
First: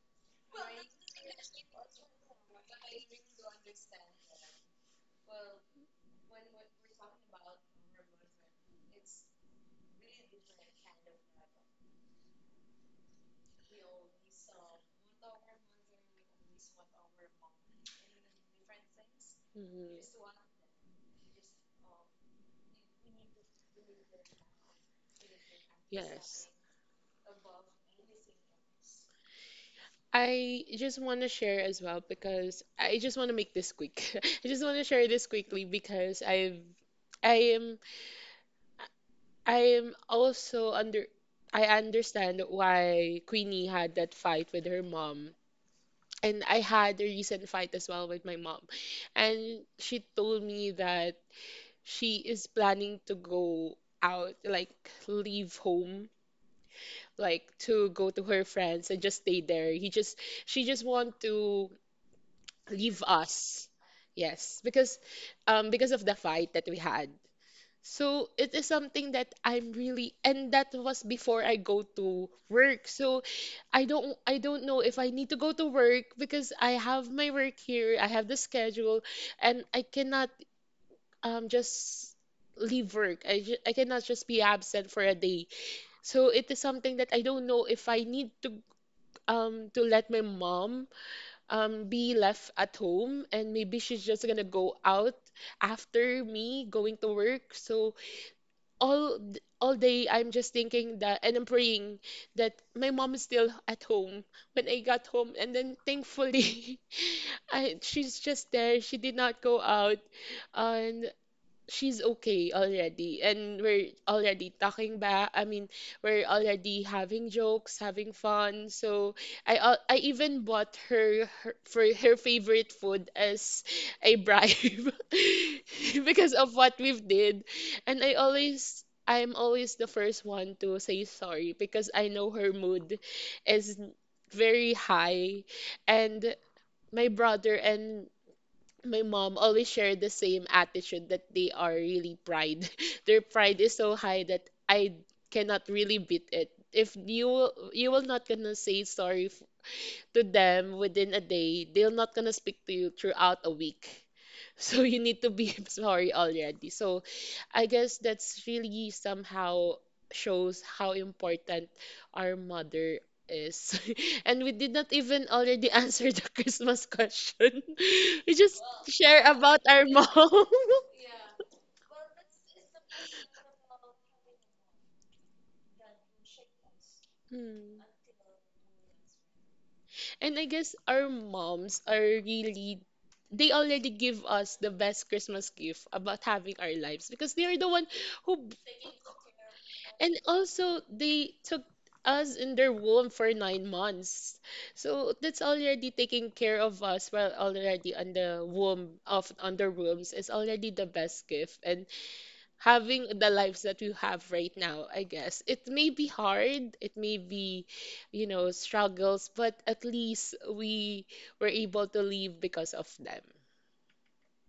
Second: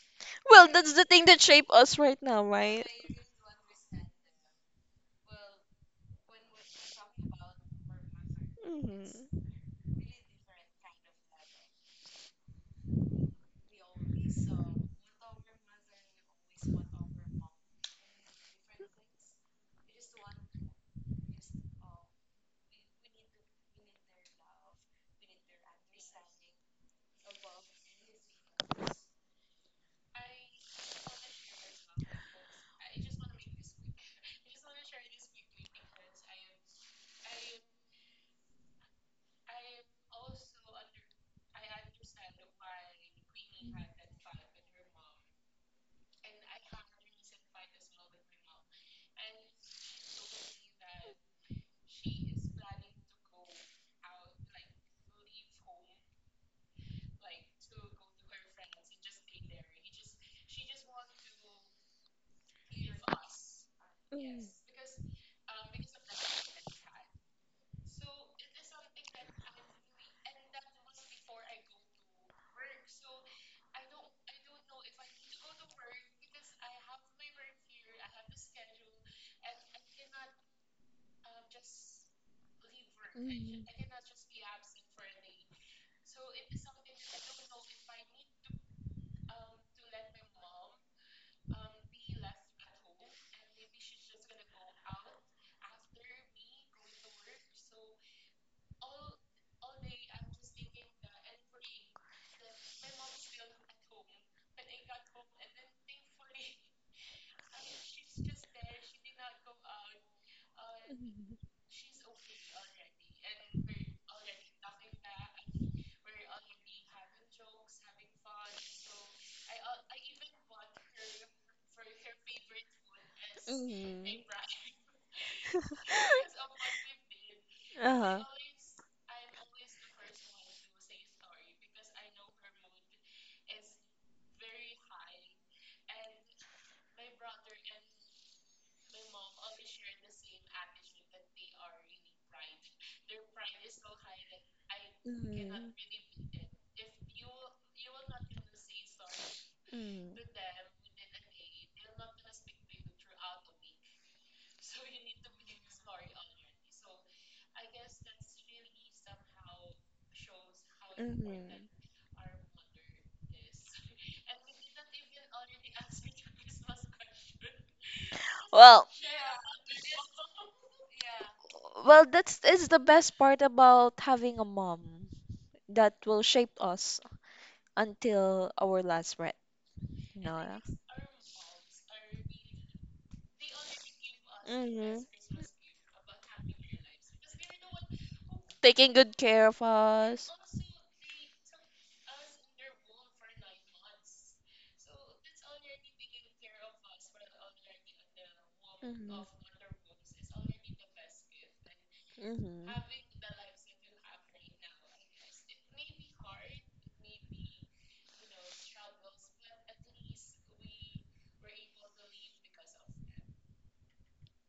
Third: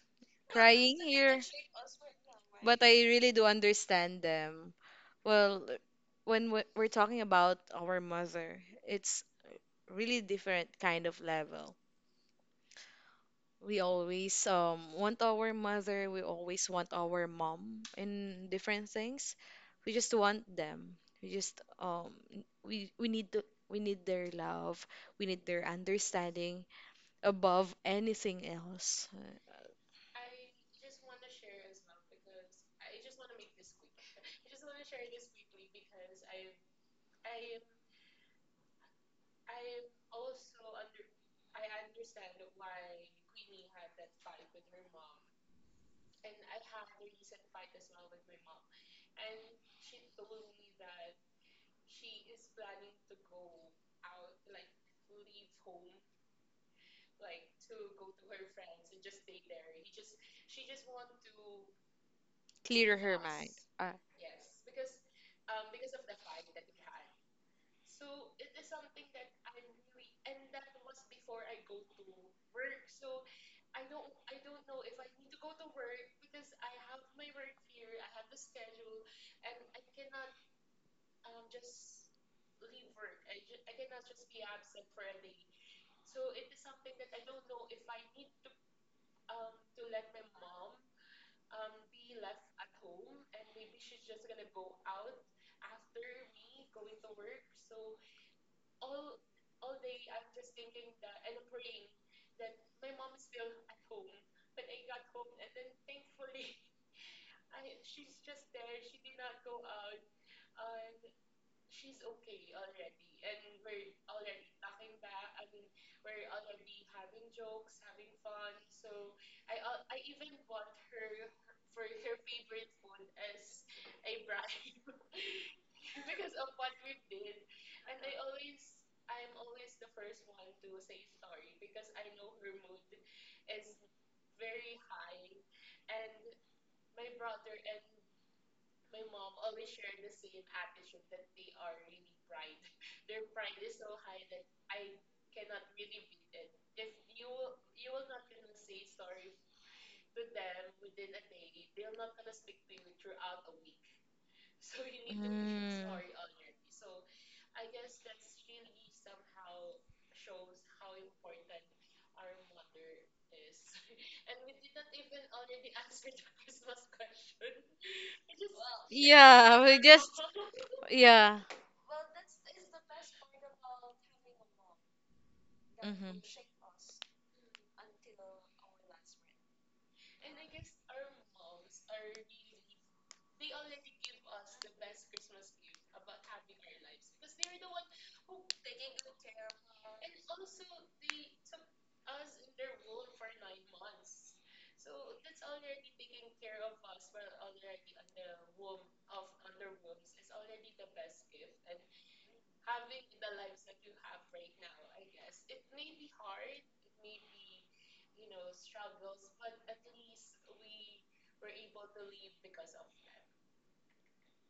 [SPEAKER 1] Well, that's
[SPEAKER 2] crying
[SPEAKER 1] the thing
[SPEAKER 2] here,
[SPEAKER 1] that shape us right now,
[SPEAKER 2] but
[SPEAKER 1] right?
[SPEAKER 2] I really do understand them. Well, when we- we're talking about our mother, it's
[SPEAKER 1] Mhm.
[SPEAKER 2] really different kind of level. We always um want our mother, we always want our mom in different things. We just want them. We just um n- we we need to, we need their love, we need their
[SPEAKER 3] yes.
[SPEAKER 2] understanding above anything else. Uh,
[SPEAKER 3] I just want to share as well because I just want to make this quick. I just want to share this quickly because I've I am I am also under I understand why Queenie had that fight with her mom. And I had a recent fight as well with my mom. And she told me that she is planning to go out, like leave home, like to go to her friends and just stay there. He just she just want to
[SPEAKER 2] clear
[SPEAKER 3] leave
[SPEAKER 2] her mind.
[SPEAKER 3] us.
[SPEAKER 2] Uh,
[SPEAKER 3] Yes, because um because of the fight that we had. So it is something that I'm really and that was before I go to work. So I don't I don't know if I need to go to work because I have my work here, I have the schedule, and I cannot um just leave work.
[SPEAKER 1] Mhm.
[SPEAKER 3] I ju- I
[SPEAKER 1] Mhm.
[SPEAKER 3] cannot just be absent for a day. So it is something that I don't know if I need to um to let my mom um be left at home and maybe she's just gonna go out after me going to work. So all d- all day I'm just thinking that and I'm praying that my mom is still at home when I got home and then thankfully I she's just there. She did not go out and she's okay already and we're already talking back, I mean we're already having jokes having fun. So I al- I even bought her, her for her favorite food as
[SPEAKER 1] Mhm.
[SPEAKER 3] a bribe because of what we've did. And I
[SPEAKER 1] Uh-huh.
[SPEAKER 3] always, I'm always the first one to say sorry because I know her mood is very high. And my brother and my mom always share the same attitude that they are really pride. Their pride is so high that I
[SPEAKER 1] Mhm.
[SPEAKER 3] cannot really beat it. If you you will not gonna say sorry f-
[SPEAKER 1] Mhm.
[SPEAKER 3] to them within a day, they're not gonna speak to you throughout a week. So you need to be
[SPEAKER 2] mm,
[SPEAKER 3] sorry already. So I guess that's really somehow shows how
[SPEAKER 1] Mhm.
[SPEAKER 3] important our mother is. And we did not even already answer the Christmas question. We just
[SPEAKER 1] Well,
[SPEAKER 3] share
[SPEAKER 2] yeah,
[SPEAKER 3] about
[SPEAKER 2] we
[SPEAKER 3] our
[SPEAKER 2] just
[SPEAKER 3] mom.
[SPEAKER 2] yeah.
[SPEAKER 1] well, that's is the best part about having a mom that
[SPEAKER 2] Mhm.
[SPEAKER 1] will shape us
[SPEAKER 3] Hmm.
[SPEAKER 1] until our last breath.
[SPEAKER 3] And
[SPEAKER 1] No.
[SPEAKER 3] I guess our moms are really they already give us the
[SPEAKER 1] Mhm.
[SPEAKER 3] best Christmas gift about having our lives because they are the one who
[SPEAKER 1] Taking good care of
[SPEAKER 3] and
[SPEAKER 1] us.
[SPEAKER 3] also they took us in their womb for nine months. So that's already taking care of us while already on the womb
[SPEAKER 1] Mhm.
[SPEAKER 3] of on their wombs is already the best gift. And having the lives that we have right now, I guess. It may be hard, it may be, you know, struggles, but at least we were able to leave because of them.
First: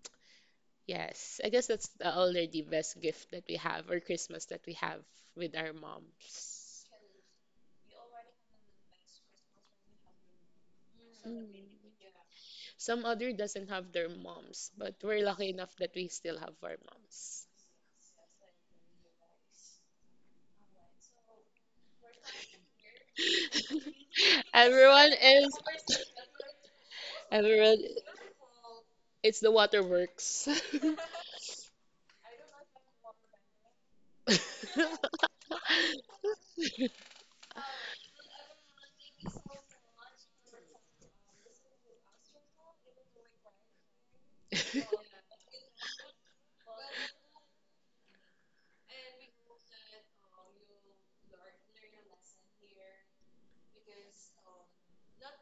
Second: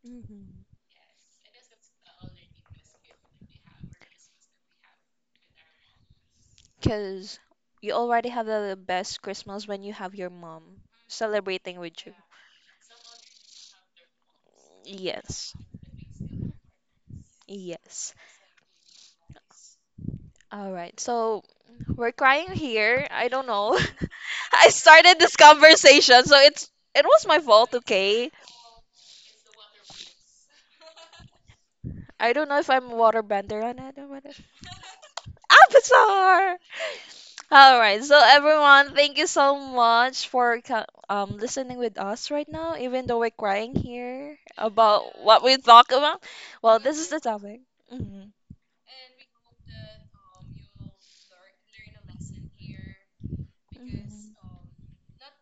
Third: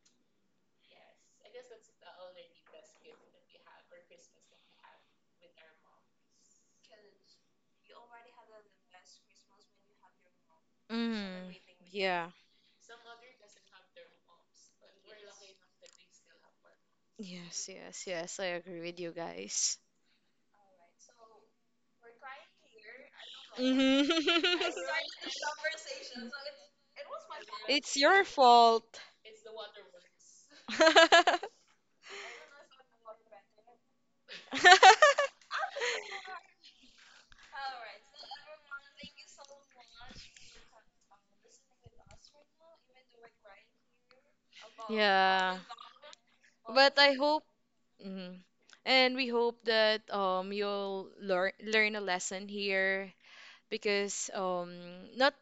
[SPEAKER 1] Mhm.
[SPEAKER 3] Yes, I guess that's the already best gift that we have or Christmas that we have with our mom.
[SPEAKER 1] Because you already have the best Christmas when you have your mom
[SPEAKER 2] Mm,
[SPEAKER 1] celebrating with you.
[SPEAKER 2] yeah.
[SPEAKER 3] Some other doesn't have their moms, but we're lucky
[SPEAKER 1] Yes.
[SPEAKER 3] enough that we still have our moms.
[SPEAKER 2] Yes, yes,
[SPEAKER 1] Yes.
[SPEAKER 2] yes. I agree with you guys.
[SPEAKER 1] All right, so we're crying here. I don't know.
[SPEAKER 2] Mhm.
[SPEAKER 1] I
[SPEAKER 3] Everyone,
[SPEAKER 1] started this
[SPEAKER 3] is-
[SPEAKER 1] conversation, so it's it was my fault,
[SPEAKER 3] everyone,
[SPEAKER 2] It's your
[SPEAKER 1] okay?
[SPEAKER 2] fault.
[SPEAKER 3] it's the waterworks.
[SPEAKER 1] I don't know if I'm waterbender on it or whatever. Avatar! All right, so everyone, thank you so much for co- um listening with us right now, even though we're crying here about what we
[SPEAKER 2] Yeah.
[SPEAKER 1] talk about. Well, this
[SPEAKER 2] But
[SPEAKER 1] is
[SPEAKER 2] I
[SPEAKER 1] the
[SPEAKER 2] hope
[SPEAKER 1] topic. Hmm.
[SPEAKER 2] mhm. And we hope that um you'll learn learn a lesson here
[SPEAKER 1] Hmm.
[SPEAKER 2] because um not,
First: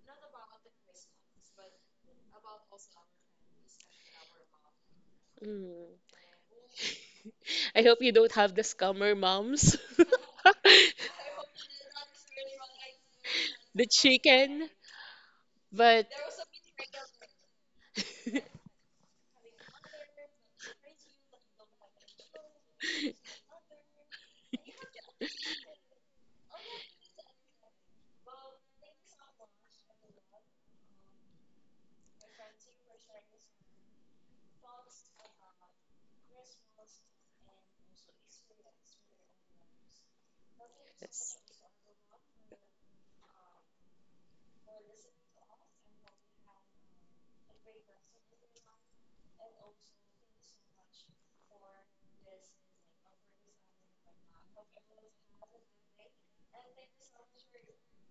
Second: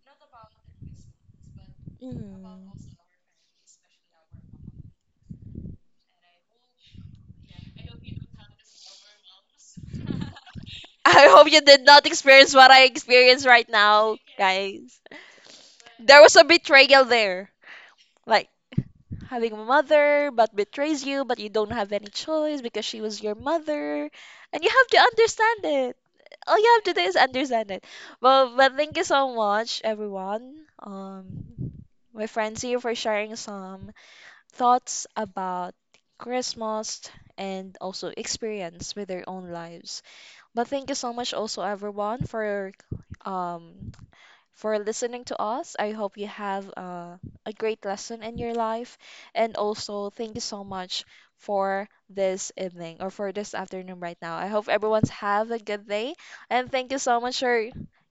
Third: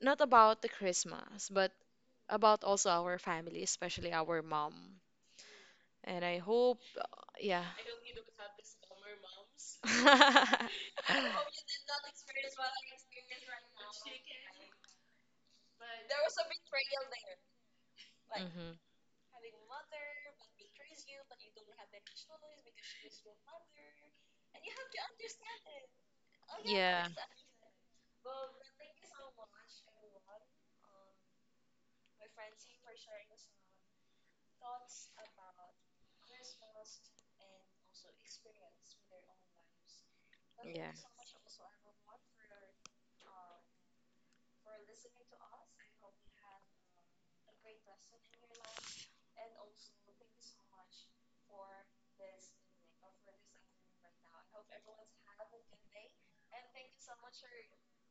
[SPEAKER 2] not about the Christmas, but
[SPEAKER 1] Hmm.
[SPEAKER 2] about also our family, especially our mom.
[SPEAKER 3] Mm.
[SPEAKER 2] And I hope uh, yeah.
[SPEAKER 3] I hope you don't have the scammer moms.
[SPEAKER 1] I hope you did not experience what I experience right now, guys.
[SPEAKER 3] But
[SPEAKER 1] There was a betrayal there. Like
[SPEAKER 2] Mhm.
[SPEAKER 1] having a mother but betrays you, but you don't have any choice because she was your mother. And you have to understand it. All you have to do
[SPEAKER 2] Yeah.
[SPEAKER 1] is understand it. Well, but thank you so much, everyone. Um, my friends here for sharing some thoughts about Christmas and also experience with their own lives. But thank
[SPEAKER 2] Yeah.
[SPEAKER 1] you so much also everyone for um for listening to us. I hope you have uh, a great lesson in your life, and also thank you so much for this evening or for this afternoon right now. I hope everyone's have a good day, and thank you so much for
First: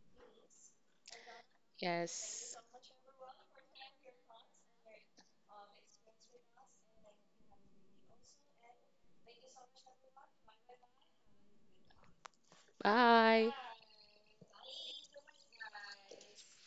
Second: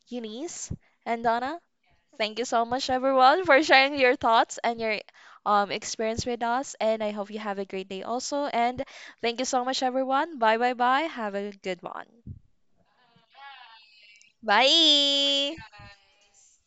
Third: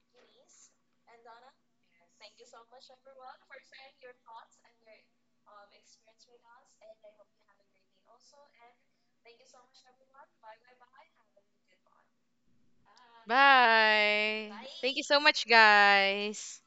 [SPEAKER 1] Eunice and Donna.
[SPEAKER 3] yes,
[SPEAKER 1] Thank you so much everyone for sharing your thoughts and your um experience with us, and I hope you have a great day also, and thank you so much everyone. Bye, bye, bye. Have a good one.
[SPEAKER 3] bye.
[SPEAKER 2] Bye. Thank you so much,
[SPEAKER 1] Bye.
[SPEAKER 2] guys.